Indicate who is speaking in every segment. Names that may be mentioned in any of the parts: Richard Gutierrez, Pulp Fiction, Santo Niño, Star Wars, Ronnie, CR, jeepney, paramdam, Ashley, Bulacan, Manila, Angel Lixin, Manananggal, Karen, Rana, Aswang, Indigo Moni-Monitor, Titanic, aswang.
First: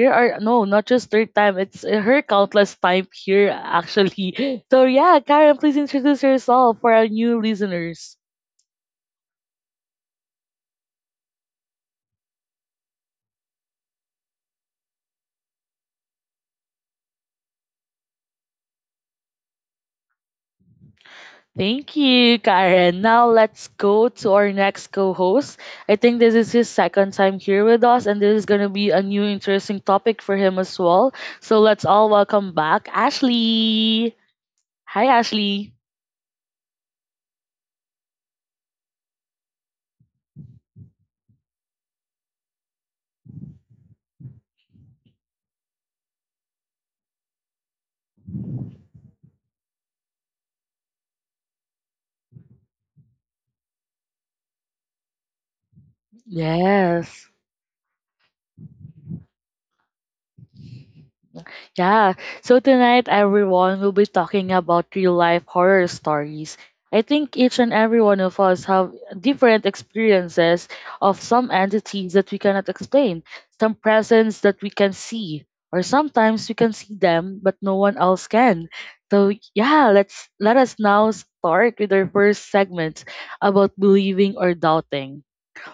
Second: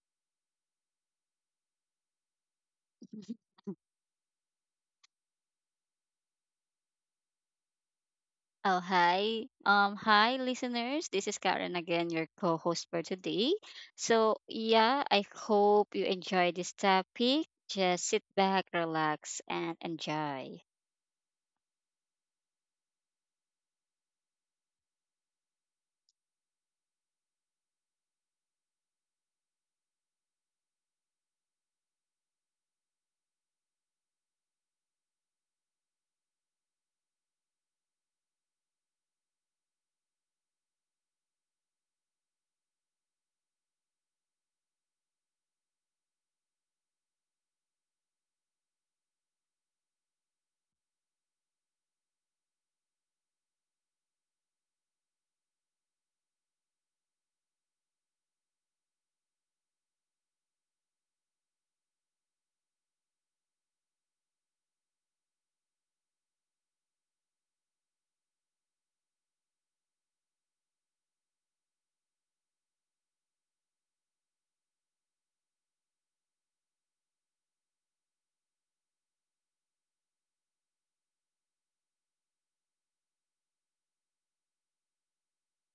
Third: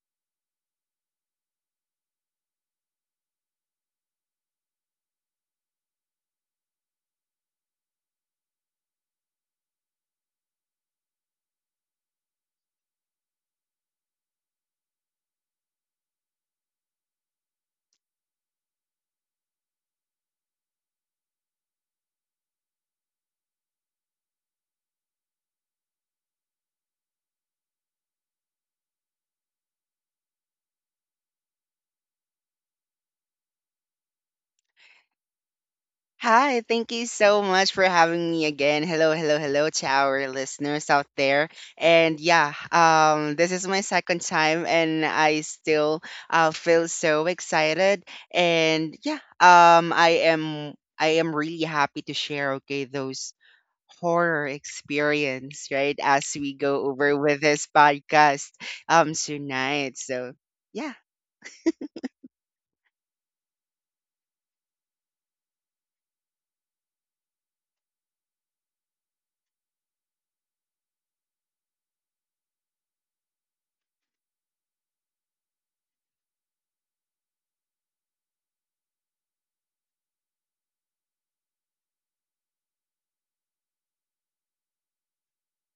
Speaker 1: here, or no, not just third time, it's her countless time here, actually. So, yeah, Karen, please introduce yourself for our new listeners.
Speaker 2: Oh, hi. Hi, listeners. This is Karen again, your co host for today. So, yeah, I hope you enjoy this topic. Just sit back, relax, and enjoy.
Speaker 1: Thank you, Karen. Now let's go to our next co-host. I think this is his second time here with us, and this is gonna be a new interesting topic for him as well. So let's all welcome back Ashley. Hi, Ashley.
Speaker 3: Hi, thank you so much for having me again. Hello, hello, hello to our listeners out there. And yeah, this is my second time, and I still feel so excited. And yeah, I am really happy to share. Okay, those horror experience, right? As we go over
Speaker 1: Yes.
Speaker 3: with this podcast tonight. So yeah,
Speaker 1: Yeah, so tonight everyone will be talking about real life horror stories. I think each and every one of us have different experiences of some entities that we cannot explain, some presence that we can see, or sometimes we can see them but no one else can. So yeah, let us now start with our first segment about believing or doubting.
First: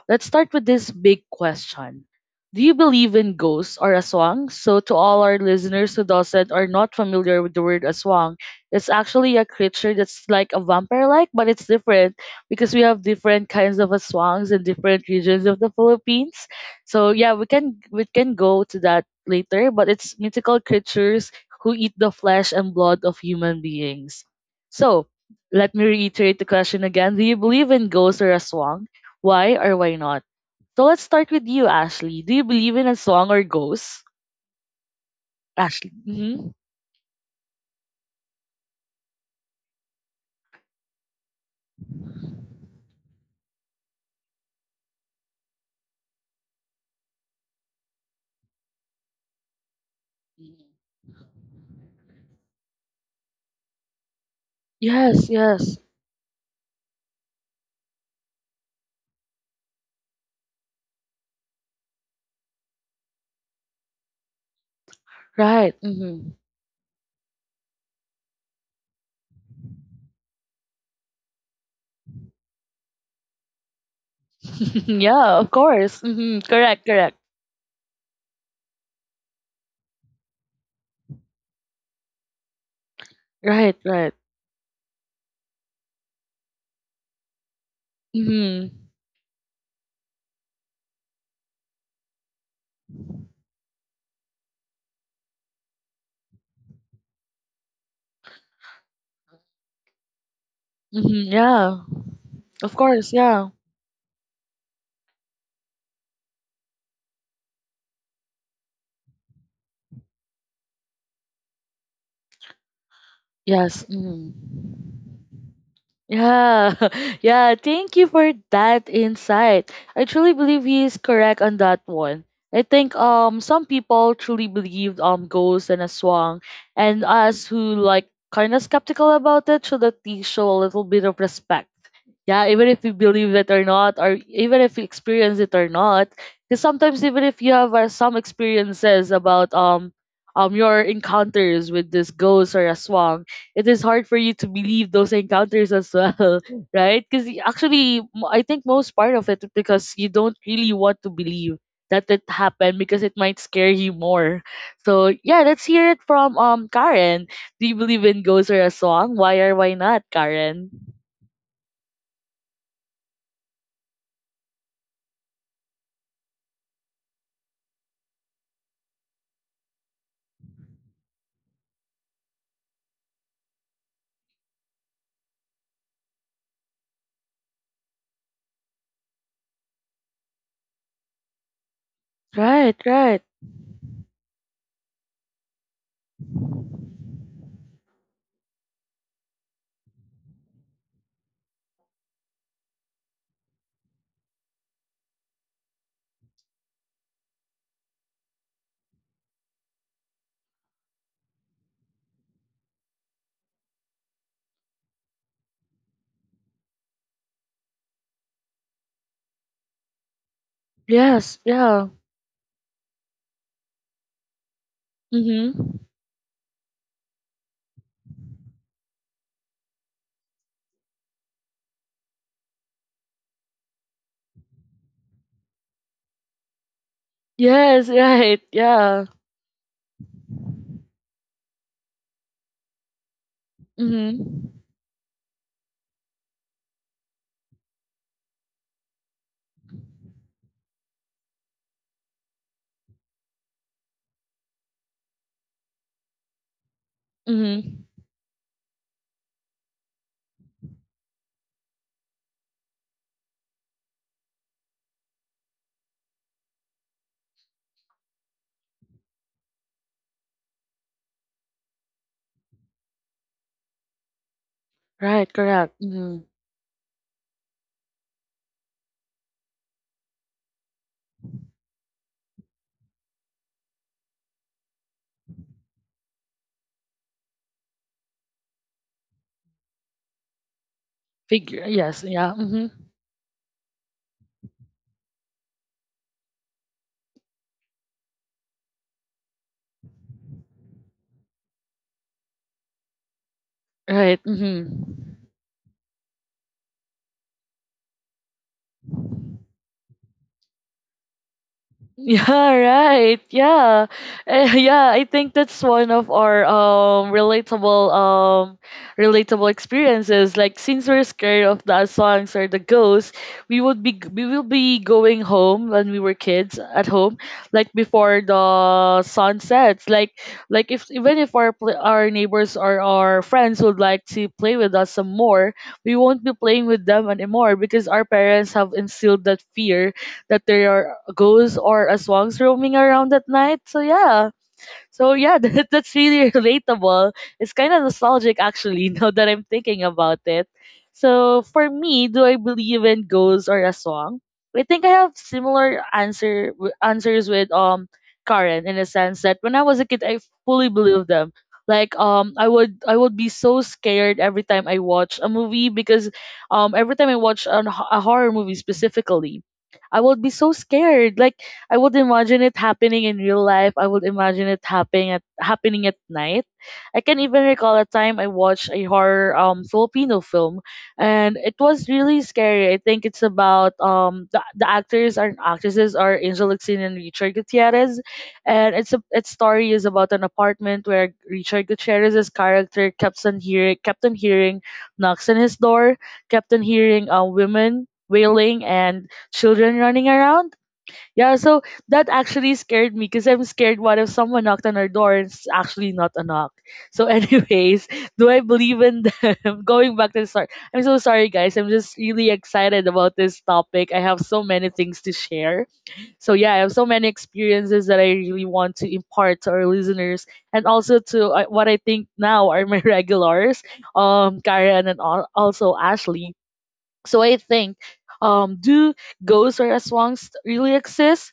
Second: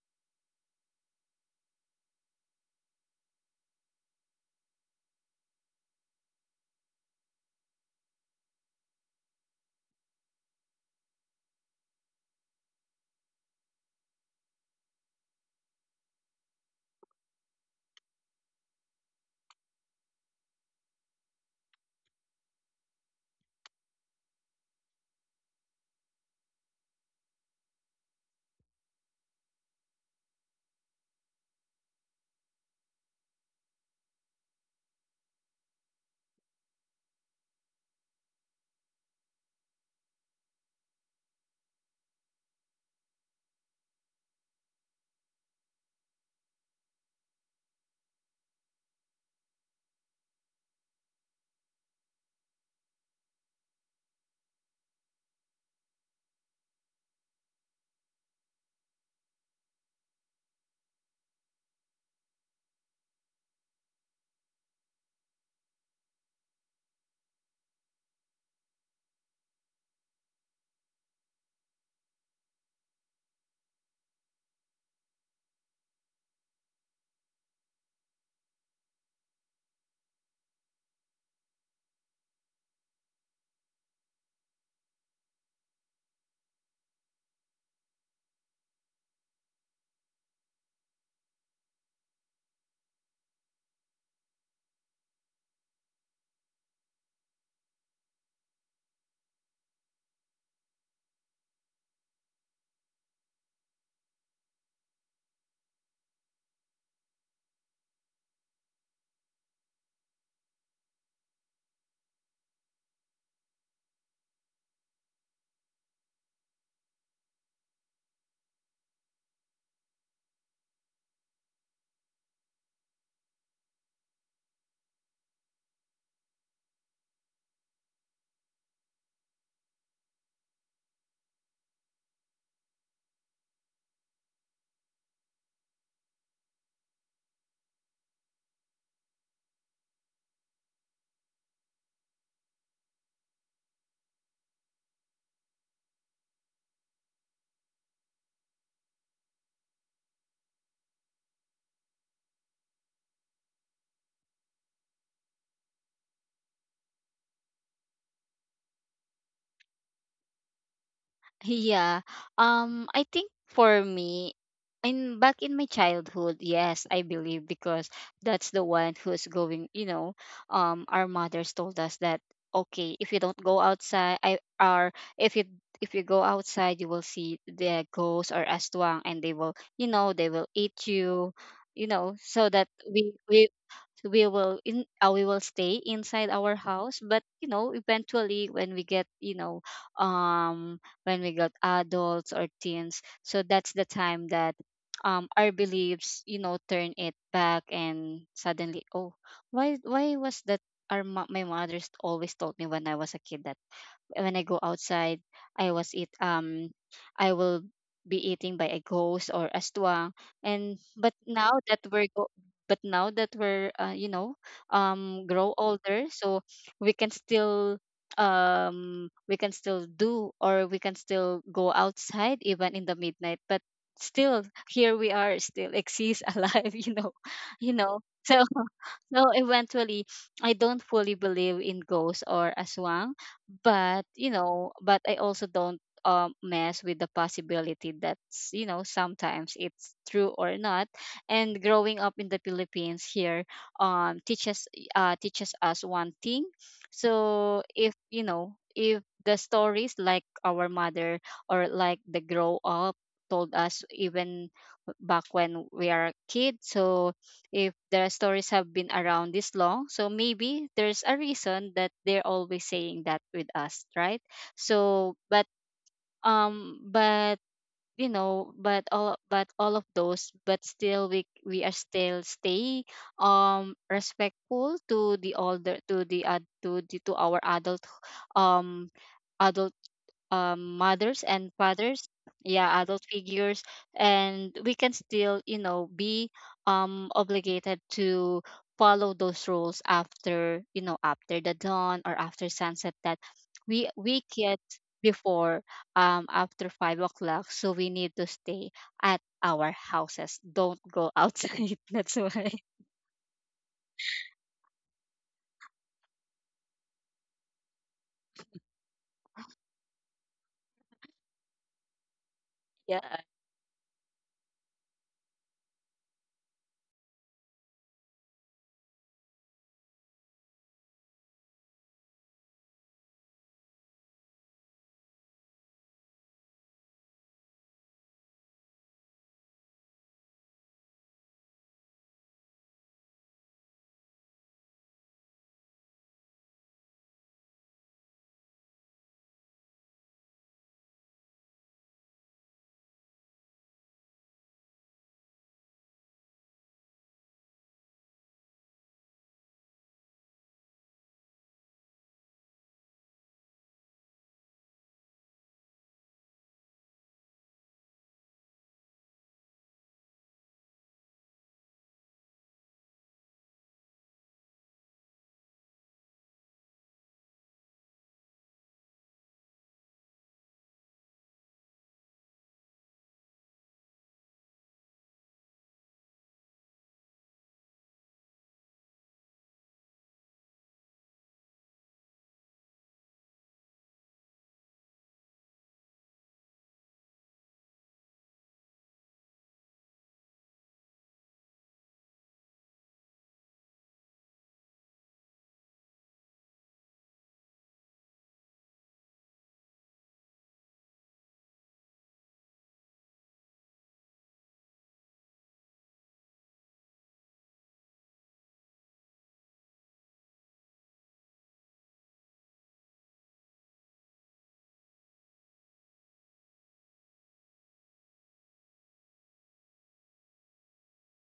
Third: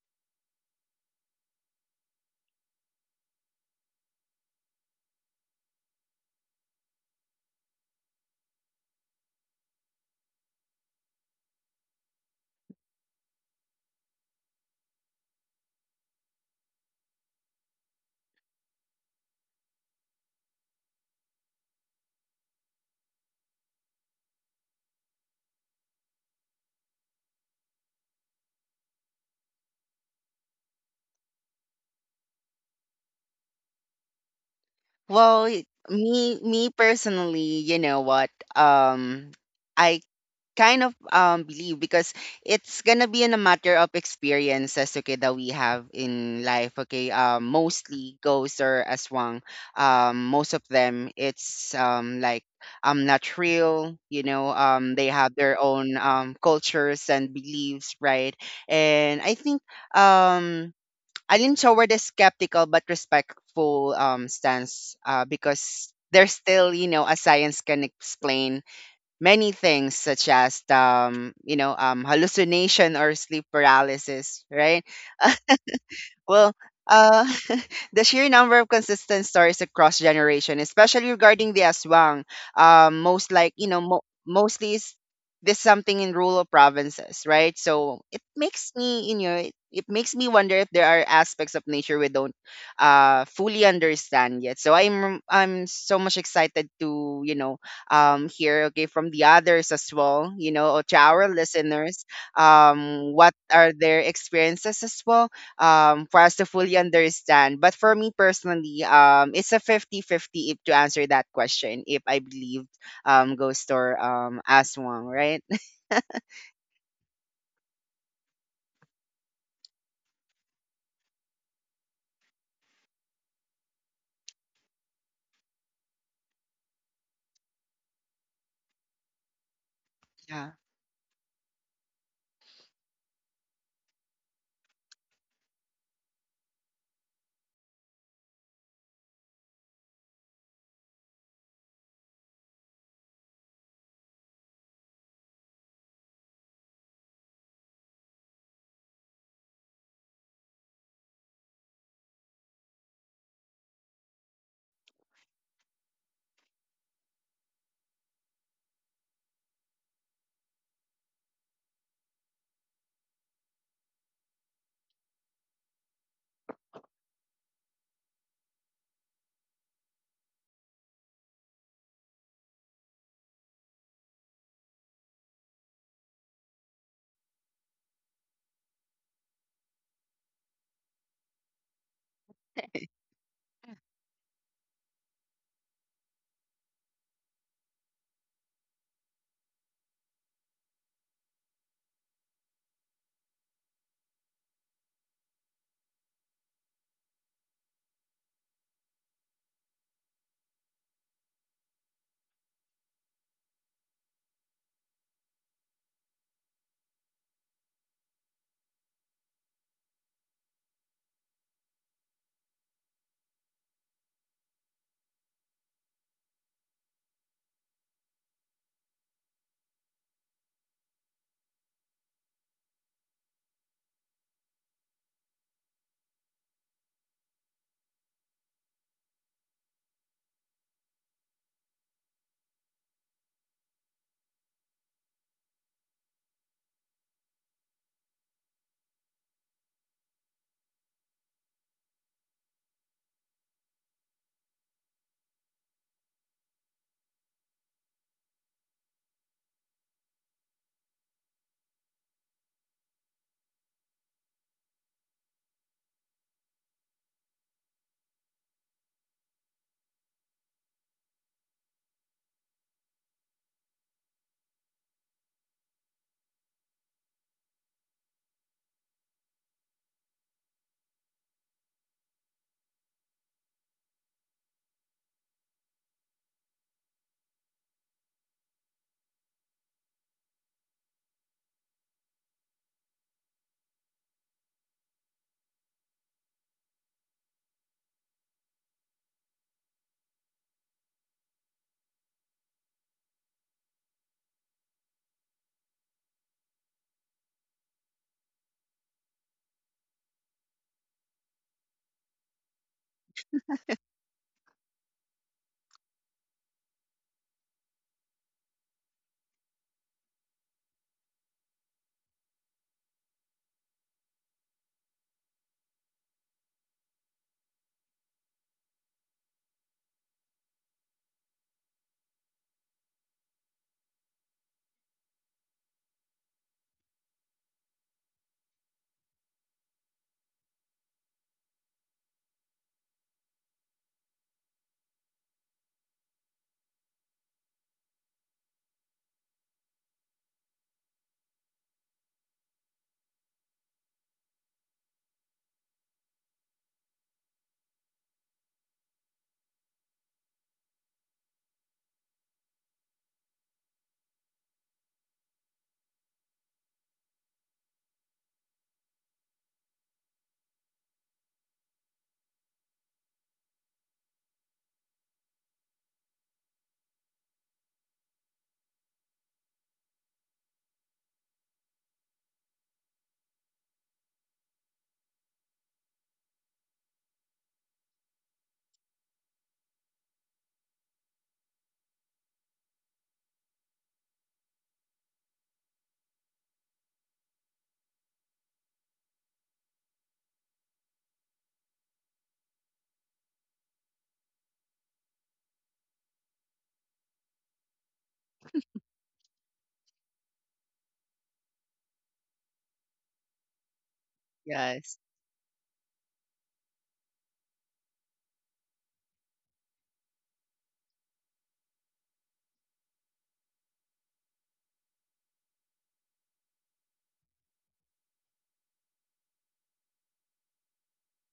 Speaker 1: Let's start with this big question. Do you believe in ghosts or aswang? So to all our listeners who doesn't are not familiar with the word aswang, it's actually a creature that's like a vampire like, but it's different because we have different kinds of aswangs in different regions of the Philippines. So yeah, we can go to that later, but it's mythical creatures who eat the flesh and blood of human beings. So let me reiterate the question again. Do you believe in ghosts or aswang? Why or why not? So let's start with you, Ashley. Do you believe in a song or ghosts?
Speaker 3: well,
Speaker 1: Ashley.
Speaker 3: me
Speaker 1: Mm-hmm.
Speaker 3: me personally, you know what. um. I kind of believe, because it's gonna be in a matter of experiences, okay, that we have in life, okay, mostly ghosts or aswang, most of them, it's like, not real, you know, they
Speaker 1: Yes,
Speaker 3: have their
Speaker 1: yes.
Speaker 3: own cultures and beliefs, right? And I think um Alin showed a skeptical but respectful stance,
Speaker 1: Right.
Speaker 3: because
Speaker 1: Mm-hmm.
Speaker 3: there's still, you know, a science can explain many things, such as, you know, hallucination or sleep paralysis, right?
Speaker 1: Yeah, of course. Mm-hmm.
Speaker 3: Well,
Speaker 1: Correct, correct.
Speaker 3: uh, the sheer number of consistent stories across generation, especially regarding the Aswang, most like, you
Speaker 1: Right,
Speaker 3: know,
Speaker 1: right.
Speaker 3: mostly is this something in rural provinces, right? So it makes
Speaker 1: Mm-hmm.
Speaker 3: me, you know, it makes me wonder if there are aspects of nature we don't fully understand yet. So I'm so much excited to, you know, hear, okay, from the others as well, you know, or to our
Speaker 1: Mm-hmm. Yeah.
Speaker 3: listeners,
Speaker 1: Of course,
Speaker 3: what
Speaker 1: yeah.
Speaker 3: are their experiences as well, for us to fully understand. But for me personally, it's a fifty-fifty if to answer that question, if I believe, Ghost
Speaker 1: Yes.
Speaker 3: or,
Speaker 1: Mm-hmm.
Speaker 3: Aswang, right?
Speaker 1: Yeah, yeah. Thank you for that insight. I truly believe he is correct on that one. I think some people truly believed ghosts and a swan, and us who like kind of skeptical about it should at least show
Speaker 3: Yeah.
Speaker 1: a little bit of respect. Yeah, even if we believe it or not, or even if we experience it or not, because sometimes even if you have some experiences about your encounters with this ghost or a swan, it is hard for you to believe those encounters as well, right? Because actually, I think most part of it because you don't really want to believe that it happened because it might scare you more. So yeah, let's hear it from Karen. Do you believe in ghosts or a song? Why or why not, Karen?
Speaker 2: Yeah. I think for me, in back in my childhood, yes, I believe because that's the one who's going, our mothers told us that okay, if you don't go outside, I are if you if you go outside, you will see the ghosts or aswang, and they will, they will eat you, so that
Speaker 1: Right,
Speaker 2: we
Speaker 1: right.
Speaker 2: we we will in we will stay inside our house but you know eventually when we get you know um when we got adults or teens. So that's the time that our beliefs, you know, turn it back and suddenly, oh, why was that my mother's always told me when I was a kid that when I go outside, I was eat um I will be eating by a ghost or aswang. And but
Speaker 1: Yes,
Speaker 2: now that
Speaker 1: yeah.
Speaker 2: we're go but now that we're
Speaker 1: Mhm.
Speaker 2: grow older, so we can still we can still do or we can still go outside even in the midnight but still here we are still exist alive you know you
Speaker 1: Yes,
Speaker 2: know so
Speaker 1: right. Yeah.
Speaker 2: so eventually I don't fully believe in ghosts or aswang but you
Speaker 1: Mhm.
Speaker 2: know but I also don't mess with the possibility that you know sometimes it's true or not. And growing up in the Philippines here um teaches teaches us one thing. So
Speaker 1: Mhm.
Speaker 2: if you know if the stories like our mother or like the grow up told us even back when we are a kid, so if the stories have been around this long, so maybe there's a reason that they're always saying that with us, right? so
Speaker 1: Right,
Speaker 2: but
Speaker 1: correct. Mhm.
Speaker 2: um but you know but all of those but still we are still stay respectful to the older to the ad to the to our adult um adult mothers and
Speaker 1: Figure. Yes,
Speaker 2: fathers,
Speaker 1: yeah. Mhm.
Speaker 2: yeah, adult figures. And we can still, you know, be obligated to follow those rules after, you know, after the dawn or after sunset, that we
Speaker 1: Right.
Speaker 2: get
Speaker 1: Mhm.
Speaker 2: before after 5 o'clock, so we need to stay at our houses, don't go outside. That's why
Speaker 1: Yeah, right. Yeah. Yeah, I think that's one of our relatable experiences. Like since we're scared of the songs or the ghosts,
Speaker 2: yeah
Speaker 1: we will be going home when we were kids at home, like before the sun sets. Like if even if our neighbors or our friends would like to play with us some more, we won't be playing with them anymore because our parents have instilled that fear that there are ghosts or aswangs roaming around at night. So yeah, that's really relatable. It's kind of nostalgic actually now that I'm thinking about it. So for me, do I believe in ghosts or a song? I think I have similar answers with Karen in a sense that when I was a kid, I fully believed them. Like I would be so scared every time I watch a movie because every time I watch a horror movie specifically, I would be so scared. Like I would imagine it happening in real life. I would imagine it happening at night. I can even recall a time I watched a horror Filipino film and it was really scary. I think it's about the actors and actresses are Angel Lixin and Richard Gutierrez, and it's a its story is about an apartment where Richard Gutierrez's character kept on hearing knocks on his door, kept on hearing women wailing and children running around. Yeah, so that actually scared me because I'm scared what if someone knocked on our door and it's actually not a knock. So, anyways, do I believe in them? Going back to the start. I'm so sorry guys. I'm just really excited about this topic. I have so many
Speaker 3: Yes.
Speaker 1: things to share. So yeah, I have so many experiences that I really want to impart to our listeners and also to what I think now are my regulars, Karen and also Ashley. So I think, do ghosts or aswangs really exist?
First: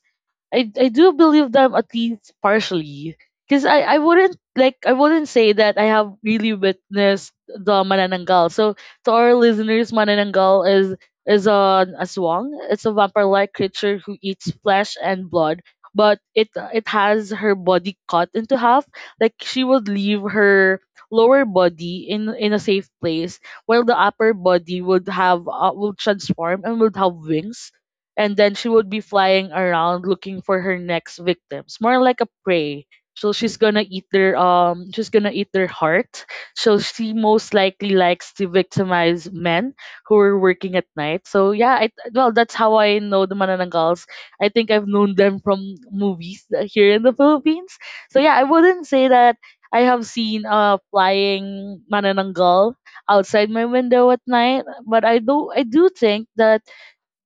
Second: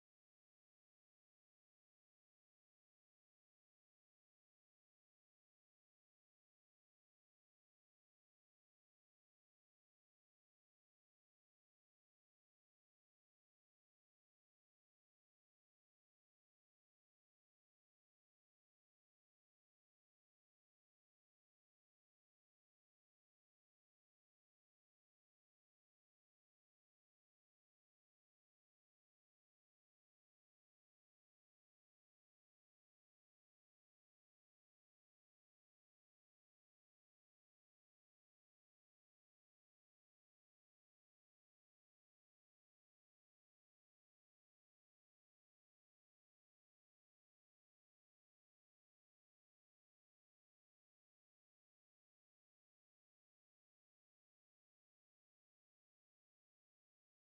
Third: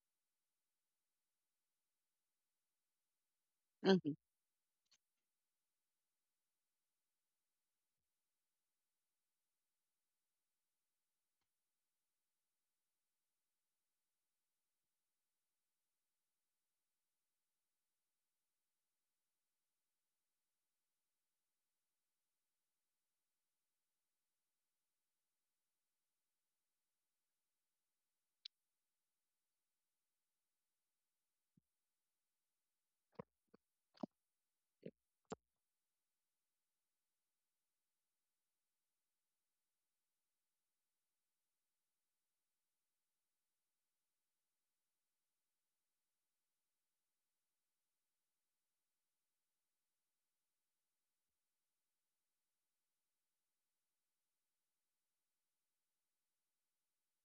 Speaker 1: I do believe them at least partially. Because I
Speaker 3: Mm-hmm.
Speaker 1: wouldn't say that I have really witnessed the Manananggal. So to our listeners, Manananggal is a, swang. It's a vampire like creature who eats flesh and blood, but it has her body cut into half. Like she would leave her lower body in a safe place, while the upper body would transform and would have wings, and then she would be flying around looking for her next victims, more like a prey. So she's gonna eat their heart. So she most likely likes to victimize men who are working at night. So yeah, well, that's how I know the mananangals. I think I've known them from movies here in the Philippines. So yeah, I wouldn't say that I have seen a flying manananggal outside my window at night, but I do think that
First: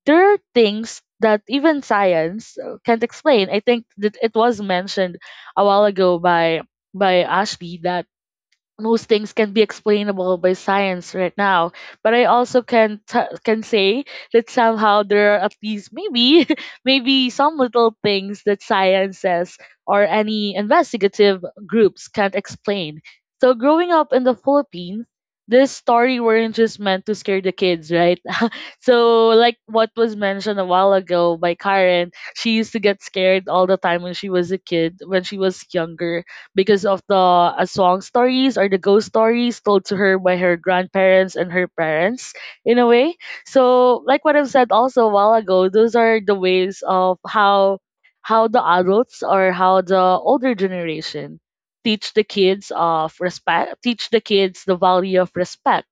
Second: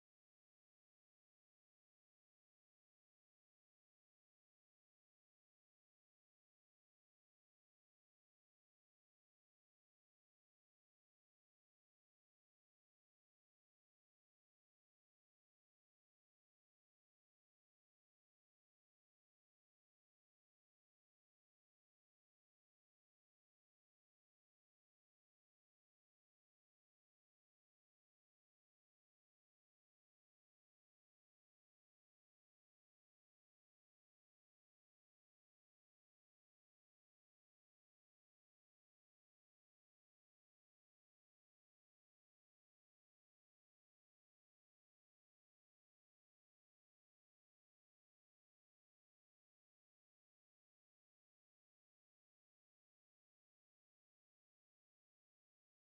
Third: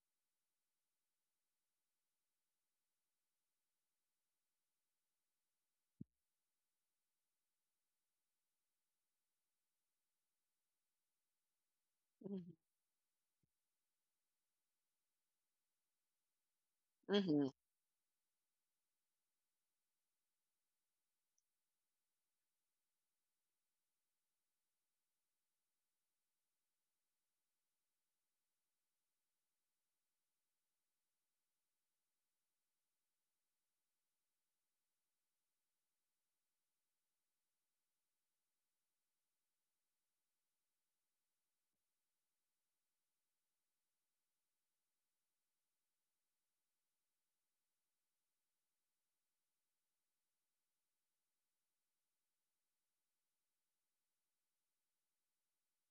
Speaker 1: there are things that even science can't explain. I think that it was mentioned a while ago by Ashby that most things can be explainable by science right now. But I also can say that somehow there are at least maybe maybe
Speaker 3: Mm-hmm.
Speaker 1: some little things that science says or any investigative groups can't explain. So growing up in the Philippines, this story weren't just meant to scare the kids, right? So, like what was mentioned a while ago by Karen, she used to get scared all the time when she was a kid, when she was younger, because of the aswang stories or the ghost stories told to her by her grandparents and her parents, in a way. So, like what I've said also a while ago, those are the ways of how the adults or how the older generation teach the kids of respect, teach the kids the value of respect,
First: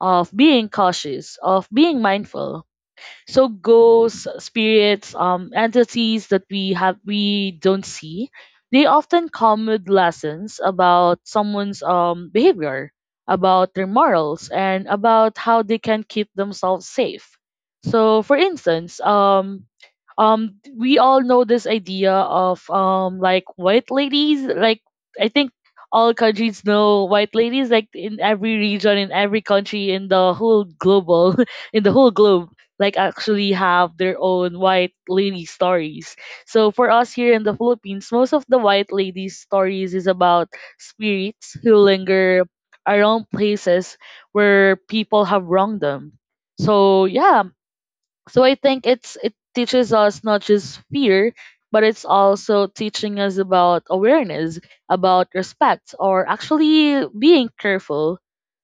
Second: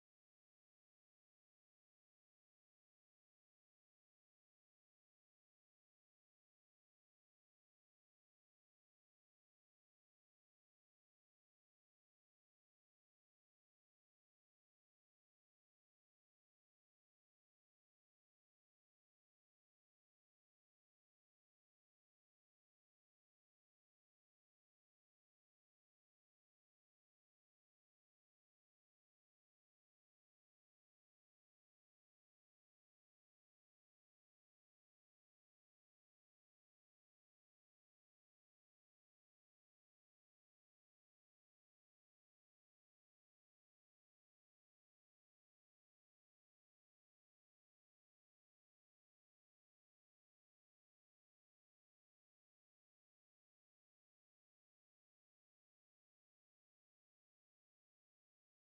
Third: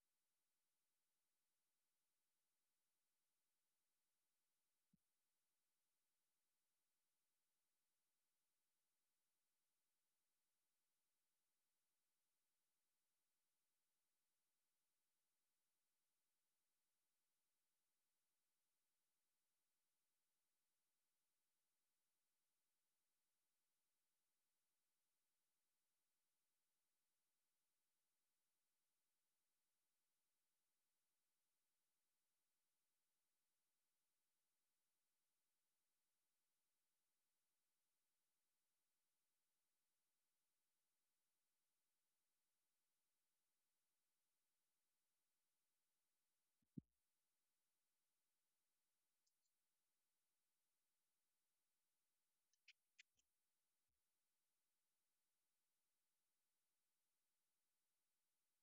Speaker 1: of being cautious, of being mindful. So ghosts, spirits, entities that we don't see, they often come with lessons about someone's behavior, about their morals, and about how they can keep themselves safe. So, for instance, we all know this idea of like white ladies. Like I think all countries know white ladies. Like in every region, in every country, in the whole global in the whole globe, like actually have their own white lady stories. So for us here in the Philippines, most of the white lady stories is about spirits who linger around places where people have wronged them. So yeah, so I think it teaches us not just fear, but it's also teaching us about awareness, about respect, or actually being careful.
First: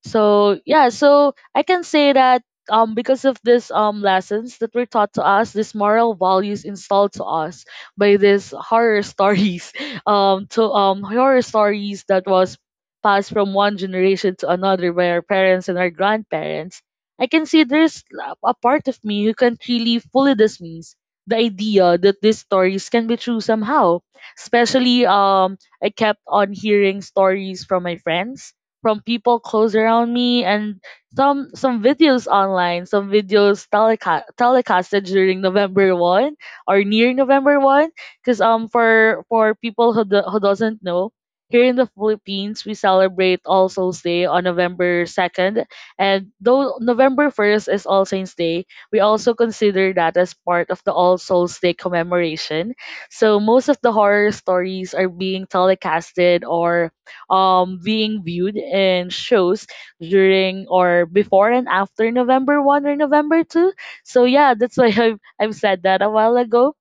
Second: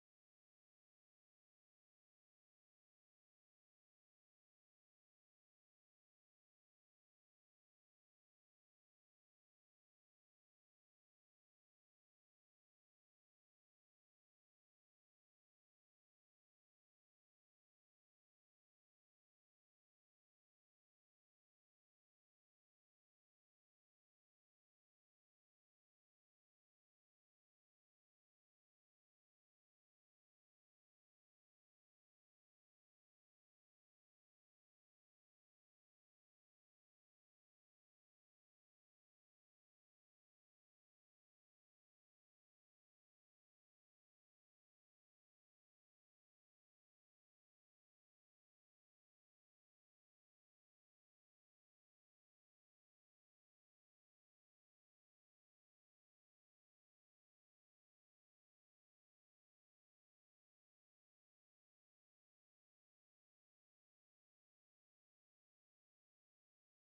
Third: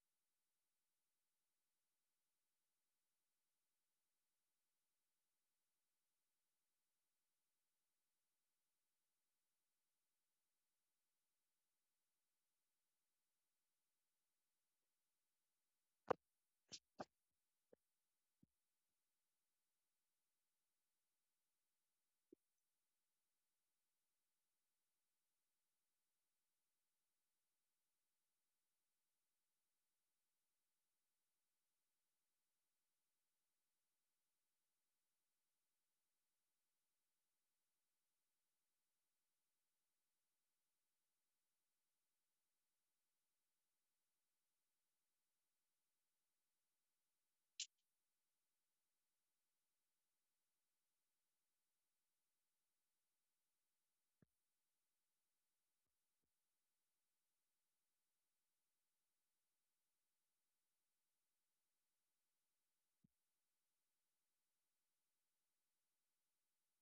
Speaker 1: So yeah, so I can say that because of this lessons that were taught to us, these moral values installed to us by these horror stories, to horror stories that was passed from one generation to another by our parents and our grandparents. I can see there's a part of me who can't really fully dismiss the idea that these stories can be true somehow. Especially, I kept on hearing stories from my friends, from people close around me, and some videos online, some videos telecasted during November 1 or near November 1. Because for people who doesn't know, here in the Philippines, we celebrate All Souls Day on November 2nd, and though November 1st is All Saints Day, we also consider that as part of the All Souls Day commemoration. So most of the horror stories are being telecasted or, being viewed in shows during or before and after November 1 or November 2. So yeah, that's why I've said that a while ago.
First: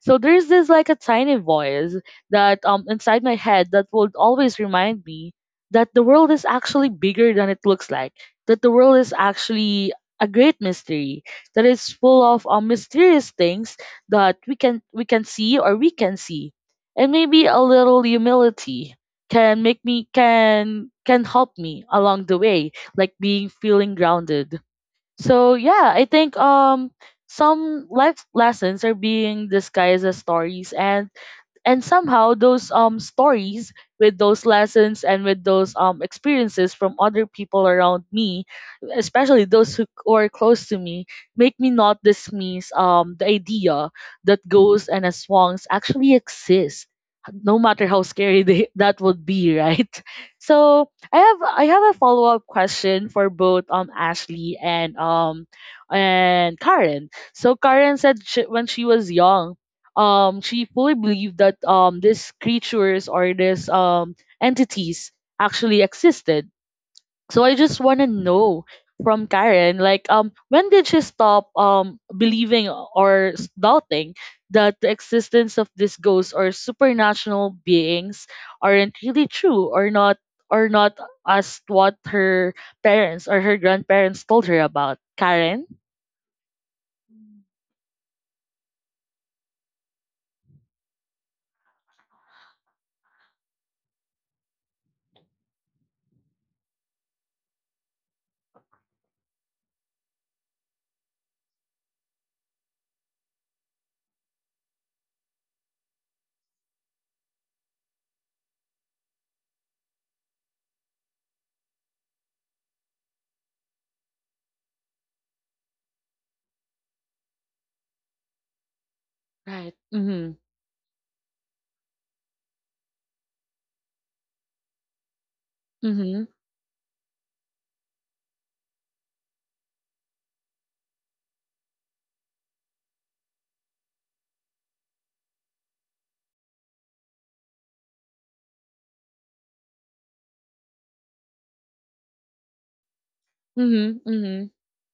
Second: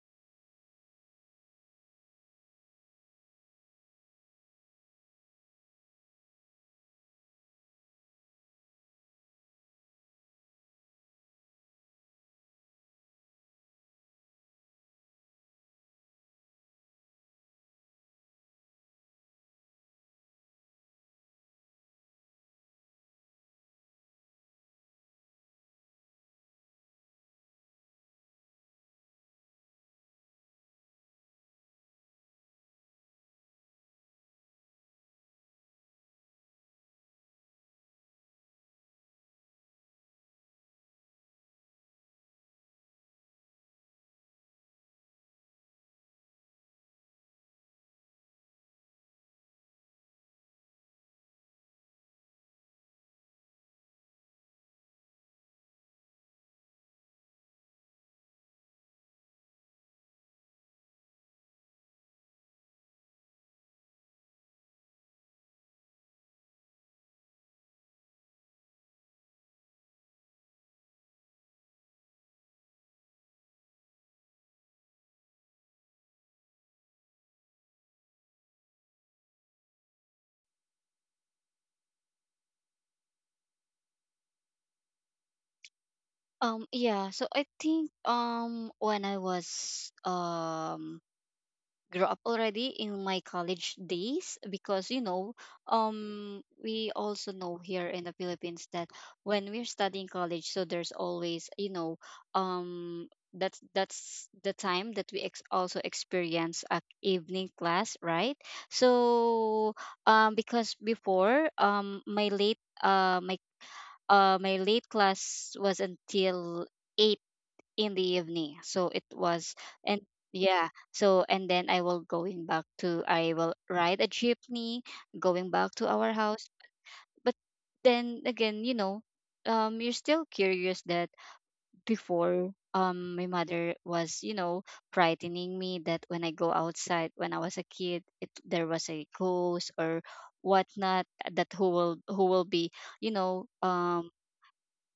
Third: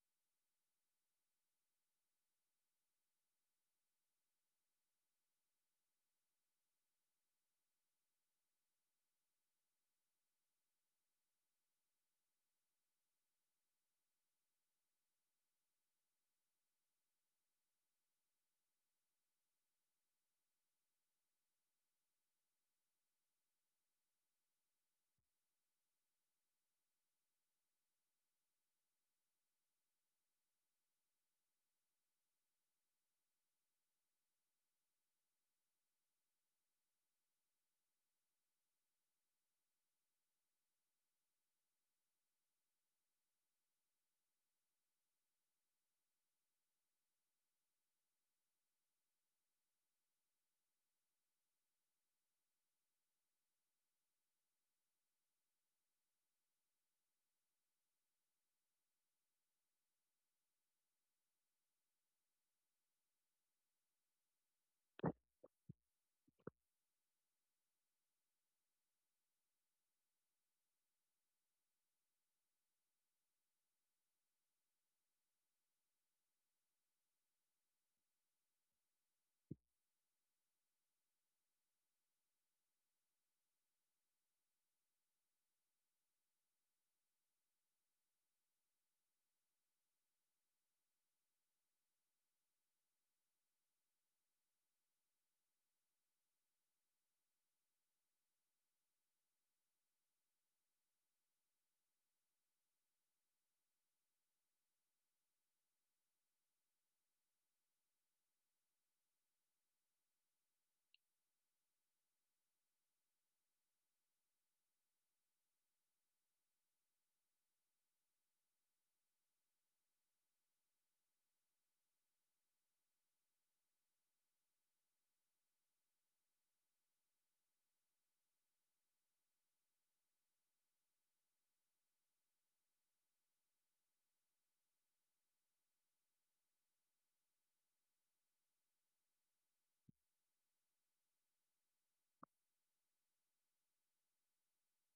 Speaker 1: So there's this like a tiny voice that, inside my head that would always remind me that the world is actually bigger than it looks like. That the world is actually a great mystery that is full of mysterious things that we can see or we can see. And maybe a little humility can make me can help me along the way, like being feeling grounded so yeah, I think some life lessons are being disguised as stories and somehow those stories with those lessons and with those experiences from other people around me, especially those who are close to me, make me not dismiss the idea that ghosts and aswangs actually exist, no matter how scary that would be right. So I have a follow-up question for both Ashley and and Karen. So Karen said when she was young, she fully believed that these creatures or these entities actually existed. So I just want to know from Karen, like when did she stop believing or doubting that the existence of these ghosts or supernatural beings aren't really true or not, as what her parents or her grandparents told her about, Karen?
Speaker 2: yeah. So I think when I was grew up already in my college days, because you know we also know here in the Philippines that when we're studying college, so there's always, you know, um that's the time that also experience a evening class, right? So because before my late my my late class was until eight in the evening. So it was
Speaker 1: Right.
Speaker 2: and
Speaker 1: Mm-hmm.
Speaker 2: yeah, so and then I will ride a jeepney going back to our
Speaker 1: Mm-hmm.
Speaker 2: house. But then again, you know, you're still curious that before my mother was, you know, frightening me that when I go outside when I was a kid, it there was a ghost or whatnot that who will be, you know,
Speaker 1: Mm-hmm. Mm-hmm.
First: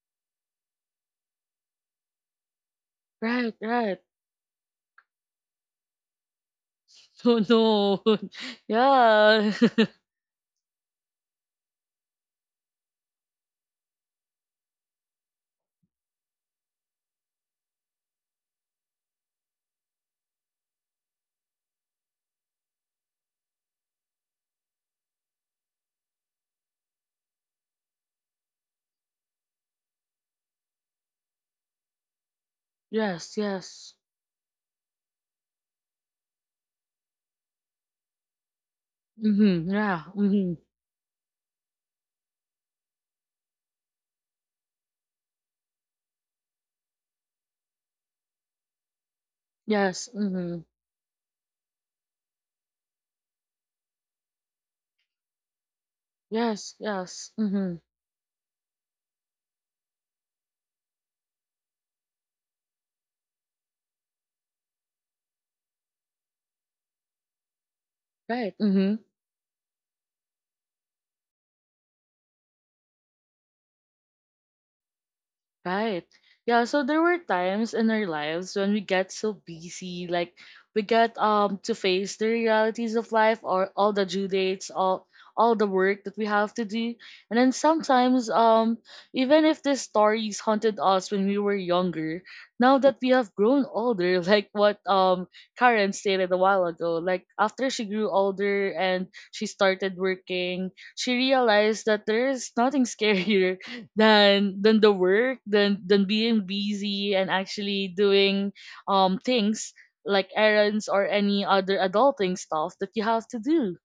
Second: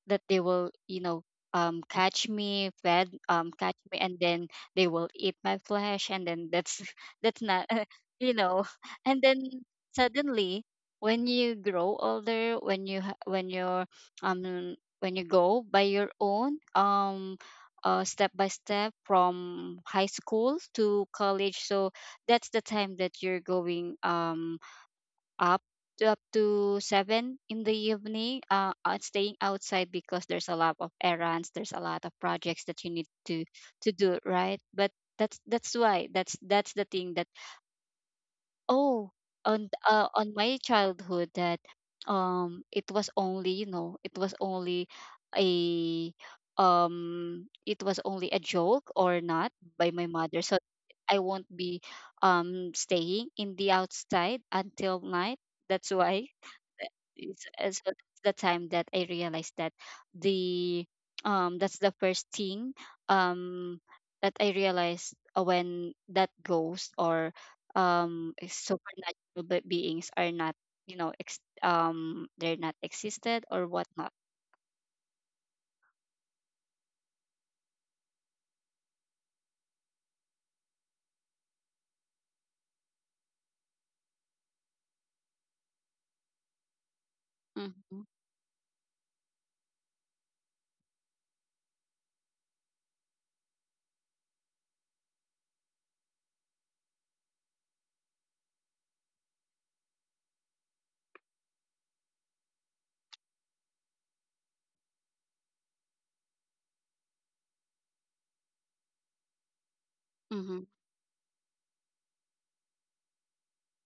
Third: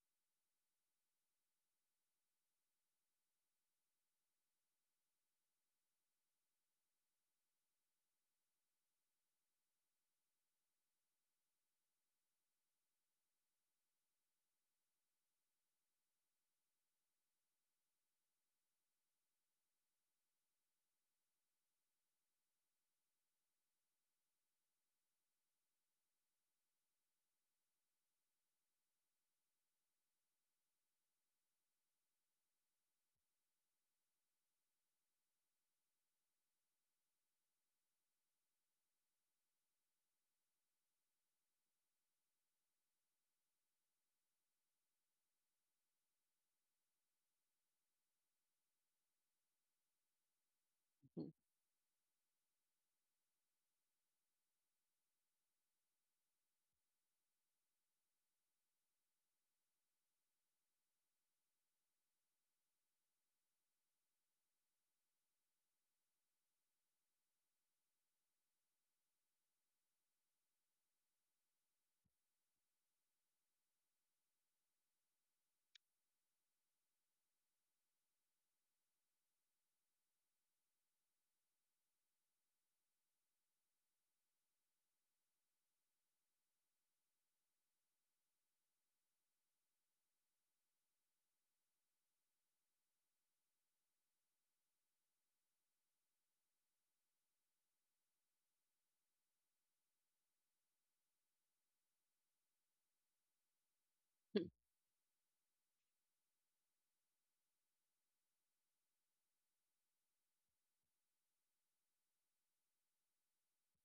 Speaker 2: that they will, you know,
Speaker 1: Right.
Speaker 2: catch me,
Speaker 1: Right.
Speaker 2: and then they will eat my flesh, and then that's
Speaker 1: So
Speaker 2: that's not
Speaker 1: no.
Speaker 2: you know and then
Speaker 1: Yeah.
Speaker 2: suddenly when you grow older when when you're when you go by your own step by step from high school to college, so that's the time that you're going up up to seven in the evening staying outside because there's a lot of errands, there's a lot of projects that you need
Speaker 1: Yes,
Speaker 2: to
Speaker 1: yes.
Speaker 2: do, right? But that's why that's the thing that oh,
Speaker 1: Mm-hmm. Yeah.
Speaker 2: on
Speaker 1: Mm-hmm.
Speaker 2: my childhood that it was only a it was only a joke or not by my
Speaker 1: Yes.
Speaker 2: mother. So
Speaker 1: Mm-hmm.
Speaker 2: I
Speaker 3: Mm-hmm.
Speaker 2: won't be staying in the outside until night. That's why
Speaker 1: Yes, yes. Mm-hmm.
Speaker 2: it's the time that I realized that the that's the first thing um that I realized when that ghost or is
Speaker 1: Right. Mm-hmm.
Speaker 2: supernatural beings are not you know they're not existed or whatnot.
Speaker 1: Right. Yeah, so there were times in our lives when we get so busy, like we get to face the realities of life or all the due dates, all the work that we have to do. And then
Speaker 2: Mm-hmm.
Speaker 1: sometimes even if these stories haunted us when we were younger, now that we have grown older, like what Karen stated a while ago, like after she grew older and she started working, she realized that there is nothing scarier
Speaker 3: Mm-hmm.
Speaker 1: than the work than being busy and actually doing things like
Speaker 2: Mm-hmm.
Speaker 1: errands or any other adulting stuff that you have to do.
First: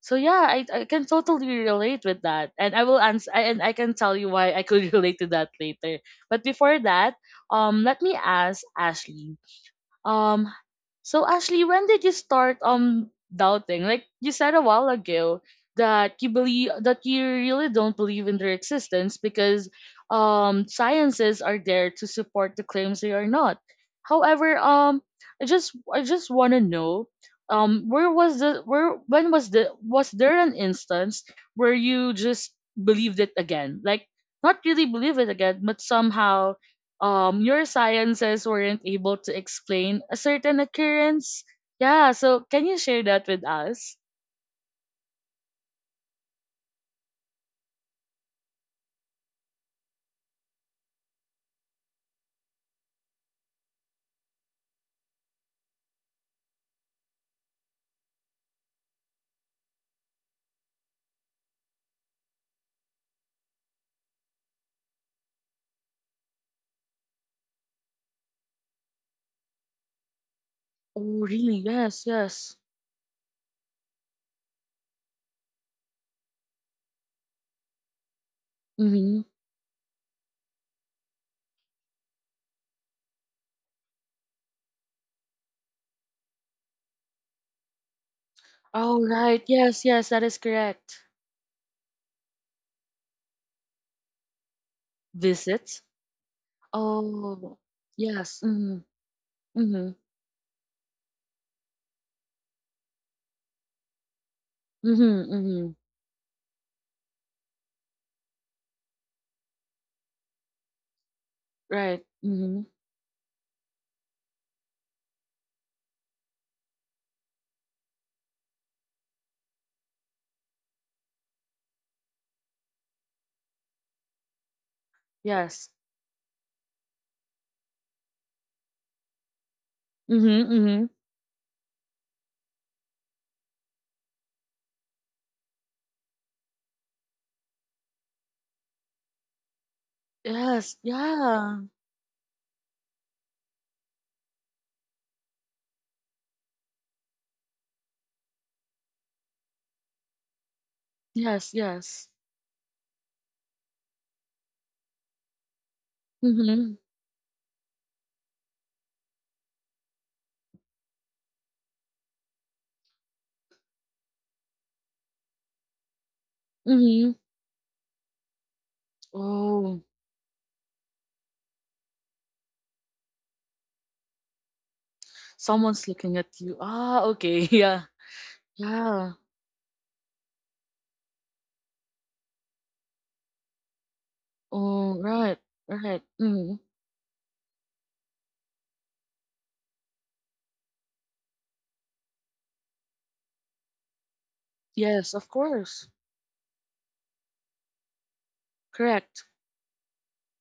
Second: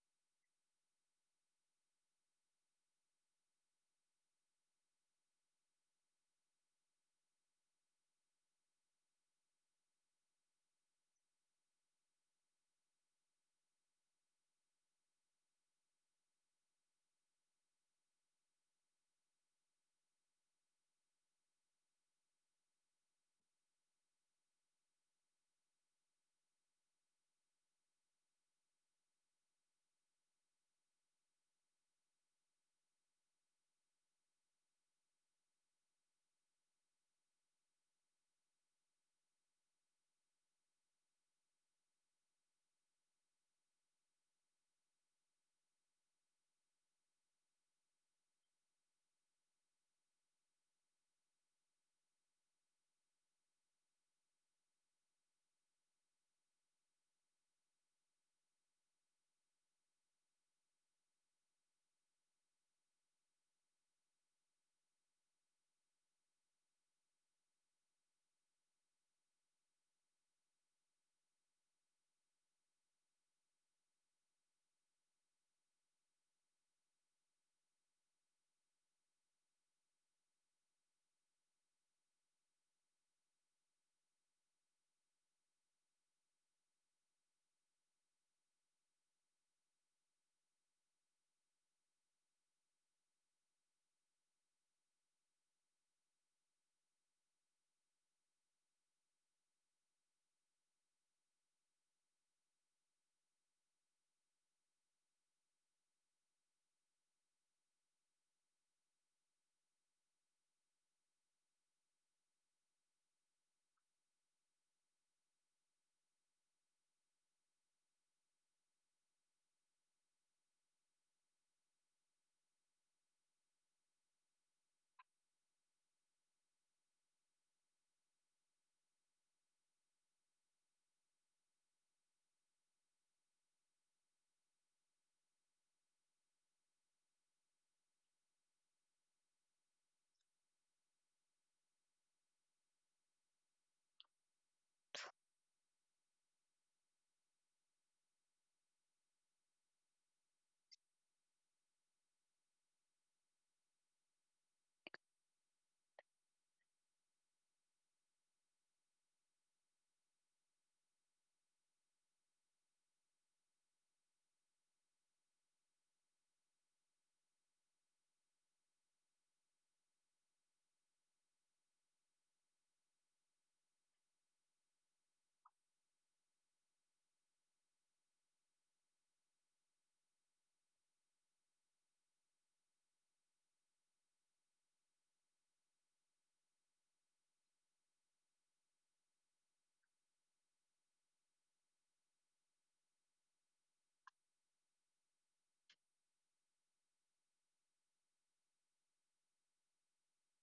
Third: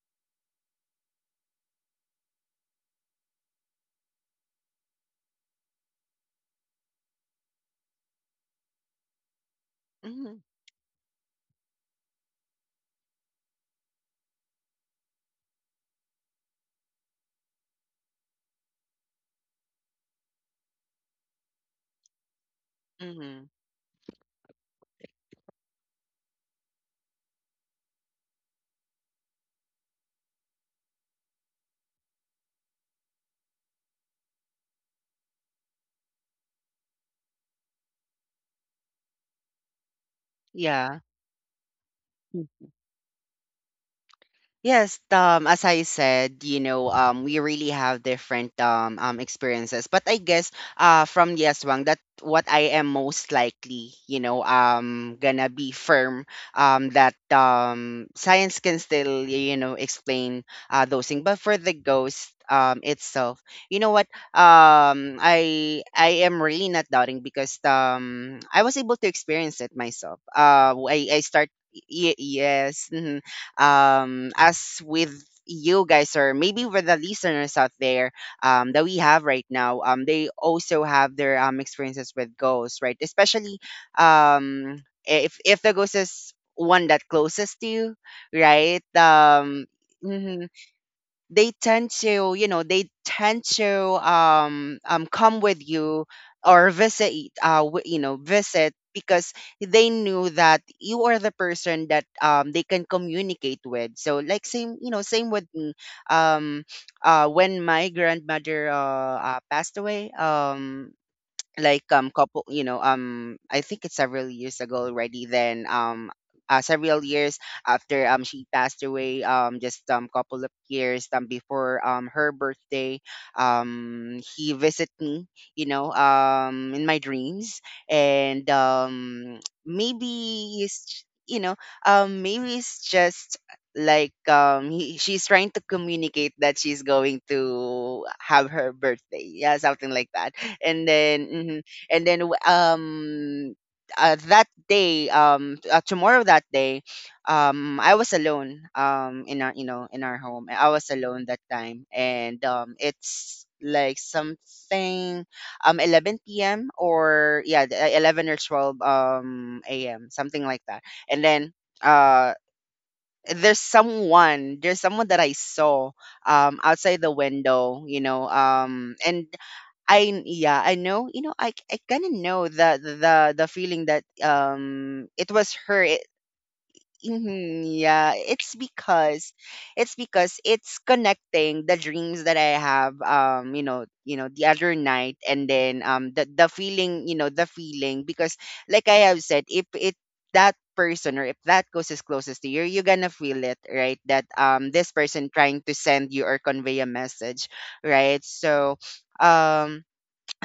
Speaker 1: So yeah, I can totally relate with that, and I will answer and I can tell you why I could relate to that later. But before that, let me ask Ashley,
Speaker 3: Mm-hmm.
Speaker 1: um, so Ashley, when did you start doubting? Like you said a while ago that you believe that you really don't believe in their existence because sciences are there to support the claims they are
Speaker 3: Mm-hmm.
Speaker 1: not. However, I just want to know where was the where when was the, was there an instance where you just believed it again? Like not really believe it again, but somehow your sciences weren't able to explain a certain
Speaker 3: Yeah.
Speaker 1: occurrence. Yeah, so can you share that with us?
Speaker 3: Yes, as I said, you know, we really have different experiences. But I guess from Yaswang that what I am most likely, you know, gonna be firm, that science can still, you know, explain those things. But for the ghost, itself, you know what? I am really not doubting, because I was able to experience it myself. Uh I,
Speaker 1: Oh,
Speaker 3: I start
Speaker 1: really? Yes,
Speaker 3: y-
Speaker 1: yes.
Speaker 3: yes. Mhm. As with you guys, or maybe with the listeners out there, that we have
Speaker 1: Mm-hmm.
Speaker 3: right now, they also have their, experiences with ghosts, right? Especially, if the ghost is one that closest to you, right?
Speaker 1: All right. Yes, yes, that is
Speaker 3: Mm-hmm
Speaker 1: correct.
Speaker 3: they tend to, you know, they tend to, come with
Speaker 1: Visits.
Speaker 3: you or visit,
Speaker 1: Oh,
Speaker 3: you know,
Speaker 1: yes.
Speaker 3: visit,
Speaker 1: Mm-hmm.
Speaker 3: because they
Speaker 1: Mm-hmm.
Speaker 3: knew that you are the person that they can communicate with. So like, same, you know, same
Speaker 1: Mm-hmm.
Speaker 3: with me,
Speaker 1: Mm-hmm.
Speaker 3: um when my grandmother passed away, like,
Speaker 1: Right.
Speaker 3: couple, you
Speaker 1: Mm-hmm.
Speaker 3: know, I think it's several years ago already, then, several years after she passed away, just couple of years before her birthday, he visit me, you
Speaker 1: Yes.
Speaker 3: know, in my dreams. And
Speaker 1: Mm-hmm.
Speaker 3: maybe
Speaker 1: Mm-hmm.
Speaker 3: it's, you know, maybe it's just like, she's trying to communicate that she's going to have her birthday, yeah, something like that.
Speaker 1: Yes.
Speaker 3: And then, mhm.
Speaker 1: Yeah.
Speaker 3: And then, that day, tomorrow, that day, I was alone, in our, you know, in our home. I was alone that
Speaker 1: Yes,
Speaker 3: time,
Speaker 1: yes.
Speaker 3: and it's like something, 11 p.m.,
Speaker 1: Mm-hmm.
Speaker 3: or, yeah, 11 or 12 a.m., something like that. And then, uh there's someone that I saw outside the
Speaker 1: Mm-hmm.
Speaker 3: window, you know, and
Speaker 1: Oh,
Speaker 3: I. Yeah, I know. You know, I kind of know the feeling that it was her.
Speaker 1: someone's looking at you. Ah, okay.
Speaker 3: Mhm.
Speaker 1: Yeah.
Speaker 3: Yeah, it's
Speaker 1: Yeah.
Speaker 3: because, it's because it's connecting the dreams that I have, you know, the other
Speaker 1: Oh,
Speaker 3: night.
Speaker 1: right,
Speaker 3: And then,
Speaker 1: right.
Speaker 3: the
Speaker 1: Hmm.
Speaker 3: feeling, you know, the feeling, because, like I have said, if it, that person, or if that goes is closest to you, you're gonna feel it, right? That this
Speaker 1: Yes,
Speaker 3: person
Speaker 1: of
Speaker 3: trying to
Speaker 1: course.
Speaker 3: send you or convey a message, right? So,
Speaker 1: Correct.
Speaker 3: um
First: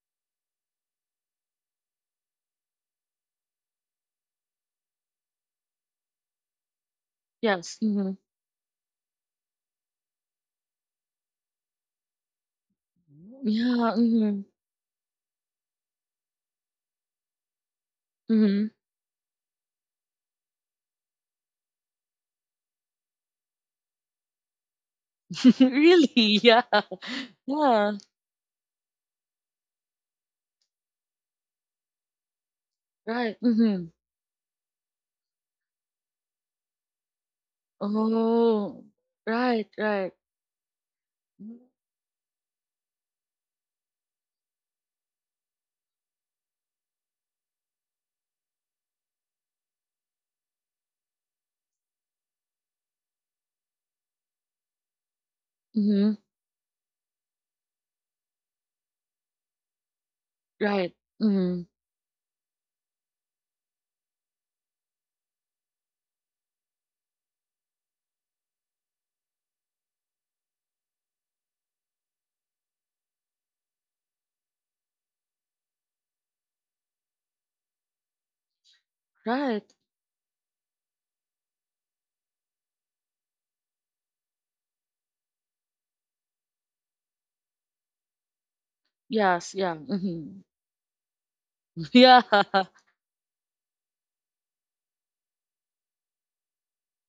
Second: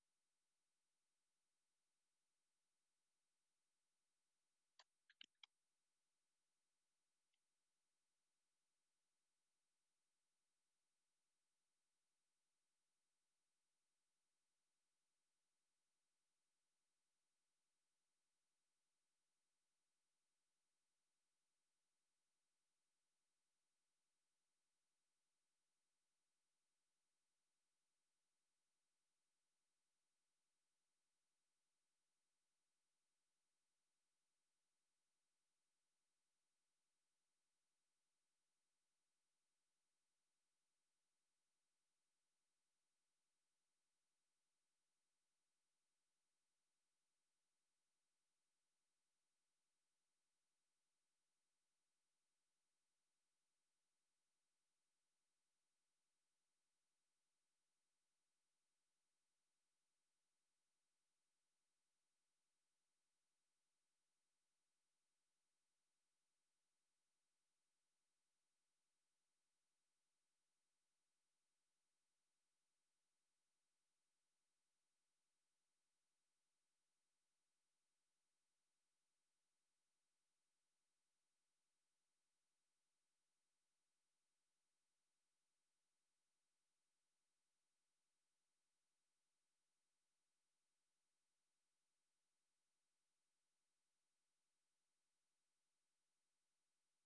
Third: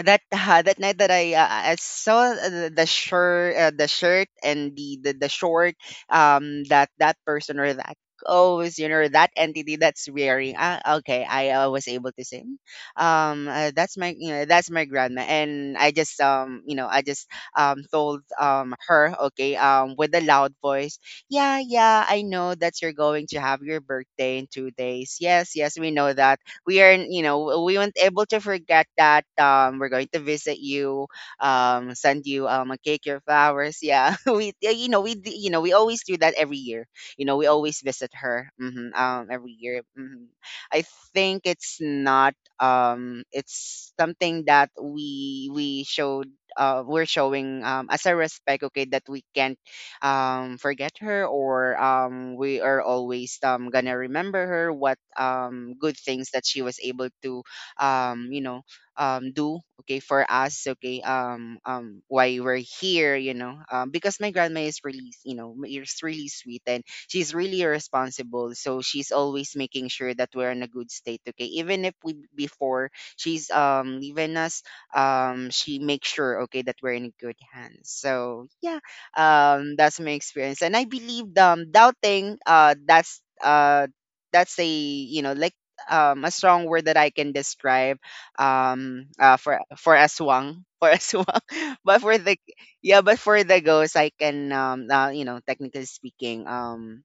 Speaker 3: that, that night that I saw, the shirt, the shirt and, the short, that that person or
Speaker 1: Yes.
Speaker 3: that
Speaker 1: Hmm.
Speaker 3: goes, you know, that entity that's wearing, ah, okay, I was able to say, "Mm,
Speaker 1: Yeah.
Speaker 3: that's my, you
Speaker 1: Hmm.
Speaker 3: know, that's my grandma," and I just told
Speaker 1: Hmm.
Speaker 3: her, okay, with a loud voice, yeah, yeah, I know that you're going to have your birthday in 2 days. Yes, yes, we
Speaker 1: Really?
Speaker 3: know that.
Speaker 1: Yeah.
Speaker 3: We are, you know, we
Speaker 1: Yeah.
Speaker 3: weren't able to forget that, we're going to visit you, send you a cake, your
Speaker 1: Right.
Speaker 3: flowers,
Speaker 1: Hmm.
Speaker 3: yeah. we Yeah, you know, you know, we always do that every year. You know, we always visit her,
Speaker 1: Oh,
Speaker 3: every
Speaker 1: right,
Speaker 3: year.
Speaker 1: right.
Speaker 3: Hmm. I think it's not, it's something that we showed, we're showing, as a respect, okay, that we can't forget her, or we are always gonna remember her, what good
Speaker 1: Hmm.
Speaker 3: things that she was able to, you know, do, okay, for us,
Speaker 1: Right.
Speaker 3: okay,
Speaker 1: Hmm.
Speaker 3: why we're here, you know, because my grandma is really, you know, is really sweet, and she's really responsible, so she's always making sure that we're in a good state, okay, even if we before she's leaving us, she makes sure, okay, that we're in good hands. So yeah,
Speaker 1: Right.
Speaker 3: that's my experience. And I believe doubting, that's a, you know, like, a strong word that I can describe,
Speaker 1: Yes.
Speaker 3: for
Speaker 1: Yeah.
Speaker 3: for
Speaker 1: Hmm.
Speaker 3: aswang, for aswang, but for
Speaker 1: Yeah.
Speaker 3: the, yeah, but for the ghost, I can, you know, technically speaking,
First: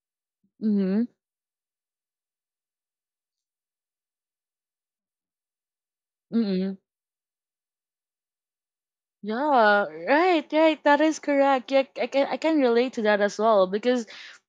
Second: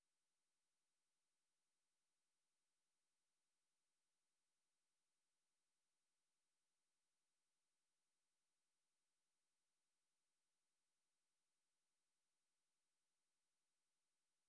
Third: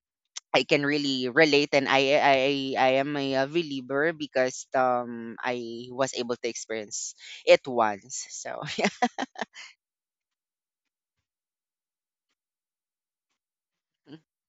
Speaker 3: I can
Speaker 1: Hmm.
Speaker 3: really relate. And I am a, believer, because I was able to
Speaker 1: Hmm.
Speaker 3: experience it once. So, yeah.
Speaker 1: Yeah, right, right. That is correct. Yeah, I can relate to that as well because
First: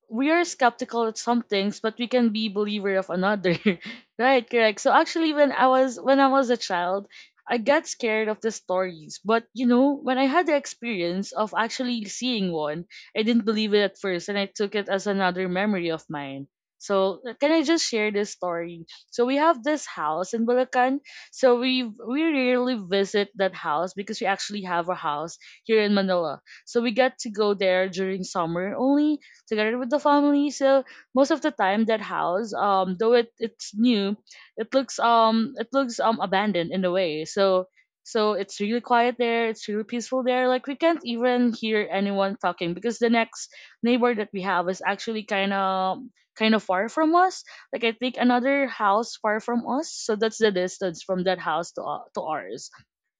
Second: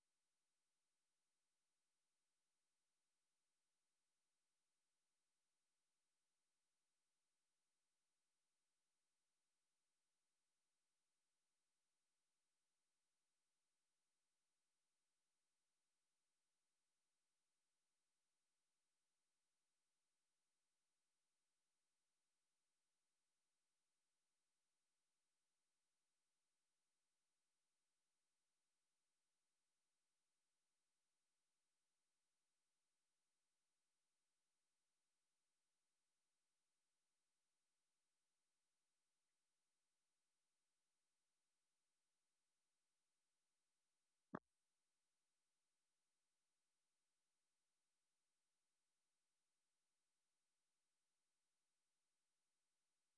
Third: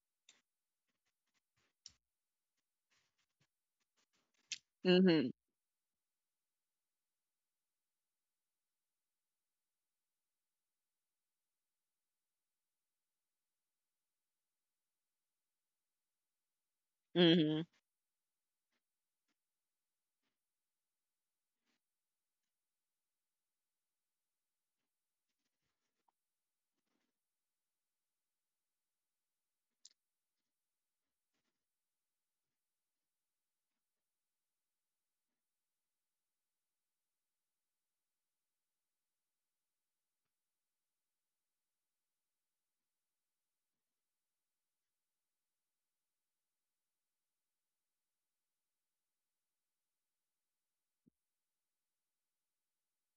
Speaker 1: we are skeptical at some things, but we can be believer of another. Right, correct. So
Speaker 3: Mhm.
Speaker 1: actually, when I was a child, I got scared of the stories. But you know, when I had the experience of actually seeing one, I didn't believe it at first, and I took it as another memory of mine. So can I
Speaker 3: Mhm.
Speaker 1: just share this story? So we have this house in Bulacan, so we rarely visit that house because we actually have a house here in Manila. So we get to go there during summer only, together with the family. So most of the time that house, though it's new, it looks abandoned in a way. So it's really quiet there, it's really peaceful there. Like we can't even hear anyone talking because the next neighbor that we have is actually kind of far from us, like I think another house far from us. So that's the distance from that house to to ours.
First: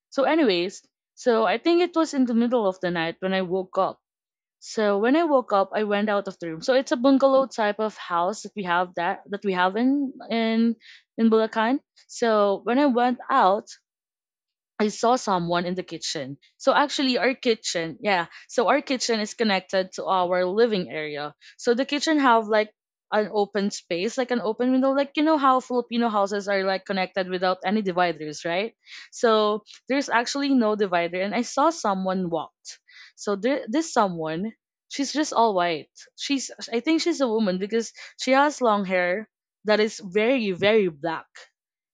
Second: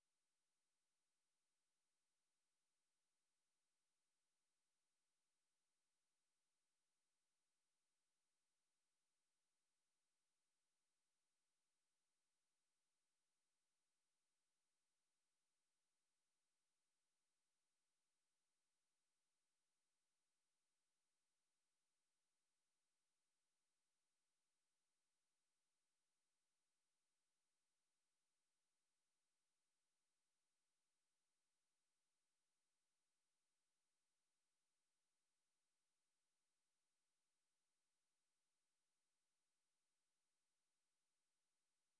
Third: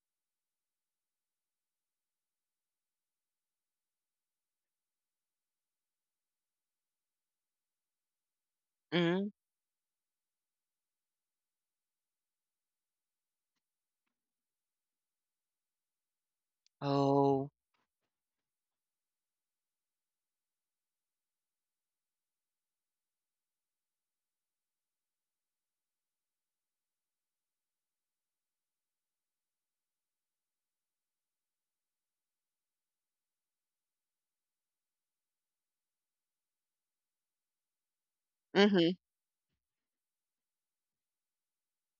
Speaker 1: So anyways, so I think it was in the middle of the night when I woke up. So when I woke up, I went out of the room. So it's a bungalow type of house that we have that
Speaker 3: Mhm.
Speaker 1: that we have in in Bulacan. So when I went out, I saw someone in the kitchen. So actually our
Speaker 3: Oh.
Speaker 1: kitchen, yeah. So our kitchen is connected to our living area. So the kitchen have like an open space, like an open window, like you know how Filipino houses are like connected without any dividers, right? So there's actually no divider and I saw someone walked. So there, this someone, she's just all white. She's I think she's a woman because she has long
Speaker 3: Mhm.
Speaker 1: hair that is very black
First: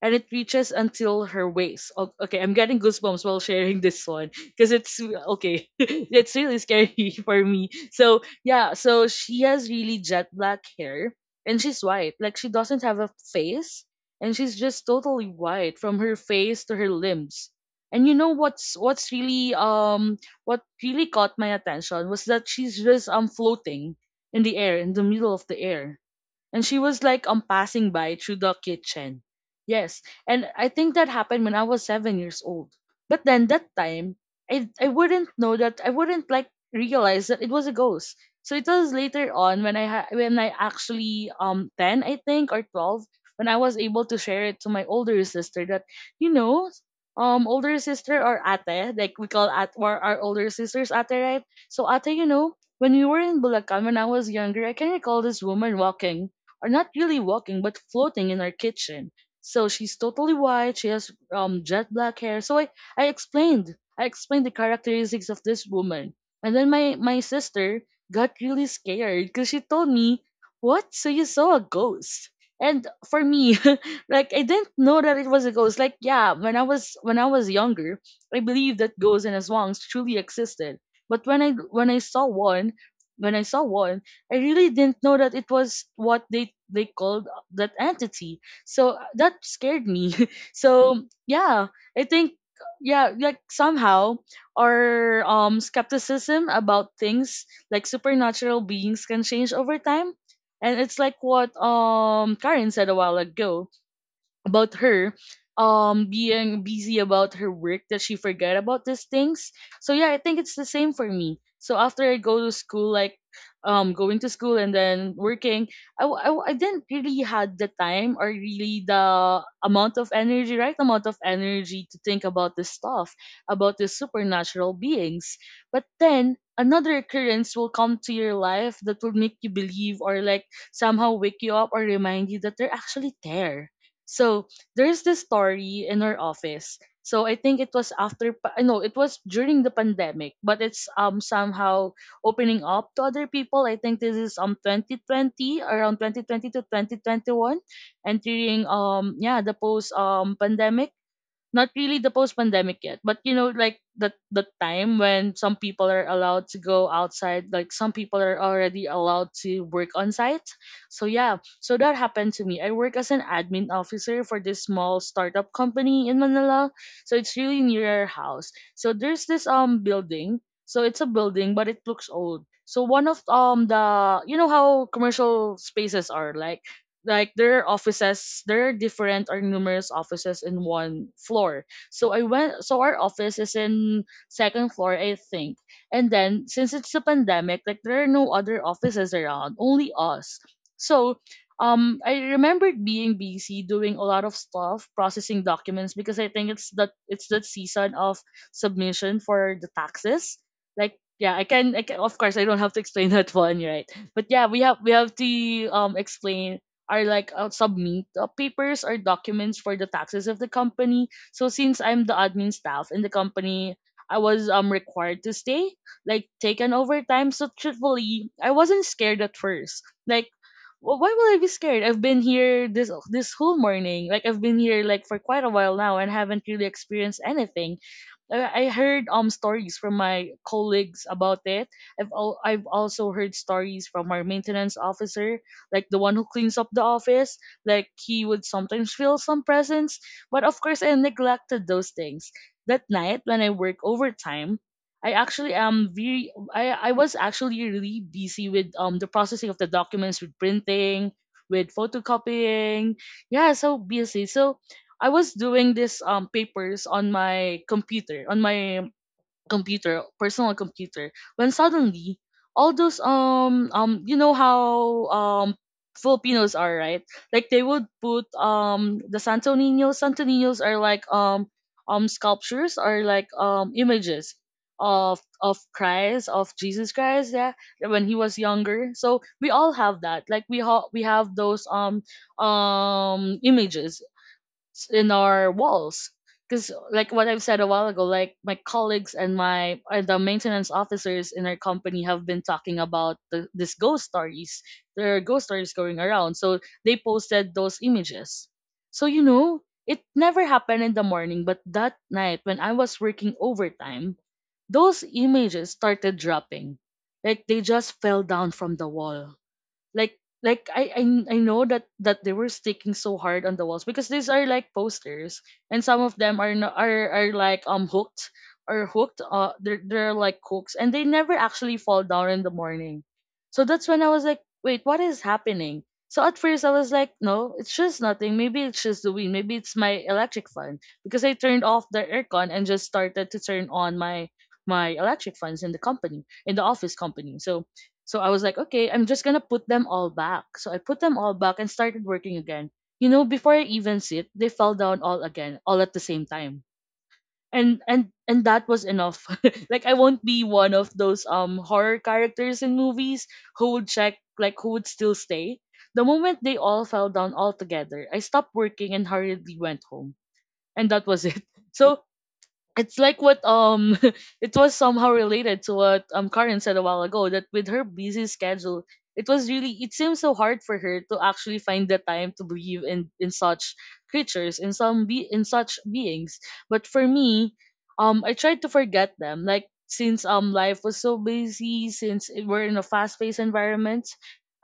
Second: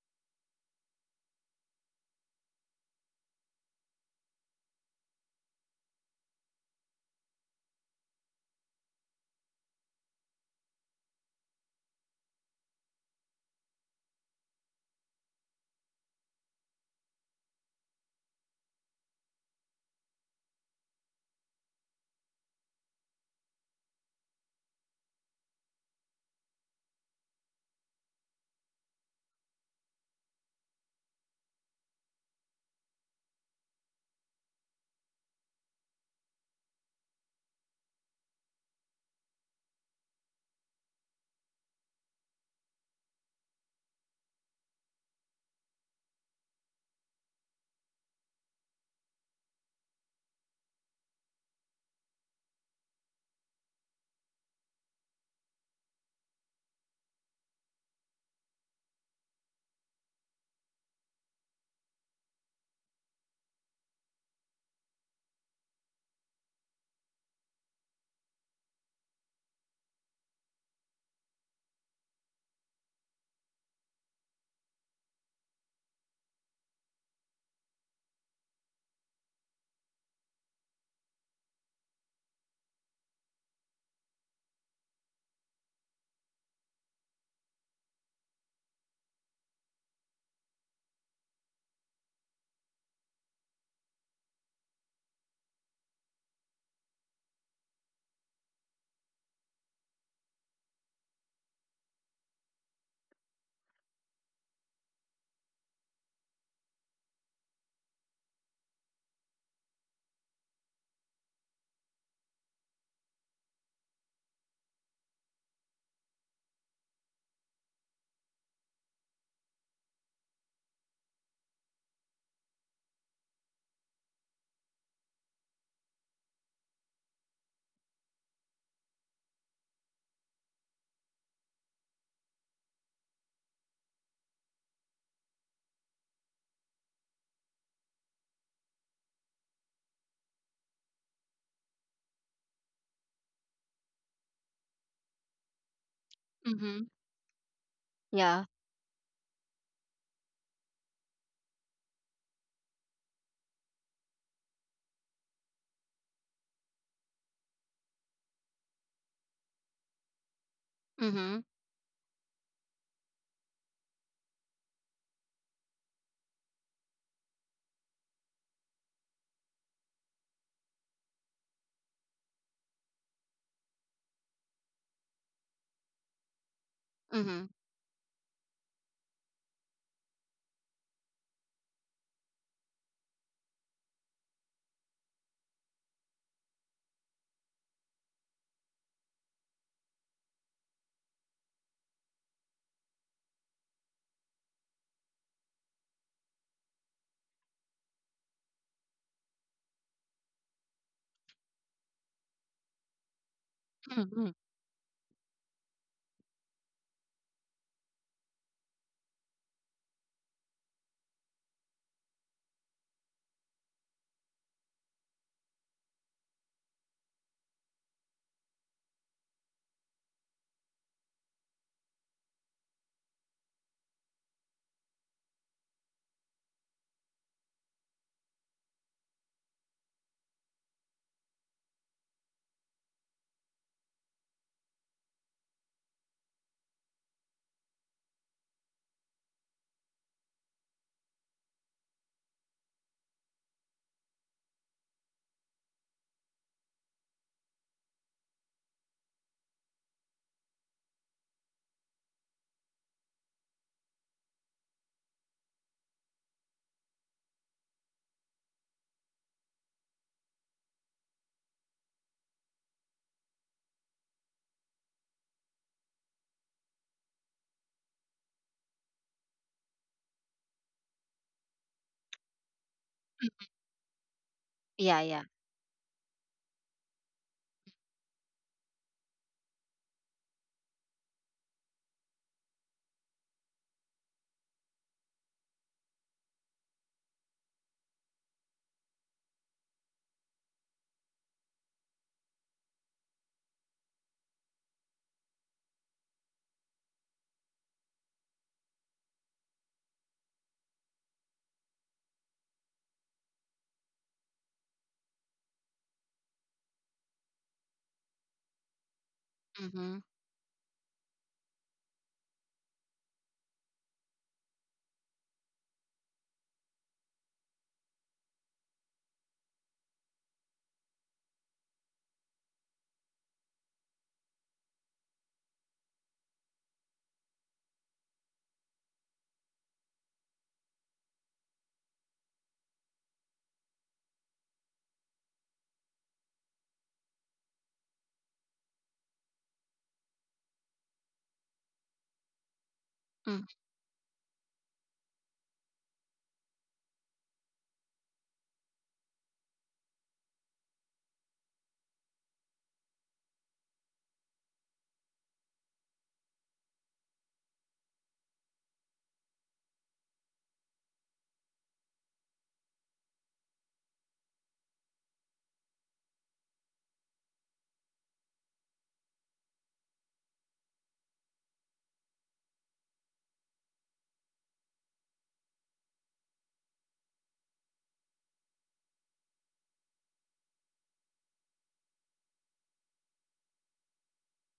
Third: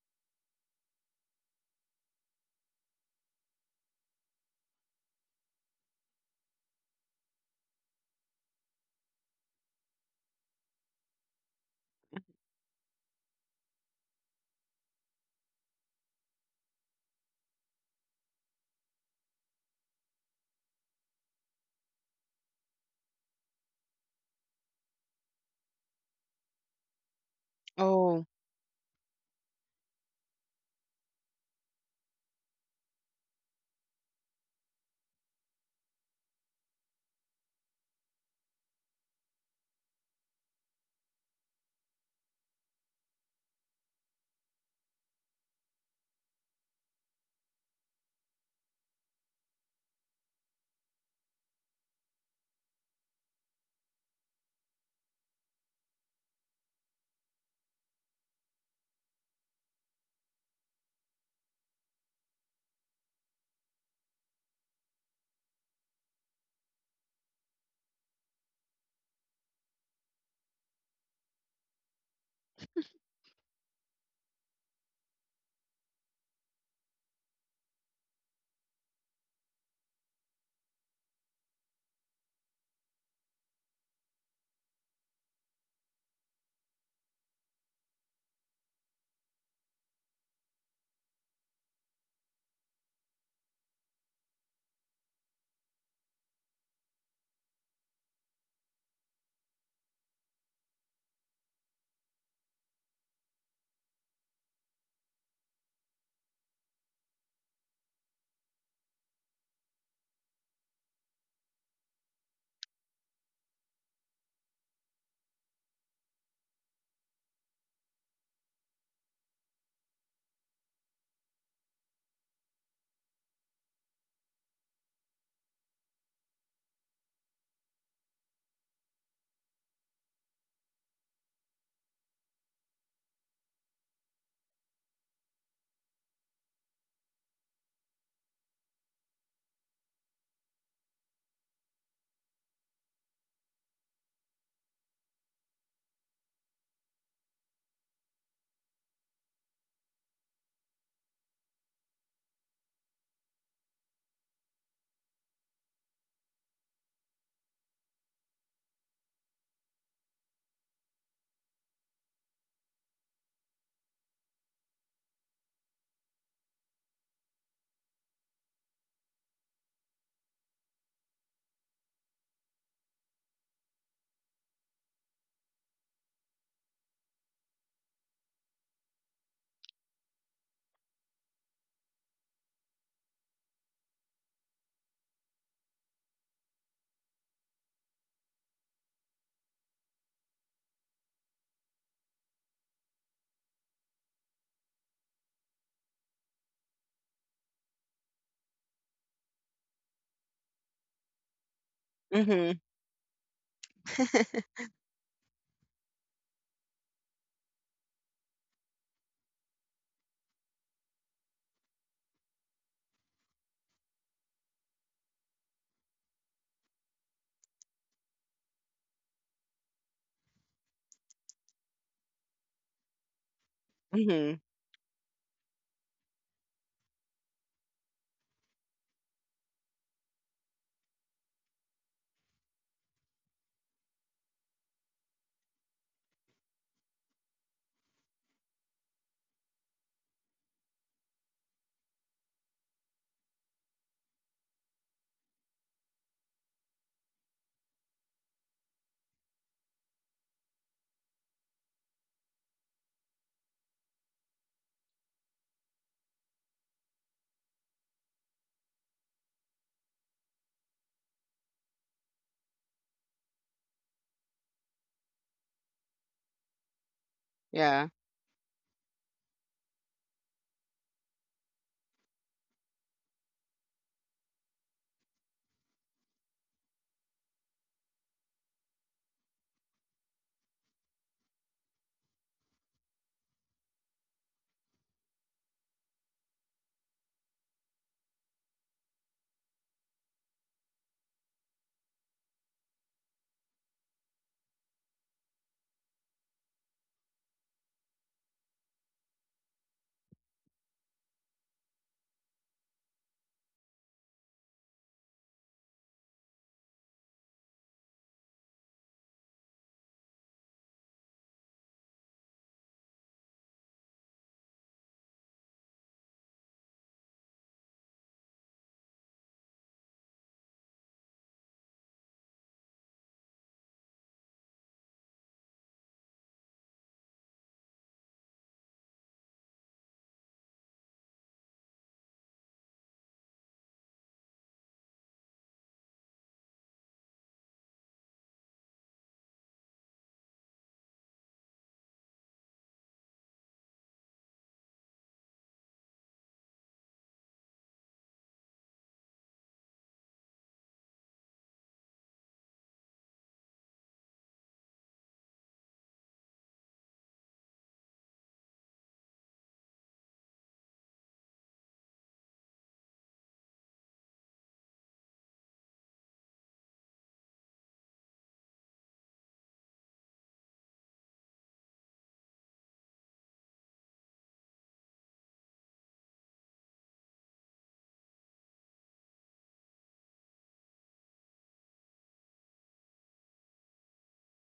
Speaker 1: and it reaches until her waist. O- Okay, I'm getting goosebumps while sharing this one because it's okay. It's really scary for me. So yeah, so she has really jet black hair and she's white. Like she doesn't have a face and she's just totally white from her face to her limbs. And you know what's really what really caught my attention was that she's just floating in the air, in the middle of the air, and she was like passing by
Speaker 3: Oh.
Speaker 1: through the kitchen. Yes, and I think that happened when I was 7 years old. But then that time, I wouldn't know that I wouldn't like realize that it was a ghost. So it was later on when I when I actually 10 I think or 12, when I was able to share it to my older sister that, you know, older sister or ate, like we call at or our older sisters ate, right. So ate, you know, when we were in Bulacan when I was younger, I can recall this woman walking, are not really walking but floating in our kitchen. So she's totally white. She has jet black hair. So I explained the characteristics of this woman, and then my sister got really scared because she told me, "What? So you saw a ghost?" And for me, like I didn't know that it was a ghost. Like yeah, when I was younger, I believed that ghosts and swans truly existed. But when I saw one, when I saw one, I really didn't know that it was what they called that entity. So that scared me. So yeah, I think yeah, like somehow our skepticism about things like supernatural beings can change over time. And it's like what Karen said a while ago about her being busy about her work that she forget about these things. So yeah, I think it's the same for me. So after I go to school, like going to school and then working, I didn't really had the time or really the amount of energy, to think about this stuff, about the supernatural beings, but then another occurrence will come to your life that will make you believe or like somehow wake you up or remind you that they're actually there. So there's this story in our office. So I think it was after I know it was during the pandemic, but it's somehow opening up to other people. I think this is 2020 around 2020 to
Speaker 2: Mm-hmm.
Speaker 1: 2021,
Speaker 2: Yeah.
Speaker 1: entering yeah, the post pandemic, not really the post pandemic yet, but you know, like the time when some people are allowed to go outside, like some people are already allowed to work on site. So yeah,
Speaker 2: Mm-hmm.
Speaker 1: so that happened to me. I work as an admin officer for this small startup company in Manila. So it's really near our house. So there's this building. So it's a building, but it looks old. So one of the you know how commercial spaces are like
Speaker 2: Mm-hmm.
Speaker 1: there are offices, there are different or numerous offices in one floor. So I went, so our office is in second floor I think, and then since it's a pandemic, like there are no other offices around, only us. So I remembered being busy doing a lot of stuff, processing documents, because I think it's that season of submission for the taxes, like yeah I can of course I don't
Speaker 3: Mhm.
Speaker 1: have to explain that one right, but
Speaker 2: Mm-hmm.
Speaker 1: yeah we have to explain are like submit papers or documents for the taxes of the company. So since I'm the admin staff in the company, I was required to stay, like take an overtime. So truthfully, I wasn't scared at first. Like, why will I be scared? I've been here this whole morning. Like I've
Speaker 3: Mhm.
Speaker 1: been here like for quite a while now and haven't really experienced anything. I heard stories from my colleagues about it. I've also heard stories from our maintenance officer, like the one who cleans up the office, like he would sometimes feel some presence, but of course I neglected those things. That night when I work overtime, I actually am very I was actually really busy with the processing of the documents, with printing, with photocopying. Yeah, so busy. So I was doing this papers on my computer, personal computer, when suddenly all those you know how Filipinos are, right? Like they would
Speaker 3: Yeah.
Speaker 1: put the Santo Niños. Santo Niños are like sculptures or like images
Speaker 2: Yeah.
Speaker 1: of
Speaker 2: Yeah.
Speaker 1: of Christ, of Jesus Christ, yeah, when he was younger. So we all have that. Like we have those images in our walls, because like what I've said a while ago, like my colleagues and my the maintenance officers in our company have been talking about this ghost stories. There are ghost stories going around, so they posted those images. So you know it never happened in the morning, but that night when I was working overtime, those images started dropping, like they just fell down from the wall.
Speaker 2: Mm-hmm.
Speaker 1: Like I know that they were sticking so hard on the walls because these are like posters, and some of them are no, are like hooked, or hooked, they're like hooks, and they never actually fall down in the morning. So that's when I was like, wait, what is happening? So at first I was like, no, it's just nothing. Maybe it's just the wind. Maybe it's my electric fan, because I turned off the aircon and just started to turn on my electric fans in the office company. So I was like, okay, I'm just gonna put them all back. So I put them all back and started working again. You know,
Speaker 2: Mm-hmm.
Speaker 1: before I even sit, they fell down all again, all at the same time. And that was enough. Like I won't be one of those horror characters in movies who would still stay. The moment they all fell down all together, I stopped working and hurriedly went home. And that was it. So it's like what it was somehow related to what Karen said a while ago, that with her busy schedule, it was really it seems so hard for her to actually find the time to believe in such creatures, in some be in such beings. But for me, I tried to forget them, like since life was so busy, since we're in a fast paced environment,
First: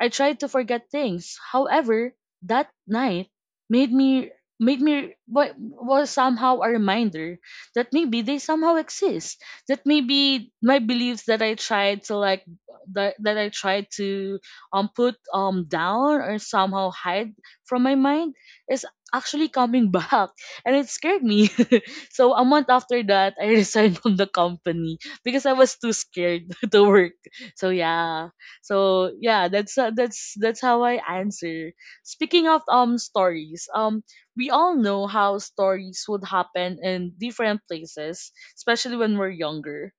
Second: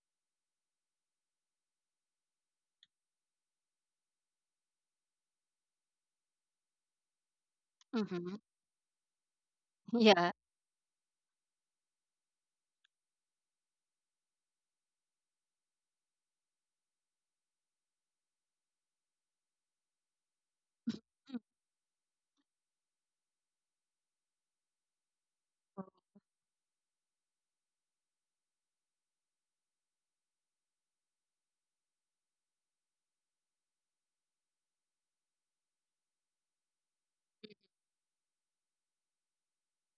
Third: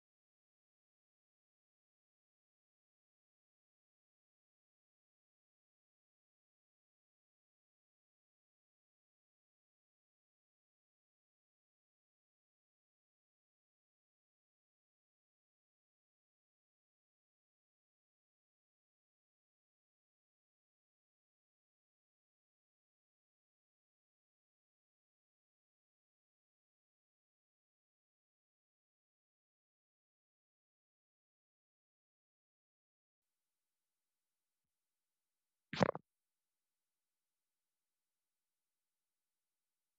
Speaker 1: I tried to forget things. However, that night made me was somehow a reminder that maybe
Speaker 2: Mm-hmm.
Speaker 1: they somehow exist, that
Speaker 2: Yeah.
Speaker 1: maybe my beliefs that I tried to put down or somehow hide from my mind is actually coming back, and it scared me. So a month after that, I resigned from the company because I was too scared to work. So yeah so yeah that's that's how I answer. Speaking of stories, we all know how stories would happen in different places, especially when we're younger.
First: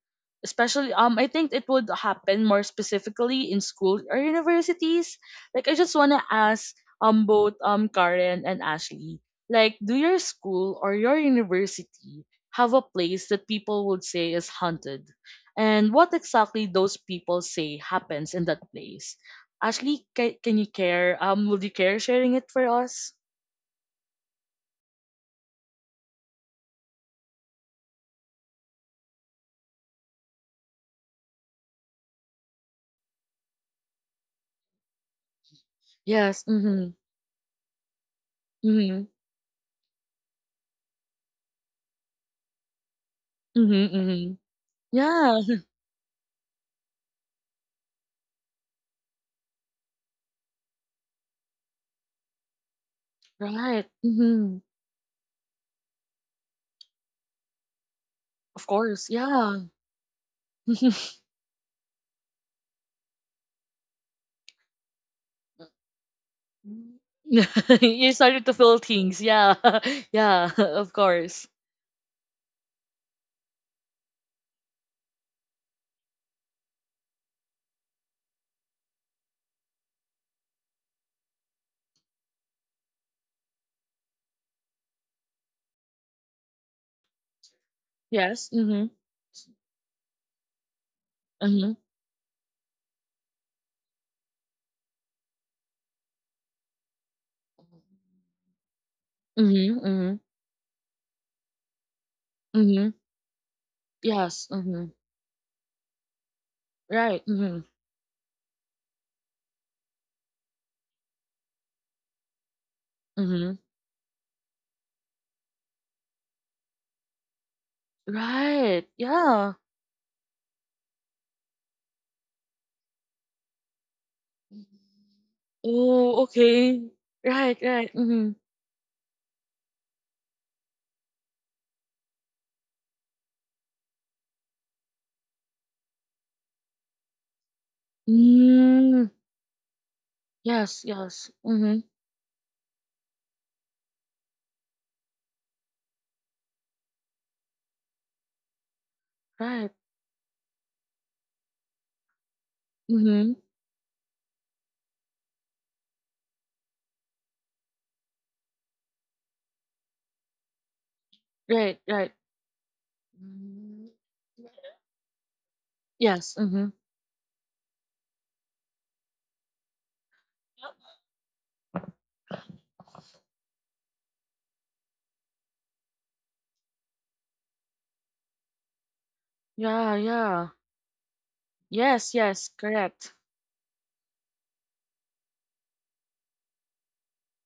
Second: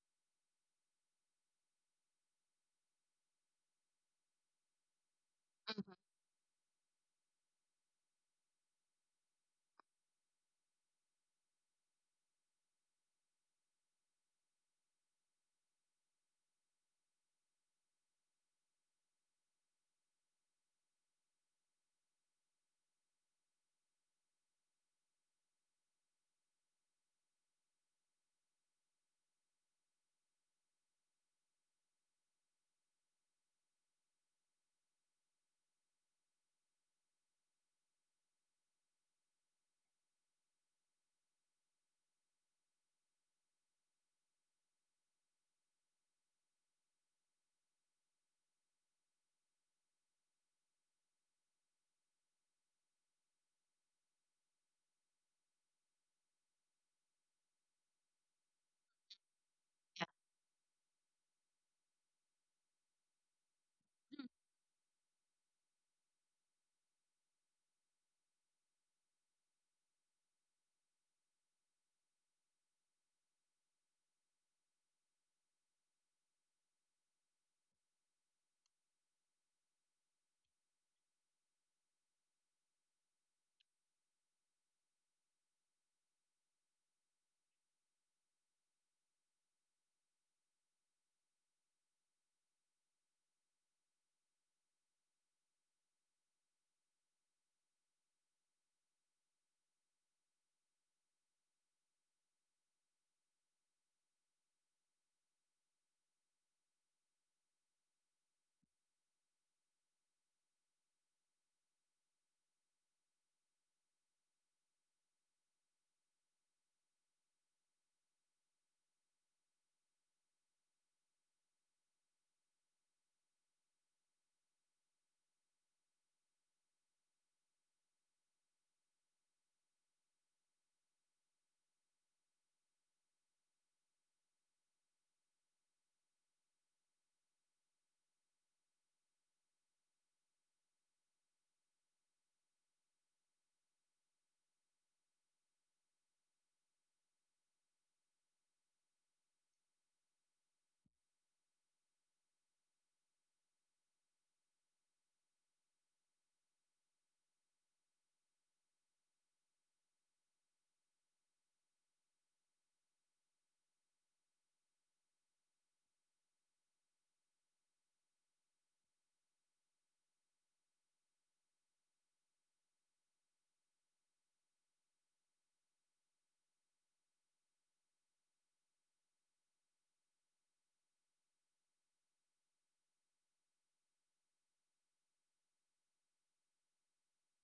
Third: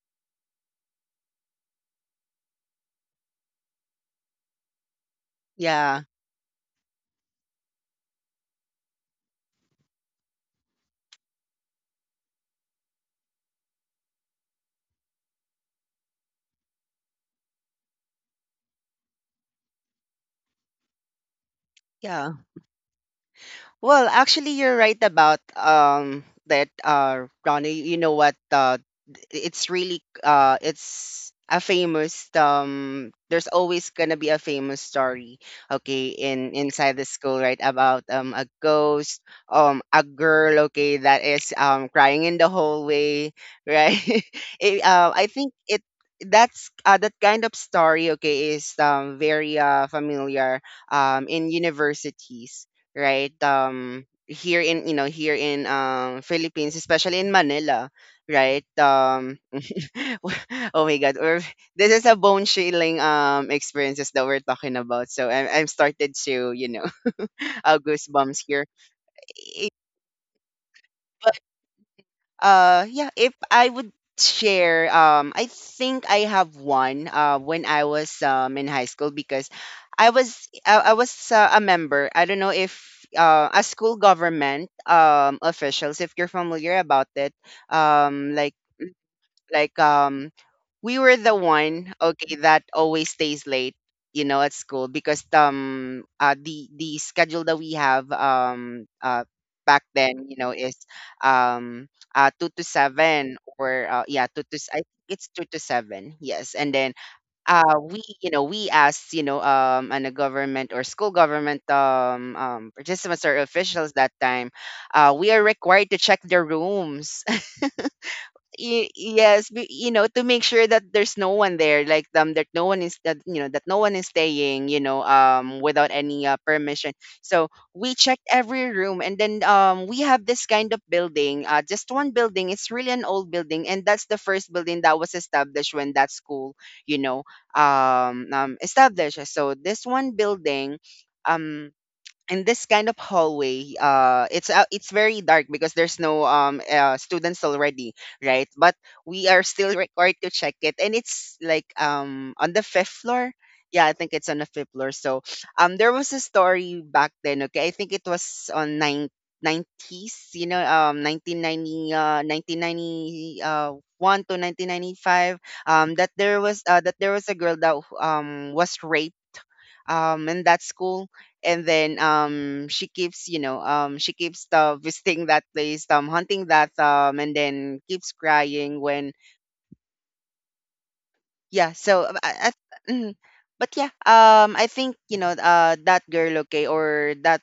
Speaker 1: Especially, I think it would happen more specifically in school or universities. Like, I
Speaker 2: Mm-hmm.
Speaker 1: just
Speaker 3: Yeah.
Speaker 1: wanna ask, both Karen and Ashley, like, do your school or your university have a place that people would say is haunted? And what exactly those people say happens in that place? Ashley, can you care? Would you care
Speaker 3: Yeah.
Speaker 1: sharing it for us?
Speaker 3: Well, actually, you're right about that, Ronnie. You know what? It's really, it's a famous. There's always gonna be a famous story, okay,
Speaker 1: Yes.
Speaker 3: in
Speaker 1: Mhm.
Speaker 3: inside the school, right? About a
Speaker 1: Mhm.
Speaker 3: ghost, a girl, okay, that is crying in the hallway,
Speaker 1: Mhm,
Speaker 3: right?
Speaker 1: mhm.
Speaker 3: it, I
Speaker 1: Yeah,
Speaker 3: think it That's, that kind of story, okay, is very familiar, in universities, right?
Speaker 1: right. Mhm.
Speaker 3: Here in, you know, here in Philippines, especially in Manila, right?
Speaker 1: Of course, yeah.
Speaker 2: Yeah.
Speaker 3: Oh my God, this is a bone chilling experiences
Speaker 2: Mm-hmm.
Speaker 3: that we're talking about. So I'm started to, you know,
Speaker 1: Mm. You
Speaker 3: goosebumps
Speaker 1: started to
Speaker 3: here.
Speaker 1: feel things, yeah. Yeah, of course.
Speaker 3: Yeah, if I would share, I think I have one. When I was in high school, because I was a member. I don't know if, a school government officials, if you're familiar about it, um
Speaker 1: Yes.
Speaker 3: like
Speaker 1: Mhm.
Speaker 3: like we were the
Speaker 1: Mhm.
Speaker 3: one, okay, that always stays late, you know, at school, because the schedule that we have,
Speaker 1: Mhm.
Speaker 3: back
Speaker 1: Mhm.
Speaker 3: then, you know, is um 2 to
Speaker 1: Mhm.
Speaker 3: 7, or, yeah, 2
Speaker 1: Yes.
Speaker 3: to s- I
Speaker 1: Mhm.
Speaker 3: think it's 2 to 7, yes, and then,
Speaker 1: Right. Mhm.
Speaker 3: we, you know, we asked, you know, and a government or school government, participants or
Speaker 1: Mhm.
Speaker 3: officials, that time, we are required to check their rooms.
Speaker 1: Right.
Speaker 3: Yes.
Speaker 1: Yeah.
Speaker 3: You know, to make sure that there's no one there, like, that no one is staying, you know, without
Speaker 1: Oh,
Speaker 3: any,
Speaker 1: okay.
Speaker 3: permission. So
Speaker 1: Right, right.
Speaker 3: we checked
Speaker 1: Mhm.
Speaker 3: every room. And then, we have this kind of building, just one building. It's really an old building, and that's the first building that was established when that school, you know,
Speaker 1: Mm.
Speaker 3: established. So this one building,
Speaker 1: Yes, yes.
Speaker 3: um
Speaker 1: Mhm.
Speaker 3: in this kind of hallway, it's very dark, because there's no, students already, right? But we are
Speaker 1: Right.
Speaker 3: still required to check it, and it's like, on the fifth floor.
Speaker 1: Mhm.
Speaker 3: Yeah, I think it's on the fifth floor. So, there was a story back then, okay, I think it was on nine 90s, you know,
Speaker 1: Right,
Speaker 3: 1990,
Speaker 1: right.
Speaker 3: 1990,
Speaker 1: Mm.
Speaker 3: 1 to 1995,
Speaker 1: Yes. Mm-hmm.
Speaker 3: that there was a girl that was raped in that school. And then, she keeps you know she keeps visiting that place, hunting that, and then keeps crying when,
Speaker 1: Yeah, yeah.
Speaker 3: yeah. So,
Speaker 1: Yes, yes, correct.
Speaker 3: mhm. But yeah, I think that girl, okay, or that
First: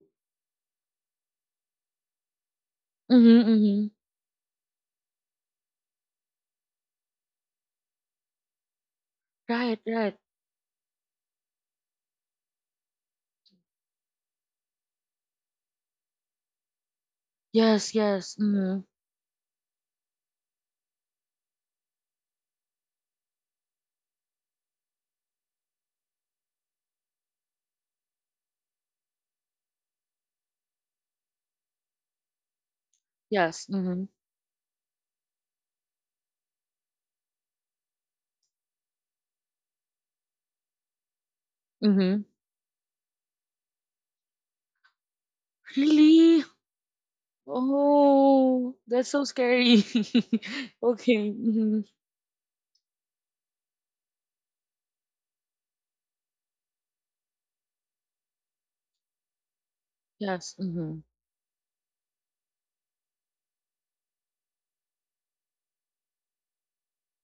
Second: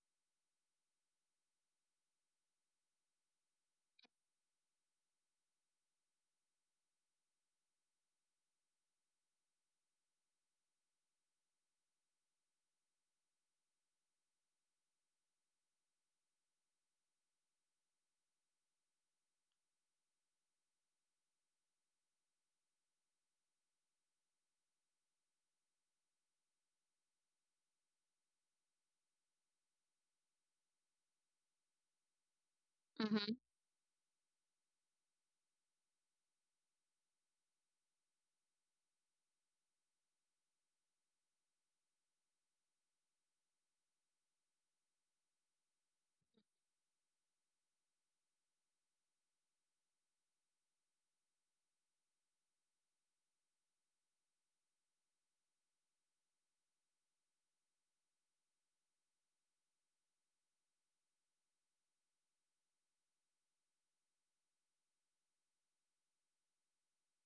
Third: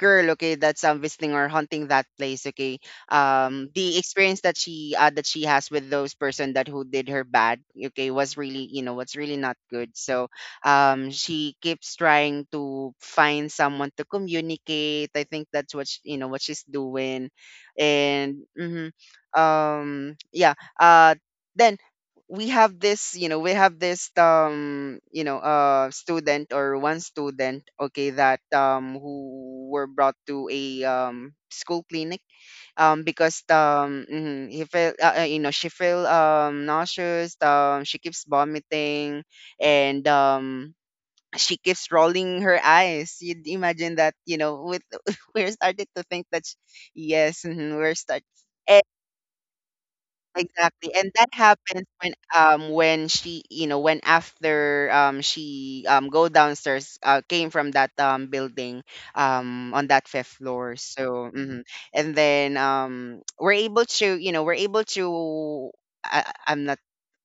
Speaker 3: girl, okay, that's visiting or hunting that place, okay,
Speaker 1: Mm-hmm, mm-hmm.
Speaker 3: the experience that she has with those person that who did her bad, okay, was really what's really not
Speaker 1: Right,
Speaker 3: good.
Speaker 1: right.
Speaker 3: So she keeps trying to find someone to communicate. I think that's what sh you know what she's doing.
Speaker 1: Yes, yes.
Speaker 3: and
Speaker 1: Mm-hmm.
Speaker 3: mhm, um yeah uh then we have this you know we have this, student or one student, okay, that who were brought to a school clinic,
Speaker 2: Mm-hmm.
Speaker 3: because
Speaker 1: Yes. Mm-hmm.
Speaker 3: he felt, she feel nauseous. She keeps vomiting and she keeps
Speaker 1: Mm-hmm.
Speaker 3: rolling her eyes. You'd imagine that, you know, with we're started to think
Speaker 1: Really?
Speaker 3: that we're start.
Speaker 1: Oh, that's so scary.
Speaker 3: Exactly. And
Speaker 1: Okay.
Speaker 3: that
Speaker 1: Mm-hmm.
Speaker 3: happens when she you know when after she go downstairs, came from that building on that fifth
Speaker 1: Yes.
Speaker 3: floor.
Speaker 1: Mm-hmm.
Speaker 3: So and then we're able to, we're able to, I'm not,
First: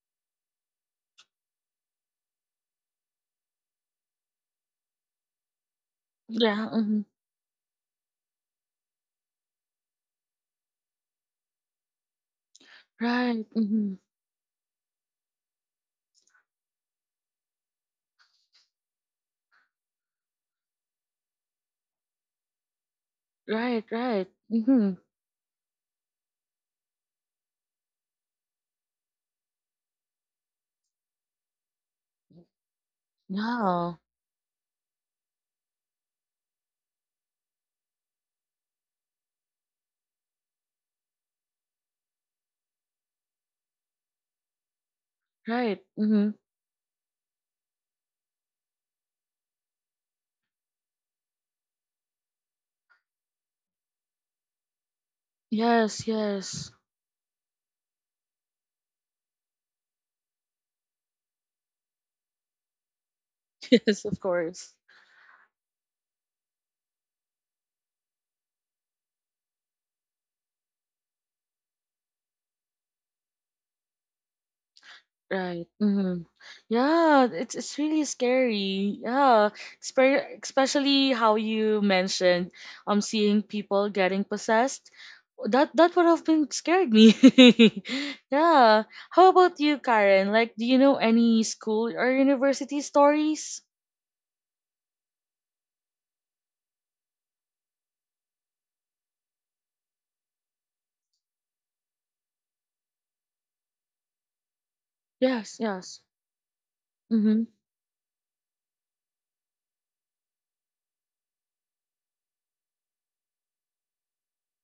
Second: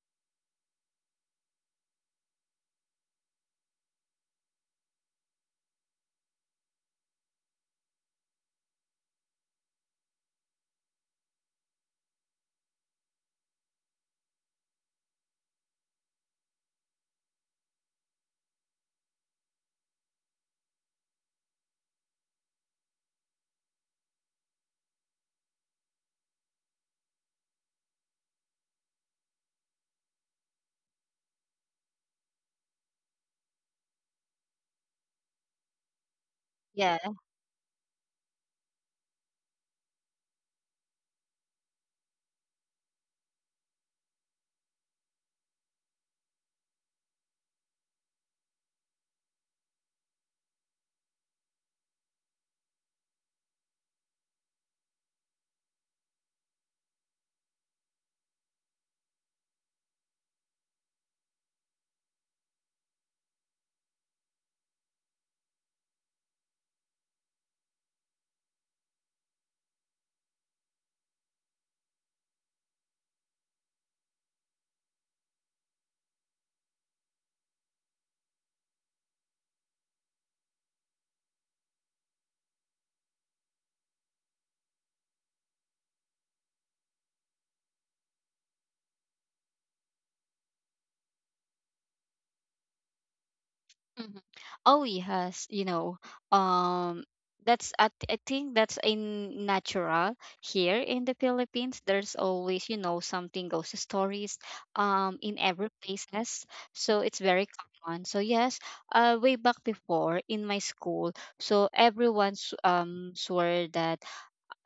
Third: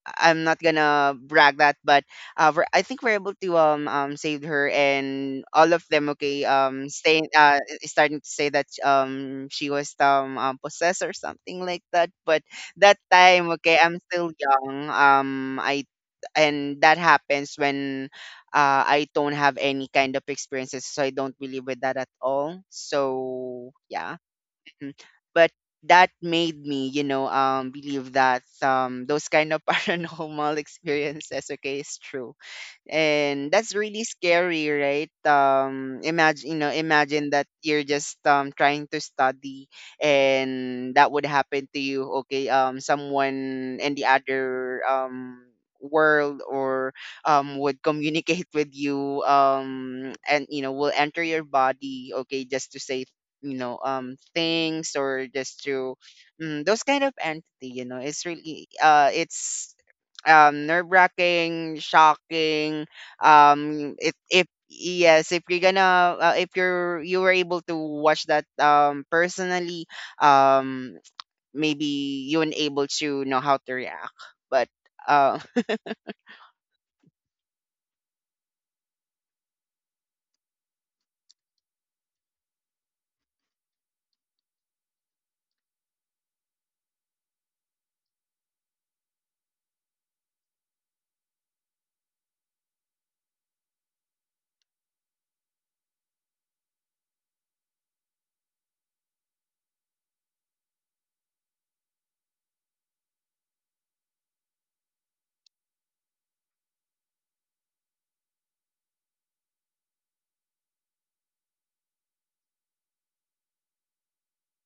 Speaker 3: I'm not gonna brag that, but I think we're able to save her. And all of them, okay,
Speaker 1: Yeah. Mm-hmm.
Speaker 3: staying starting to say that she was possessed or something like that. But that
Speaker 1: Right.
Speaker 3: time, okay,
Speaker 1: Mm-hmm.
Speaker 3: I'm still young. I, and that happens when I don't have any kind of experiences, so I don't believe with that at all. So
Speaker 1: Right,
Speaker 3: yeah.
Speaker 1: right. Mm-hmm.
Speaker 3: Mm. But that made me, you know, believe that, those kind of paranormal experiences, okay, is true. And that's
Speaker 1: Yeah.
Speaker 3: really scary, right? Imagine,
Speaker 2: Yeah.
Speaker 3: imagine that you're just trying to study and that would happen to you, okay, someone in the other
Speaker 1: Right. Mm-hmm.
Speaker 3: world or would communicate with you and, you know, will enter your body, okay, just to say, things or just to,
Speaker 1: Yes, yes.
Speaker 3: those kind of entity, you know, it's really it's nerve-wracking, shocking. Um,
Speaker 1: Yes,
Speaker 3: if
Speaker 1: of
Speaker 3: if
Speaker 1: course.
Speaker 3: yes, if you're gonna, if you're, you were able to watch that personally, um, maybe you weren't able to know how to react. But uh,
Speaker 1: Right. Hmm. Yeah, it's really scary. Yeah. Especially how you mentioned seeing people getting possessed. That would have been scared me. Yeah. How about you, Karen? Like, do you know any school or university stories?
Speaker 2: Mhm. Oh yes, you know, um, that's I think that's in natural here in the Philippines. There's always, you know, something ghost stories, in
Speaker 1: Yes.
Speaker 2: every
Speaker 1: Yes.
Speaker 2: places, so it's
Speaker 1: Mm-hmm.
Speaker 2: very common. So yes, way back before in my school, so everyone swore that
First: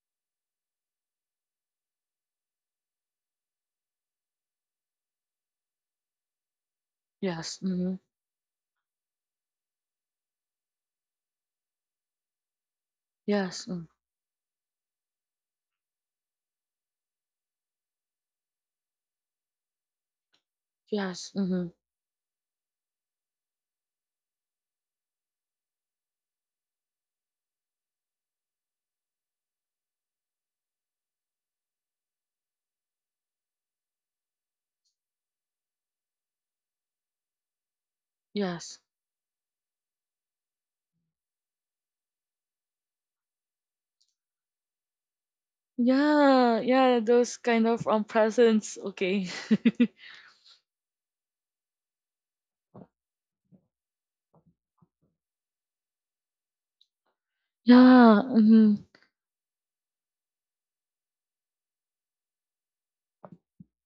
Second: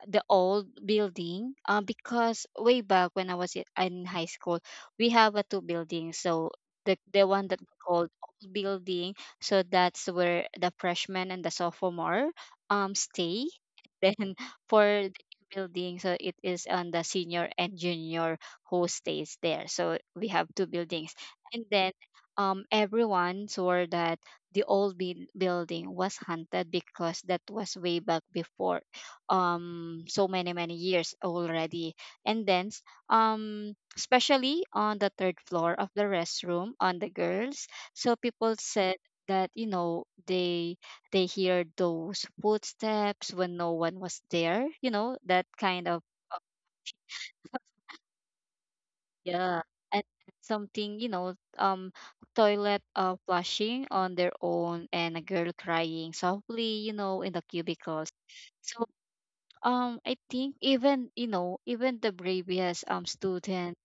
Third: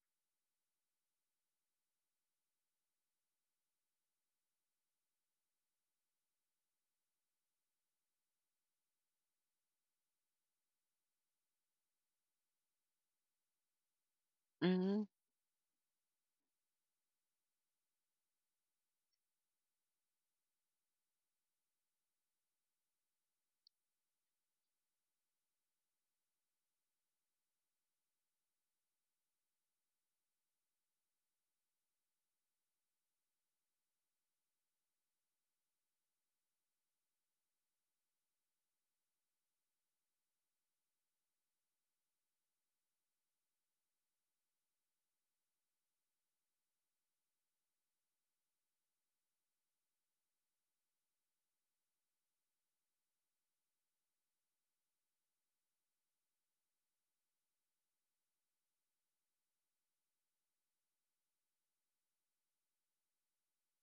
Speaker 2: the old building because way back when in high school, we have a two buildings. So the one
Speaker 1: Yes.
Speaker 2: that we
Speaker 1: Mm-hmm.
Speaker 2: called old building, so that's where the freshmen and the sophomore stay
Speaker 1: Yes. Mm.
Speaker 2: then
Speaker 3: mm,
Speaker 2: for the building, so it is on the senior and junior who stays there. So we have two buildings,
Speaker 1: Yes.
Speaker 2: and
Speaker 1: Mm-hmm.
Speaker 2: then everyone swore that the building was haunted because that was way back before so many many years already. And then especially on the third floor of the restroom on the girls, so people
Speaker 1: Yes.
Speaker 2: said that you know they hear those footsteps when no one was there, you know, that kind of
Speaker 1: Yeah. Yeah. Those kind of presents. Okay.
Speaker 2: yeah. And something, you know, toilet flushing on their own, and a girl crying softly, you know, in the cubicles.
Speaker 1: Yeah, mhm.
Speaker 2: So I think even, you know, even the bravest student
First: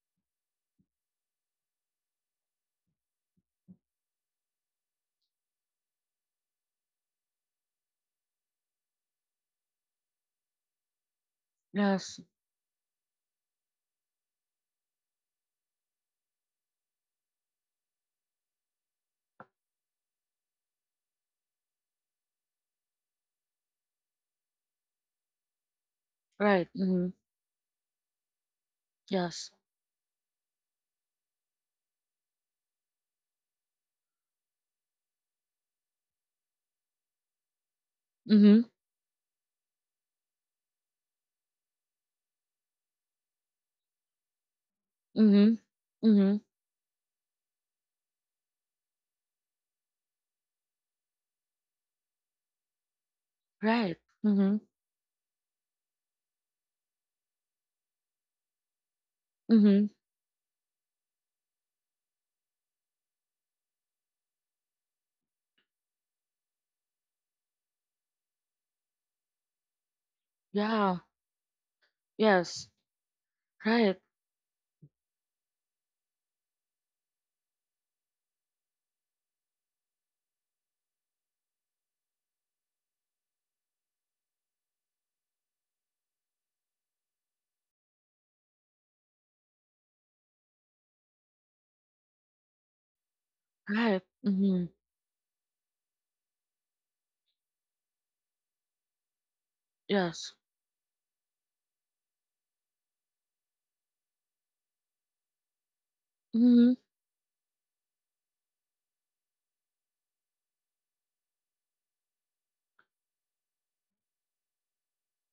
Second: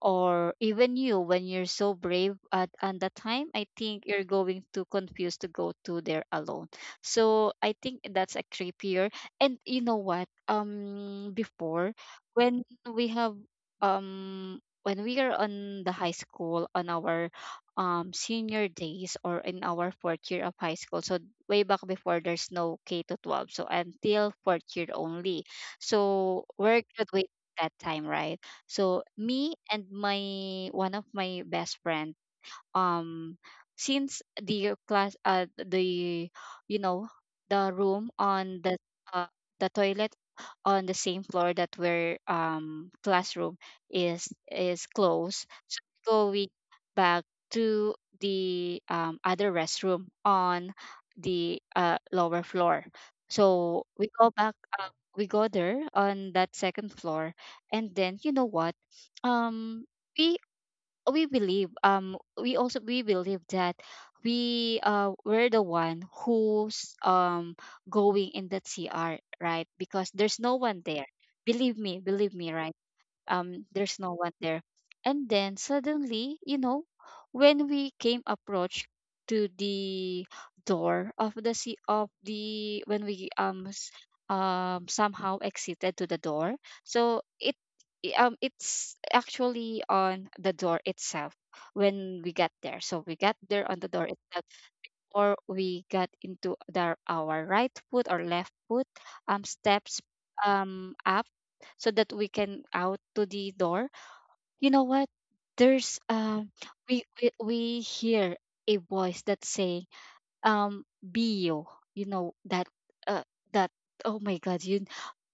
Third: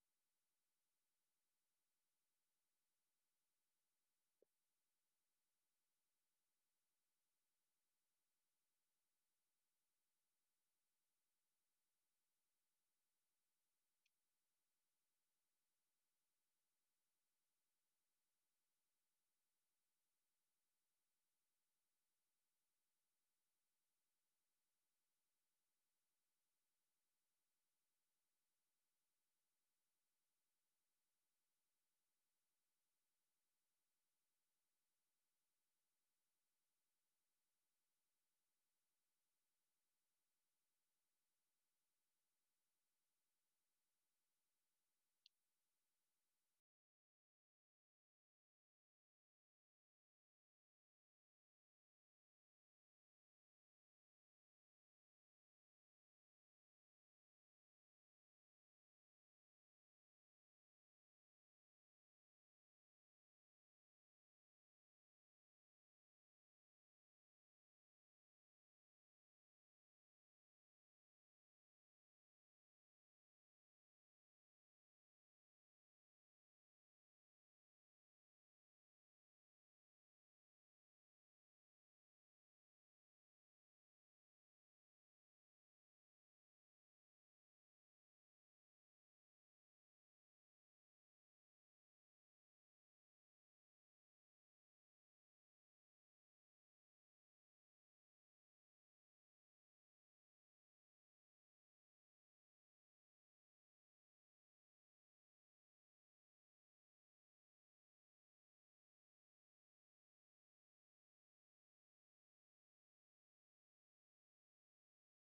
Speaker 2: or even you when you're so brave at the time, I think you're going too confused to go to there alone. So I think that's a creepier. And you know what before
Speaker 1: Yes.
Speaker 2: when we have when we are on the high school on our senior days or in our fourth year of high school, so way back before there's no k to 12, so until fourth year only, so
Speaker 1: Right.
Speaker 2: we're
Speaker 1: Mm-hmm.
Speaker 2: graduating that time, right? So
Speaker 1: Yes.
Speaker 2: me and my one of my best friend, um since the class the you know the room on
Speaker 1: Mm-hmm.
Speaker 2: uh, the toilet on the same floor that where classroom is closed,
Speaker 1: Mm-hmm.
Speaker 2: so
Speaker 1: Mm-hmm.
Speaker 2: going back to the other restroom on the lower floor, so
Speaker 1: Right.
Speaker 2: we go back
Speaker 1: Mm-hmm.
Speaker 2: we go there on that second floor. And then you know what um
Speaker 1: Mm-hmm.
Speaker 2: we we believe we also we believe that we're the one who's going in the CR, right? Because there's no one
Speaker 1: Yeah.
Speaker 2: there, believe me, believe me.
Speaker 1: Yes.
Speaker 2: Right,
Speaker 1: Right.
Speaker 2: there's no one there. And then suddenly, you know, when we came approach to the door of the sea of the when somehow exited to the door, so it's actually on the door itself when we got there, so we got there on the
Speaker 1: Right.
Speaker 2: door itself,
Speaker 1: Mm-hmm.
Speaker 2: or we got into the, our right foot or left foot steps
Speaker 1: Yes.
Speaker 2: up, so that we can out to the door. You know what, there's
Speaker 1: Mm-hmm.
Speaker 2: we hear a voice that's saying bio, you know, that uh that oh my god, you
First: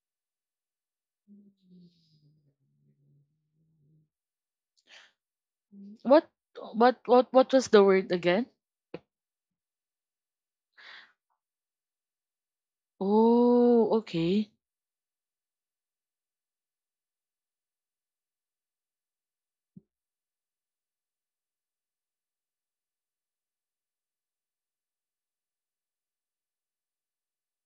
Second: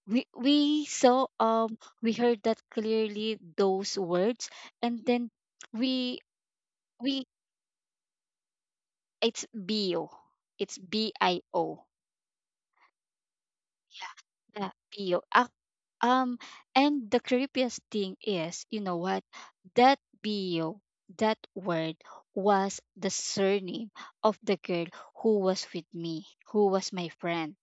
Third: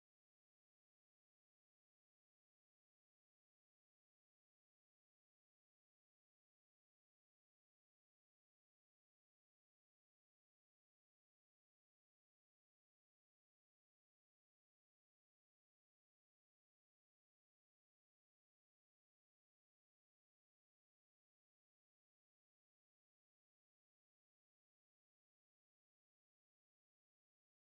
Speaker 2: we saw we heard that clearly those words, and then we
Speaker 1: What what
Speaker 2: we
Speaker 1: what what was the word again?
Speaker 2: it's bio, it's bio.
Speaker 1: Oh, okay.
Speaker 2: Bio. Ah, um, and the creepiest thing is, you know what? That bio, that word was the surname of the girl who was with me, who was my friend.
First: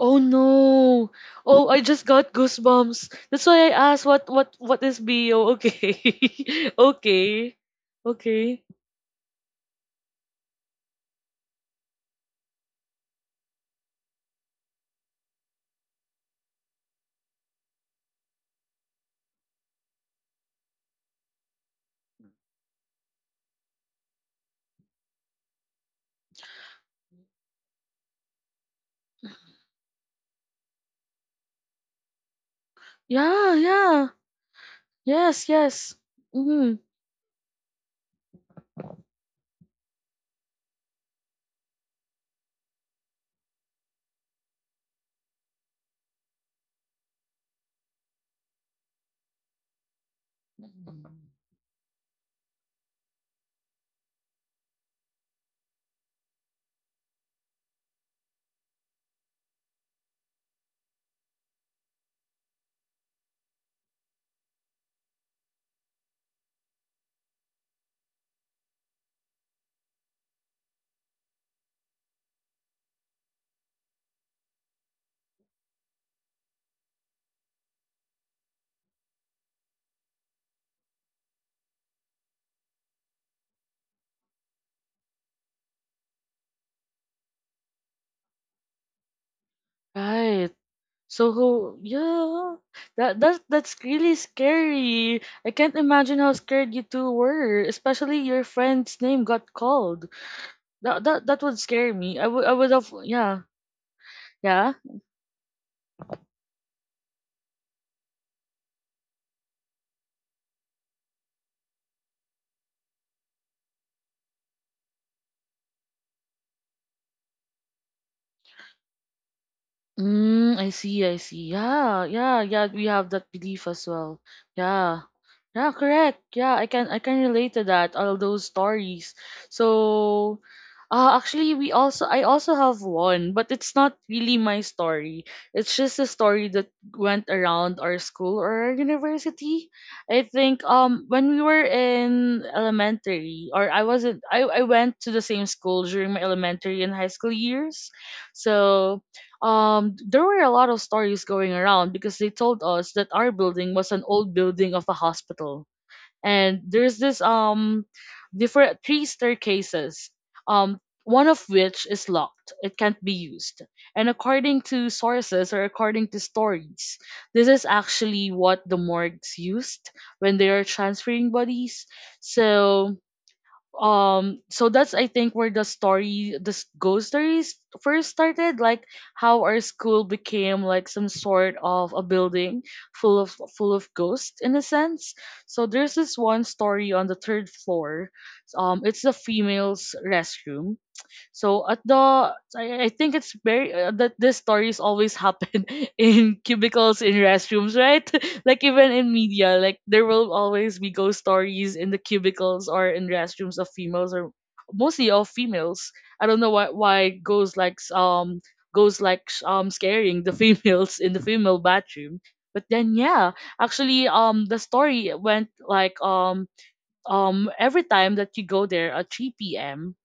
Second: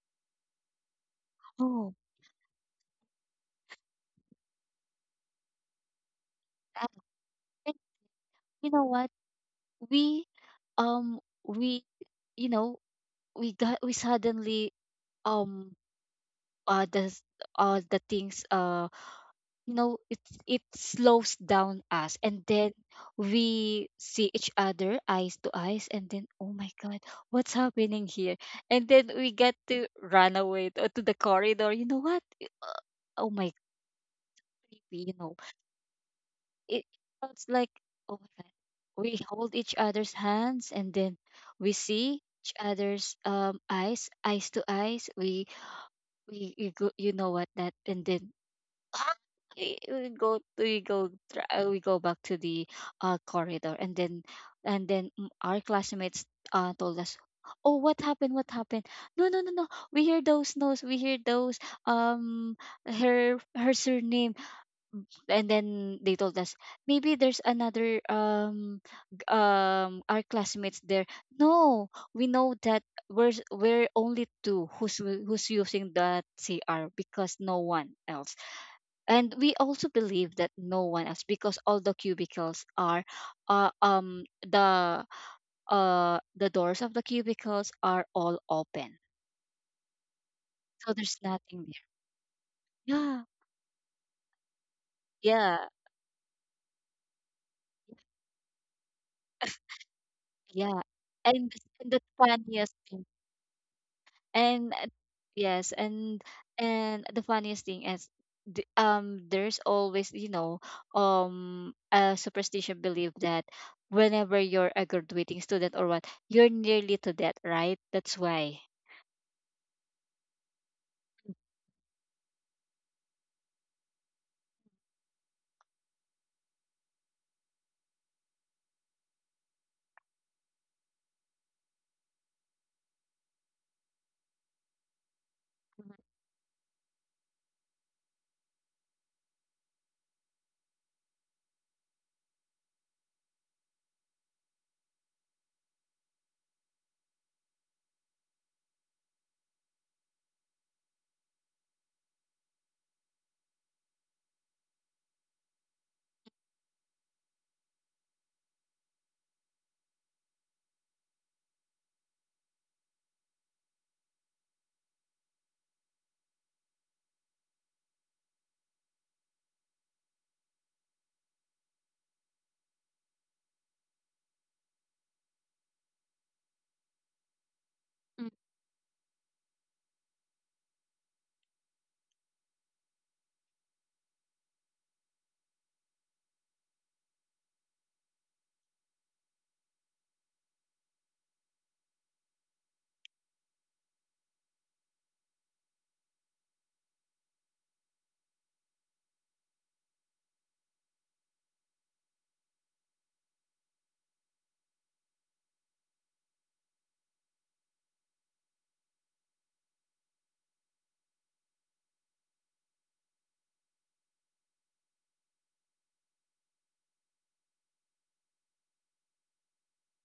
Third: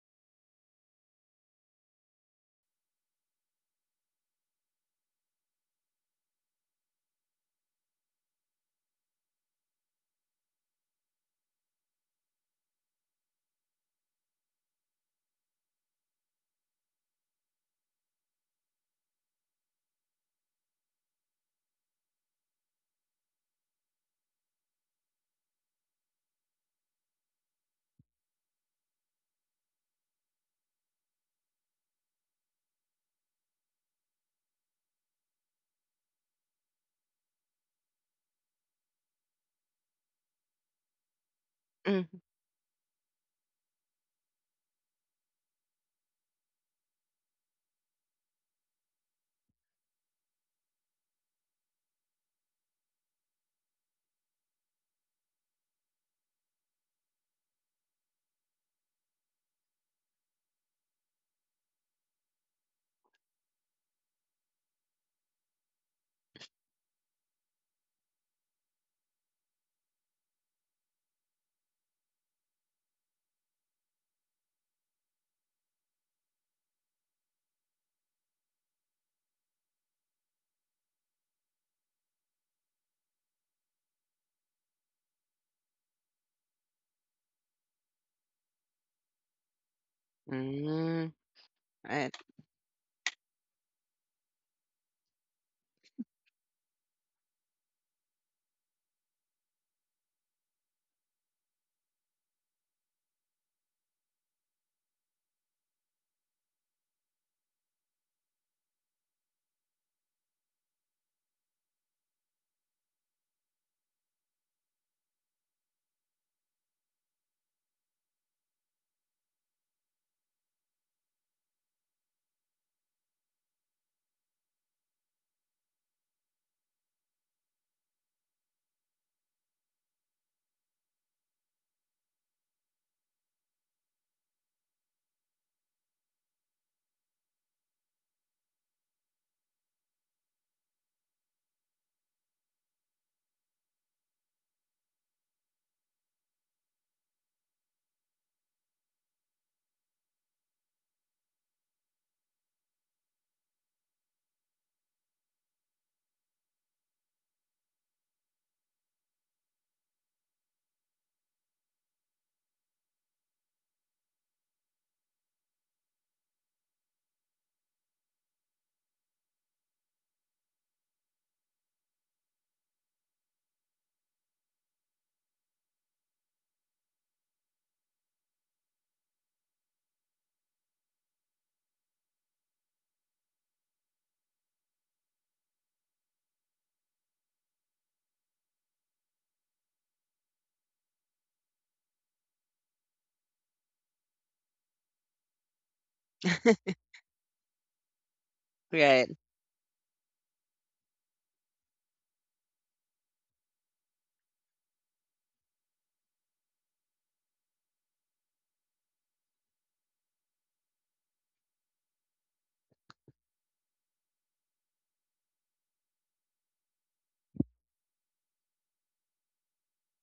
Speaker 1: Oh no. Oh, I
Speaker 2: Oh.
Speaker 1: just got goosebumps. That's why I asked what is BO? Okay.
Speaker 2: Uh,
Speaker 1: Okay.
Speaker 2: and
Speaker 1: Okay.
Speaker 2: you know what? We, we, you know, we suddenly um uh the s- the things. You know it's it slows down us, and then we see each other eyes to eyes, and then oh my god, what's happening here. And then we get to run away to the corridor, you know what, oh my
Speaker 1: Yeah, yeah.
Speaker 2: creepy, you know,
Speaker 1: Yes, yes. Mm-hmm.
Speaker 2: it sounds like oh my god. We hold each other's hands, and then we
Speaker 3: mm,
Speaker 2: see each other's eyes eyes to eyes, we we go, you know what that, and then actually, we go we go back to the corridor, and then mm, our classmates told us oh what happened, what happened. No no no no, we hear those no's, we hear those um her her surname, and then they told us maybe there's another our classmates there. No, we know that we're only two who's who's using that CR because no one else. And we also believe that no one else because all the cubicles are uh, um the the doors of the cubicles are all open,
Speaker 1: Right.
Speaker 2: so
Speaker 3: mm,
Speaker 2: there's
Speaker 1: So
Speaker 2: nothing
Speaker 1: who
Speaker 2: there.
Speaker 3: right,
Speaker 1: yeah
Speaker 2: Yeah.
Speaker 1: that that that's really scary. I
Speaker 2: Yeah.
Speaker 1: can't imagine how scared you two were, especially your friend's name got called.
Speaker 2: Yeah.
Speaker 1: That
Speaker 2: and,
Speaker 1: would
Speaker 2: and
Speaker 1: scare
Speaker 2: the
Speaker 1: me. I would
Speaker 2: funniest
Speaker 1: have,
Speaker 2: thing,
Speaker 1: yeah.
Speaker 2: and
Speaker 1: Yeah.
Speaker 2: yes, and the funniest thing is there's always, you know, a superstition belief that whenever you're a graduating student or what, you're nearly to death, right? That's why
Speaker 1: Mm, I see, I see. Yeah, yeah, yeah, we have that belief as well. Yeah. Yeah, correct. Yeah, I can relate to that, all those stories. So actually we also I also have one, but it's not really my story. It's just a story that went around our school or our university. I think when we were in elementary, or I wasn't I went to the same school during my elementary and high school years. So there were a lot of stories going around because they told us that our building was an old building of a hospital, and there's this different three staircases, one of which is locked, it can't be used. And according to sources or according to stories, this is actually what the morgues used when they are transferring bodies. So um so that's, I think, where the story this ghost stories first started, like how our school became like some sort of a building full of ghosts in a sense. So there's this one story on the third floor, it's the females restroom. So I think it's very that these stories always happen in cubicles, in restrooms, right? Like even
Speaker 3: right,
Speaker 1: in media, like there will always be ghost stories in the cubicles or in restrooms of females, or mostly of females. I don't know why ghosts likes scaring the females in the female bathroom. But then yeah, actually the story went like every time that you go there at 3 p.m.,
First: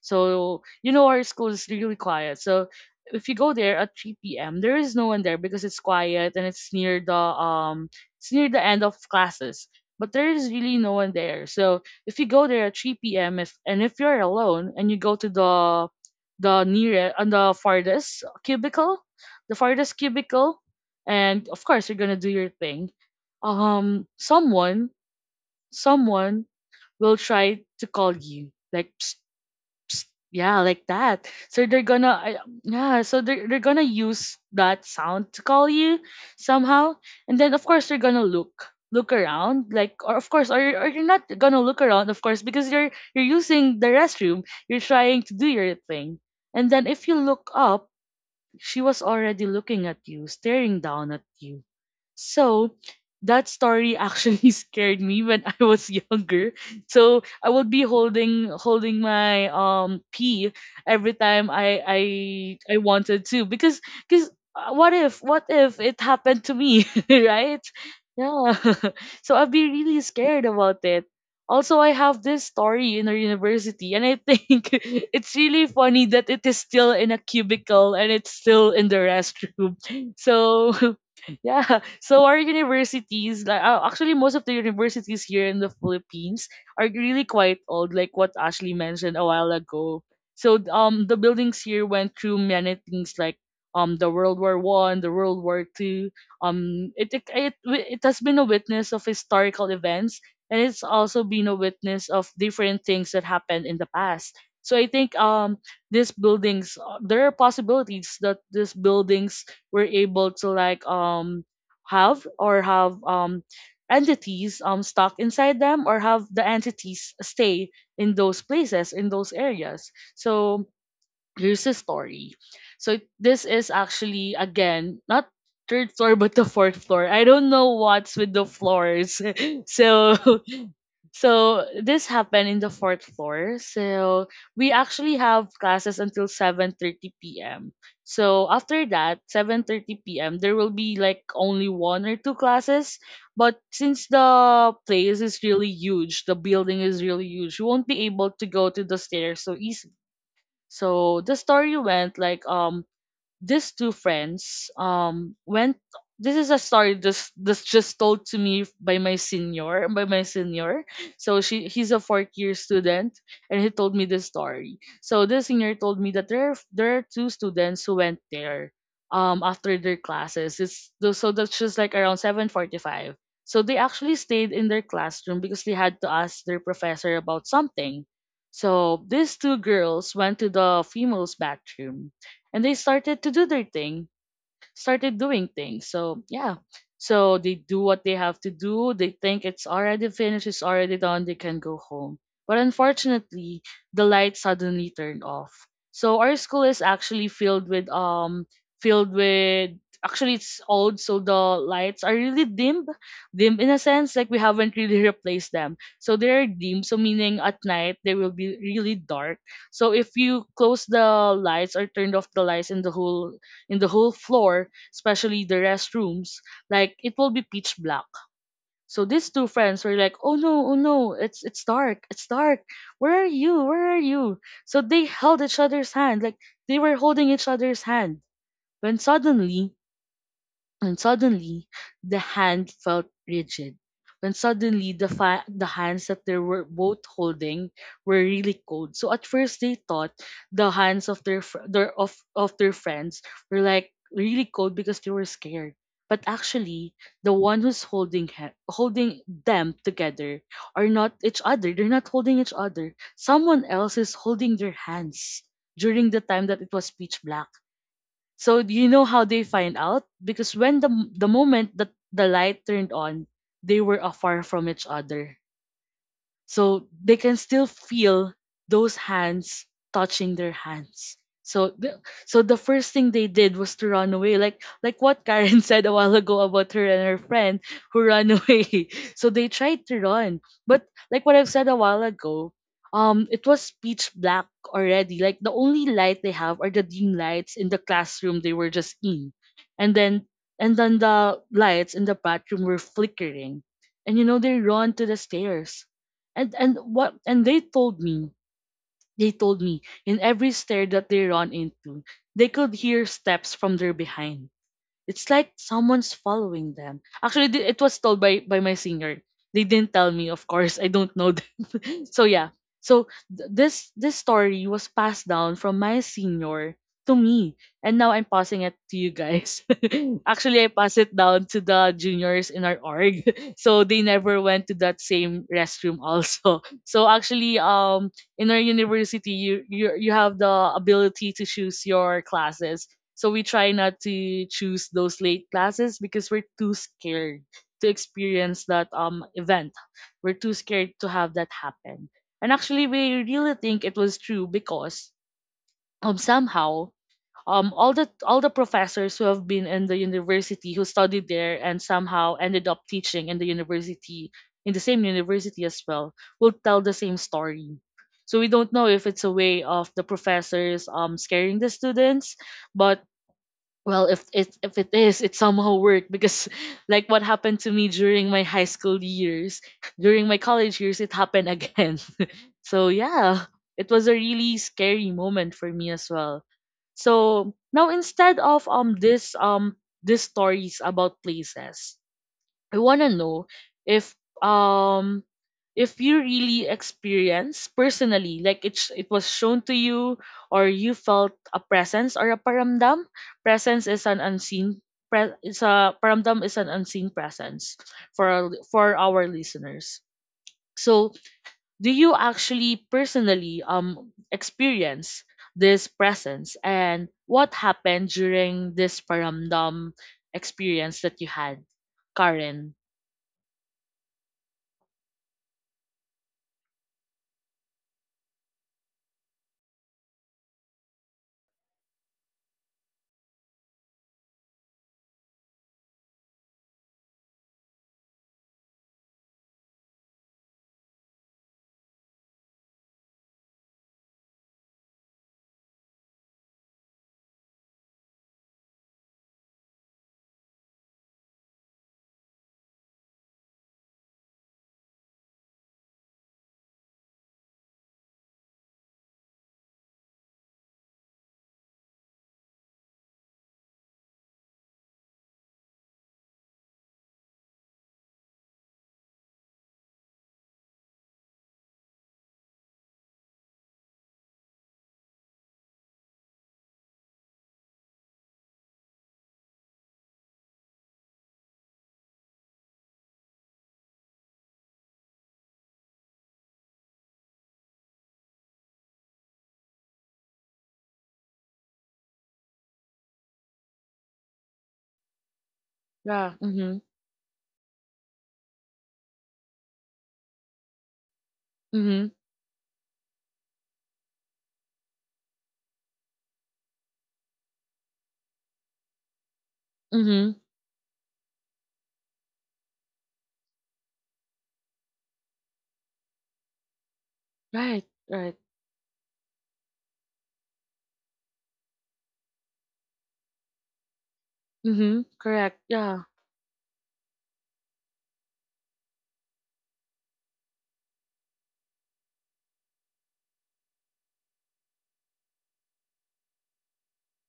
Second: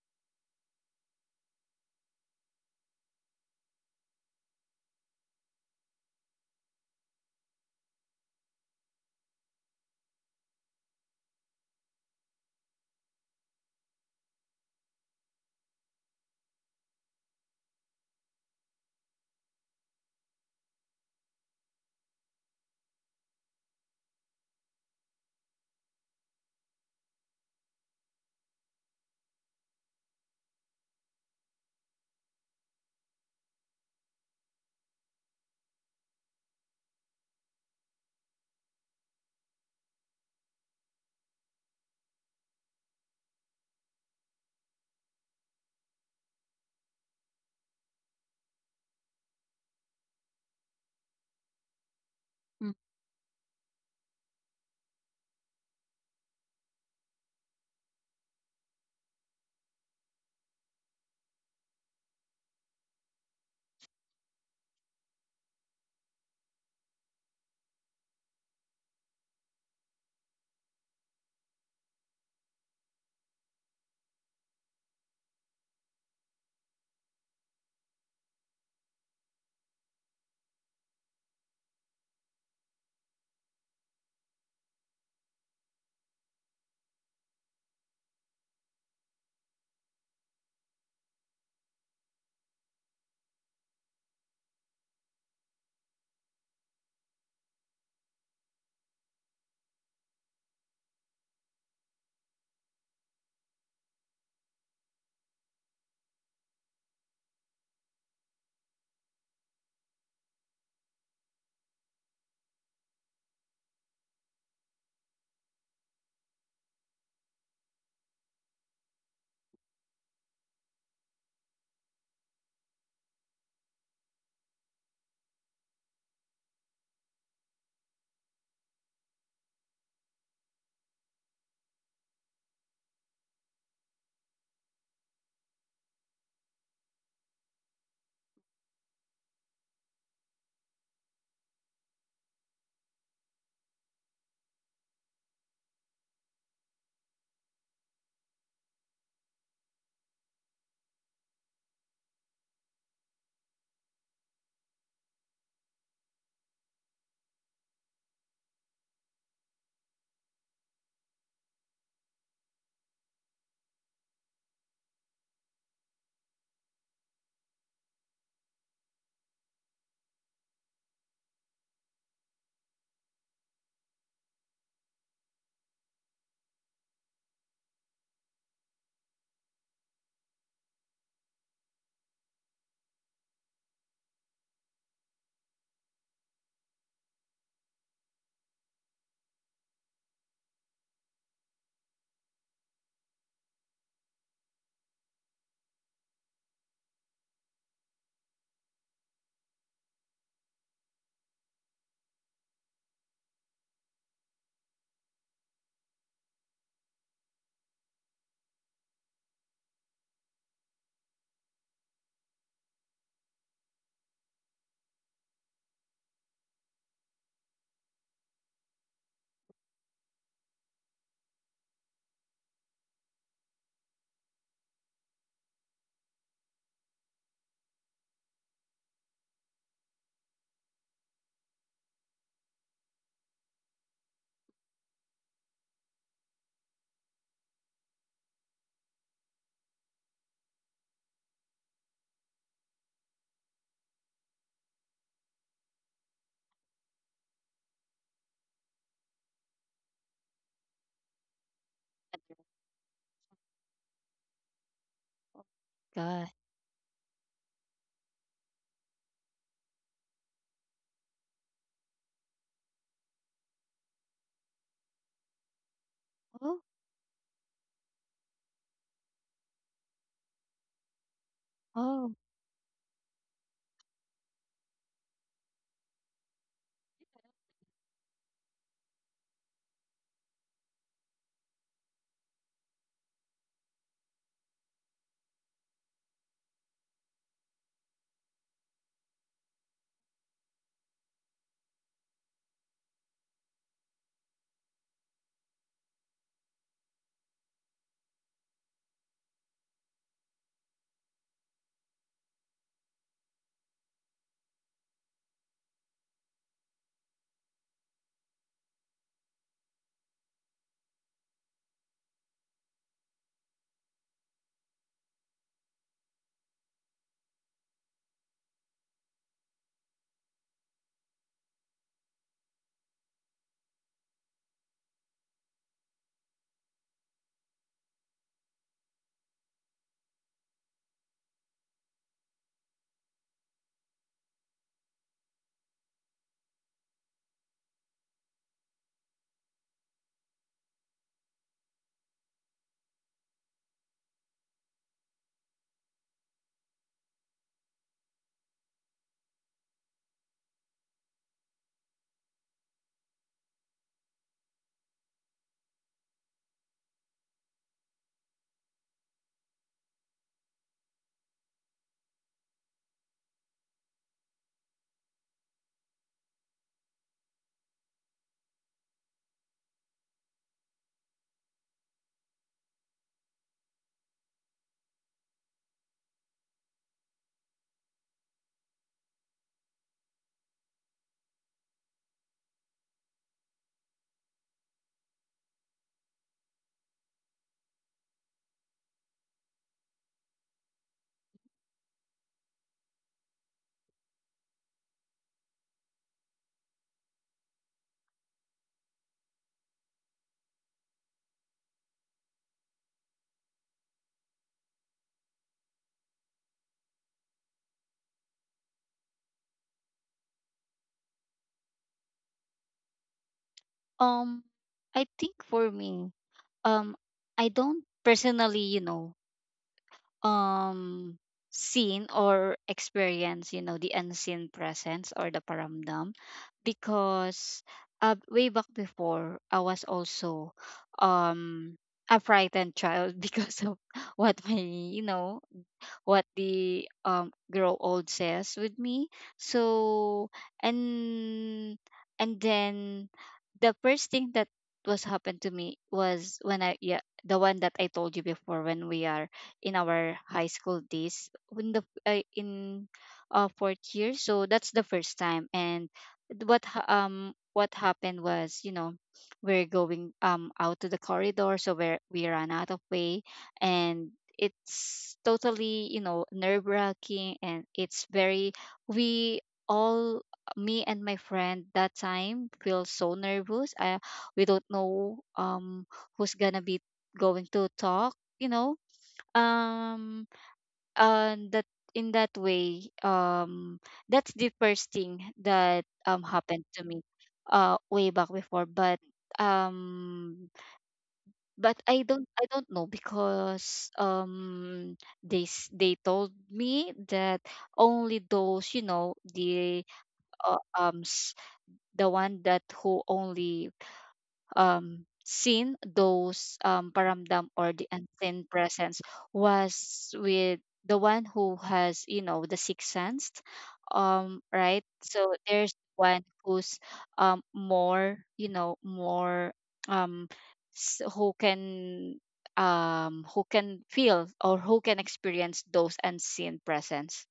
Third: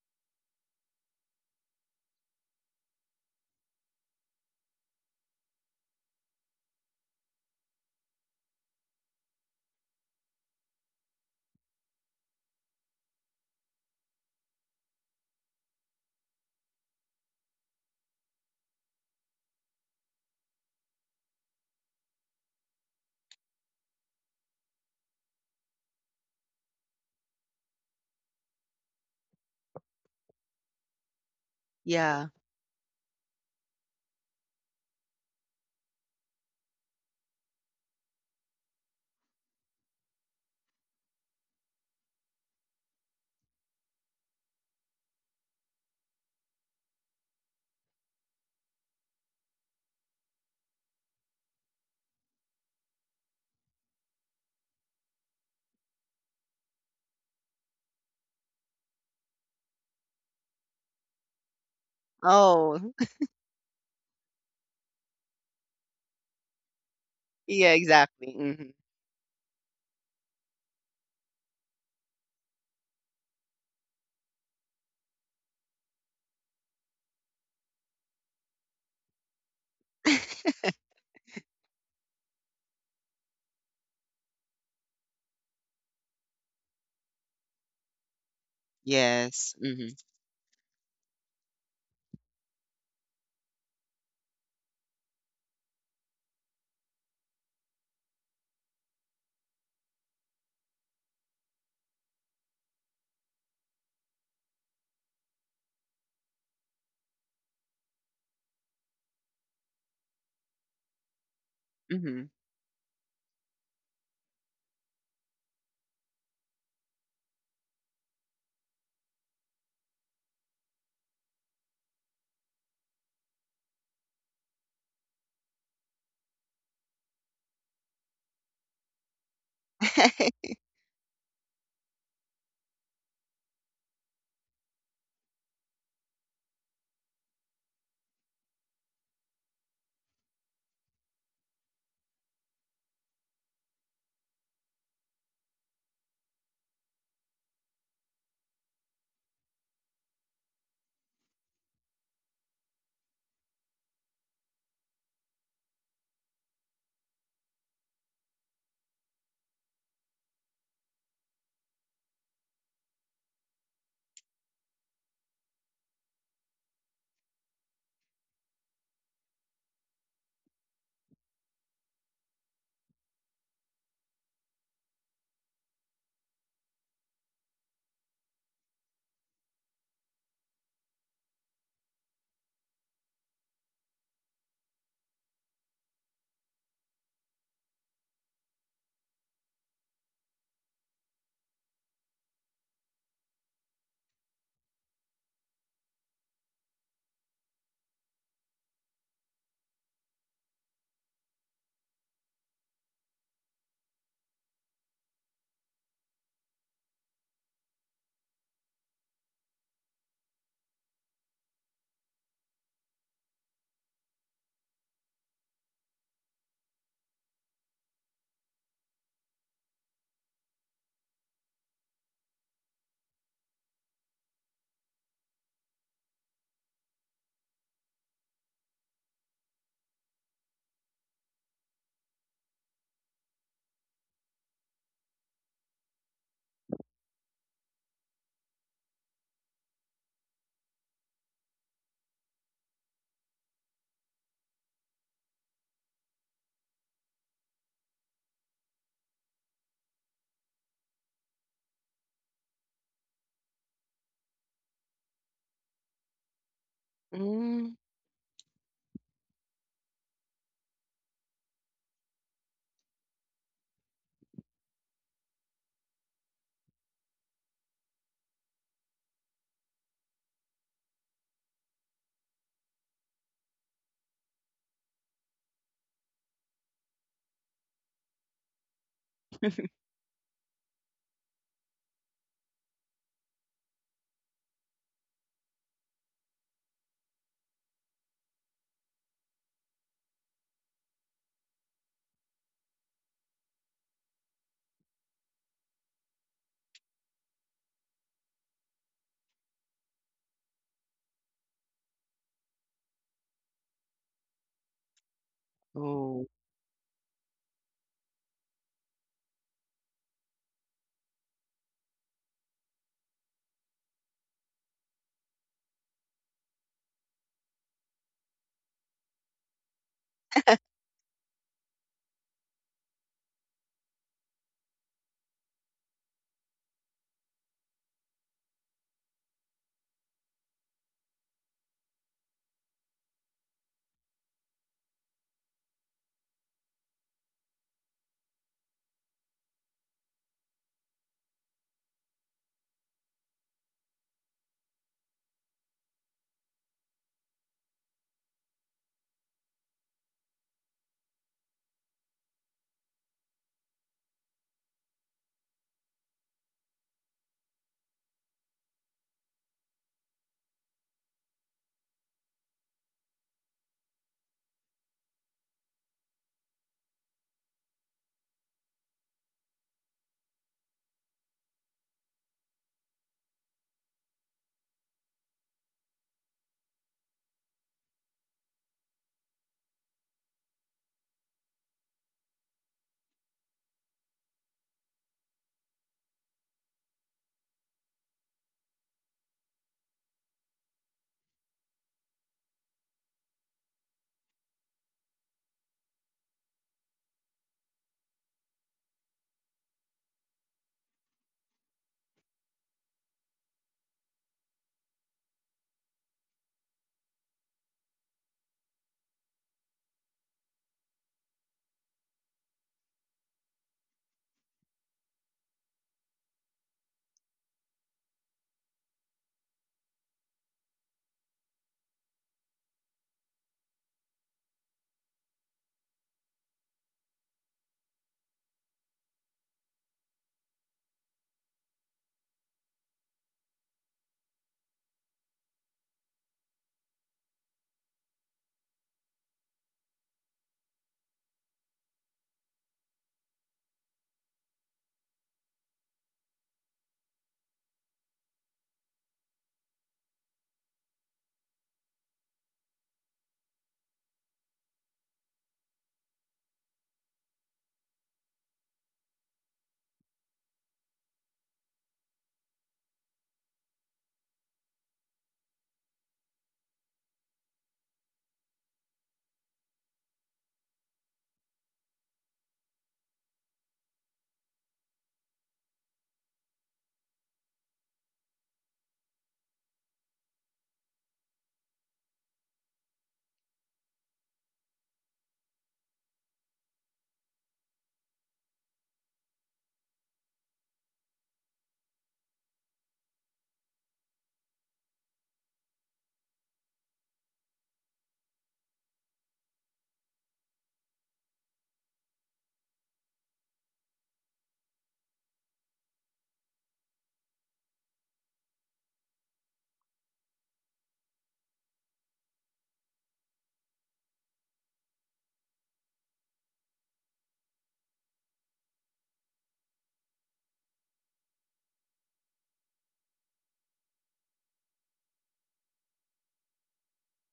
Speaker 1: so you know our school is really quiet. So if you go there at 3 p.m., there is no one there because it's quiet, and it's near the end of classes. But there is really no one there. So if you go there at 3 p.m. if you're alone and you go to the nearest and the farthest cubicle, and of course you're gonna do your thing. Um, someone, someone will try to call you, like, psst, yeah, like that. So they're gonna,
Speaker 3: yeah.
Speaker 1: yeah, so they're gonna use that sound to call you somehow. And then, of course, you're gonna look around, like, or of course, or you're not gonna look around, of course, because you're using the restroom, you're trying to do your thing. And then if you look up, she was already looking at you, staring down at you.
Speaker 2: Mm-mm.
Speaker 1: So that story actually scared me when I was younger. So I would be holding my pee every time I
Speaker 3: Oh,
Speaker 1: wanted to, because what if it happened to me, right?
Speaker 3: yeah, exactly.
Speaker 1: Yeah.
Speaker 3: Hmm.
Speaker 1: So I'd be really scared about it. Also, I have this story in our university, and I think it's really funny that it is still in a cubicle and it's still in the restroom. So yeah. So our universities, like actually most of the universities here in the Philippines are really quite old, like what Ashley mentioned a while
Speaker 3: Yes. Mm-hmm.
Speaker 1: ago. So the buildings here went through many things, like the World War I, the World War II. Um it, it it it has been a witness of historical events, and it's also been a witness of different things that happened in the past. So I think these buildings there are possibilities that these buildings we're able to like
Speaker 3: Mm-hmm.
Speaker 1: have or have entities stuck inside them, or have the entities stay in those places, in those areas. So here's the story. So this is actually, again, not third floor but the fourth floor. I don't know what's with the floors. so so this happened in the fourth floor. So we actually have classes until 7:30 p.m. So after that, 7:30 p.m. there will be like only one or two classes, but since the place is really huge, the building is really huge, you won't be able to go to the stairs so easily. So the story went like, these two friends went. This is a story, this just told to me by my senior, so she he's a fourth year student, and he told me this story. So this senior told me that there are two students who went there after their classes. So that's just like around 7:45. So they actually stayed in their classroom because they had to ask their professor about something. So these two girls went to the females bathroom and they started to do their thing started doing things. So yeah. So they do what they have to do. They think it's already finished, it's already done, they can go home. But unfortunately, the light suddenly turned off. So our school is actually filled with actually it's old, so the lights are really dim. Dim in a sense, like we haven't really replaced them. So they're dim, so meaning at night they will be really dark. So if you close the lights, or turned off the lights in the whole, in the whole floor, especially the restrooms, like it will be pitch black. So these two friends were like, "Oh no, oh no, it's dark, it's dark. Where are you? Where are you?" So they held each other's hand, like they were holding each other's hand. When suddenly when suddenly the hand felt rigid. When suddenly the hands that they were both holding were really cold. So at first they thought the hands of their fr- their of their friends were like really cold because they were scared. But actually, the one who's holding them together are not each other. They're not holding each other. Someone else is holding their hands during the
Speaker 2: God.
Speaker 1: time that it was pitch black.
Speaker 3: Mm.
Speaker 1: So you know how they find out? Because when the moment that the light turned on, they were afar from each other,
Speaker 2: Oh.
Speaker 1: so they can still feel those hands touching their hands. so the,
Speaker 2: oh.
Speaker 1: so the first thing they did was to run away, like what Karen said a while ago about her and her friend who ran away. So they tried to run, but like what I've said a while ago, it was pitch black already. Like the only light they have are the dim lights in the classroom they were just in, and then and then the lights in the bathroom were flickering. And you know, they run to the stairs, and they told me, in every stair that they run into they could hear steps from their behind. It's like someone's
Speaker 3: Oh,
Speaker 1: following them. Actually, it was told by my singer. They didn't tell me, of course, I don't know. So yeah, so this story was passed down from my senior to me, and now I'm passing it to you guys. Actually, I pass it down to the juniors in our org. So they never went to that same restroom also. So actually, in our university you have the ability to choose your classes, so we try not to choose those late classes because we're too scared to experience that event. We're too scared to have that happen. And actually, we really think it was true because, somehow, all the professors who have been in the university, who studied there and somehow ended up teaching in the university, in the same university as well, will tell the same story. So we don't know if it's a way of the professors scaring the students, but well, if it, if it is, it somehow worked, because like what happened to me during my high school years, during my college years, it happened again. So yeah, it was a really scary moment for me as well. So now, instead of this these stories about places, I want to know if, um if you really experience personally, like it it was shown to you, or you felt a presence or a paramdam. Presence is an unseen, it's a, paramdam is an unseen presence, for our listeners. So do you actually personally experience this presence, and what happened during this paramdam experience that you had, Karen?
Speaker 2: Um, I think for me, um, I don't personally, you know, um, seen or experience, you know, the unseen presence or the paramdam because way back before, I was also um a frightened child because of what my, you know, what the grow old says with me. So and and then the first thing that was happened to me was when I yeah the one that I told you before when we are in our high school days when the in fourth year, so that's the first time. And what happened was, you know, we're going out to the corridor, so where we ran out of way. And it's totally, you know, nerve wracking, and it's very we all me and my friend that time feel so nervous. We don't know who's gonna be going to talk, you know, um and that in that way, that's the first thing that
Speaker 1: Yeah.
Speaker 2: happened
Speaker 1: Mhm.
Speaker 2: to me way back before. But um
Speaker 1: Mhm.
Speaker 2: I don't know because they they told me that only those, you know, the
Speaker 1: Mhm.
Speaker 2: uh, um s- the one that who only seen those paramdam or the
Speaker 1: Right. Right.
Speaker 2: unseen presence was with the one who has, you know, the sixth sense, right?
Speaker 1: Mhm.
Speaker 2: So
Speaker 1: Correct.
Speaker 2: there's
Speaker 1: Yeah.
Speaker 2: one who's more, you know, more um s- who can who can feel or who can experience those unseen presence.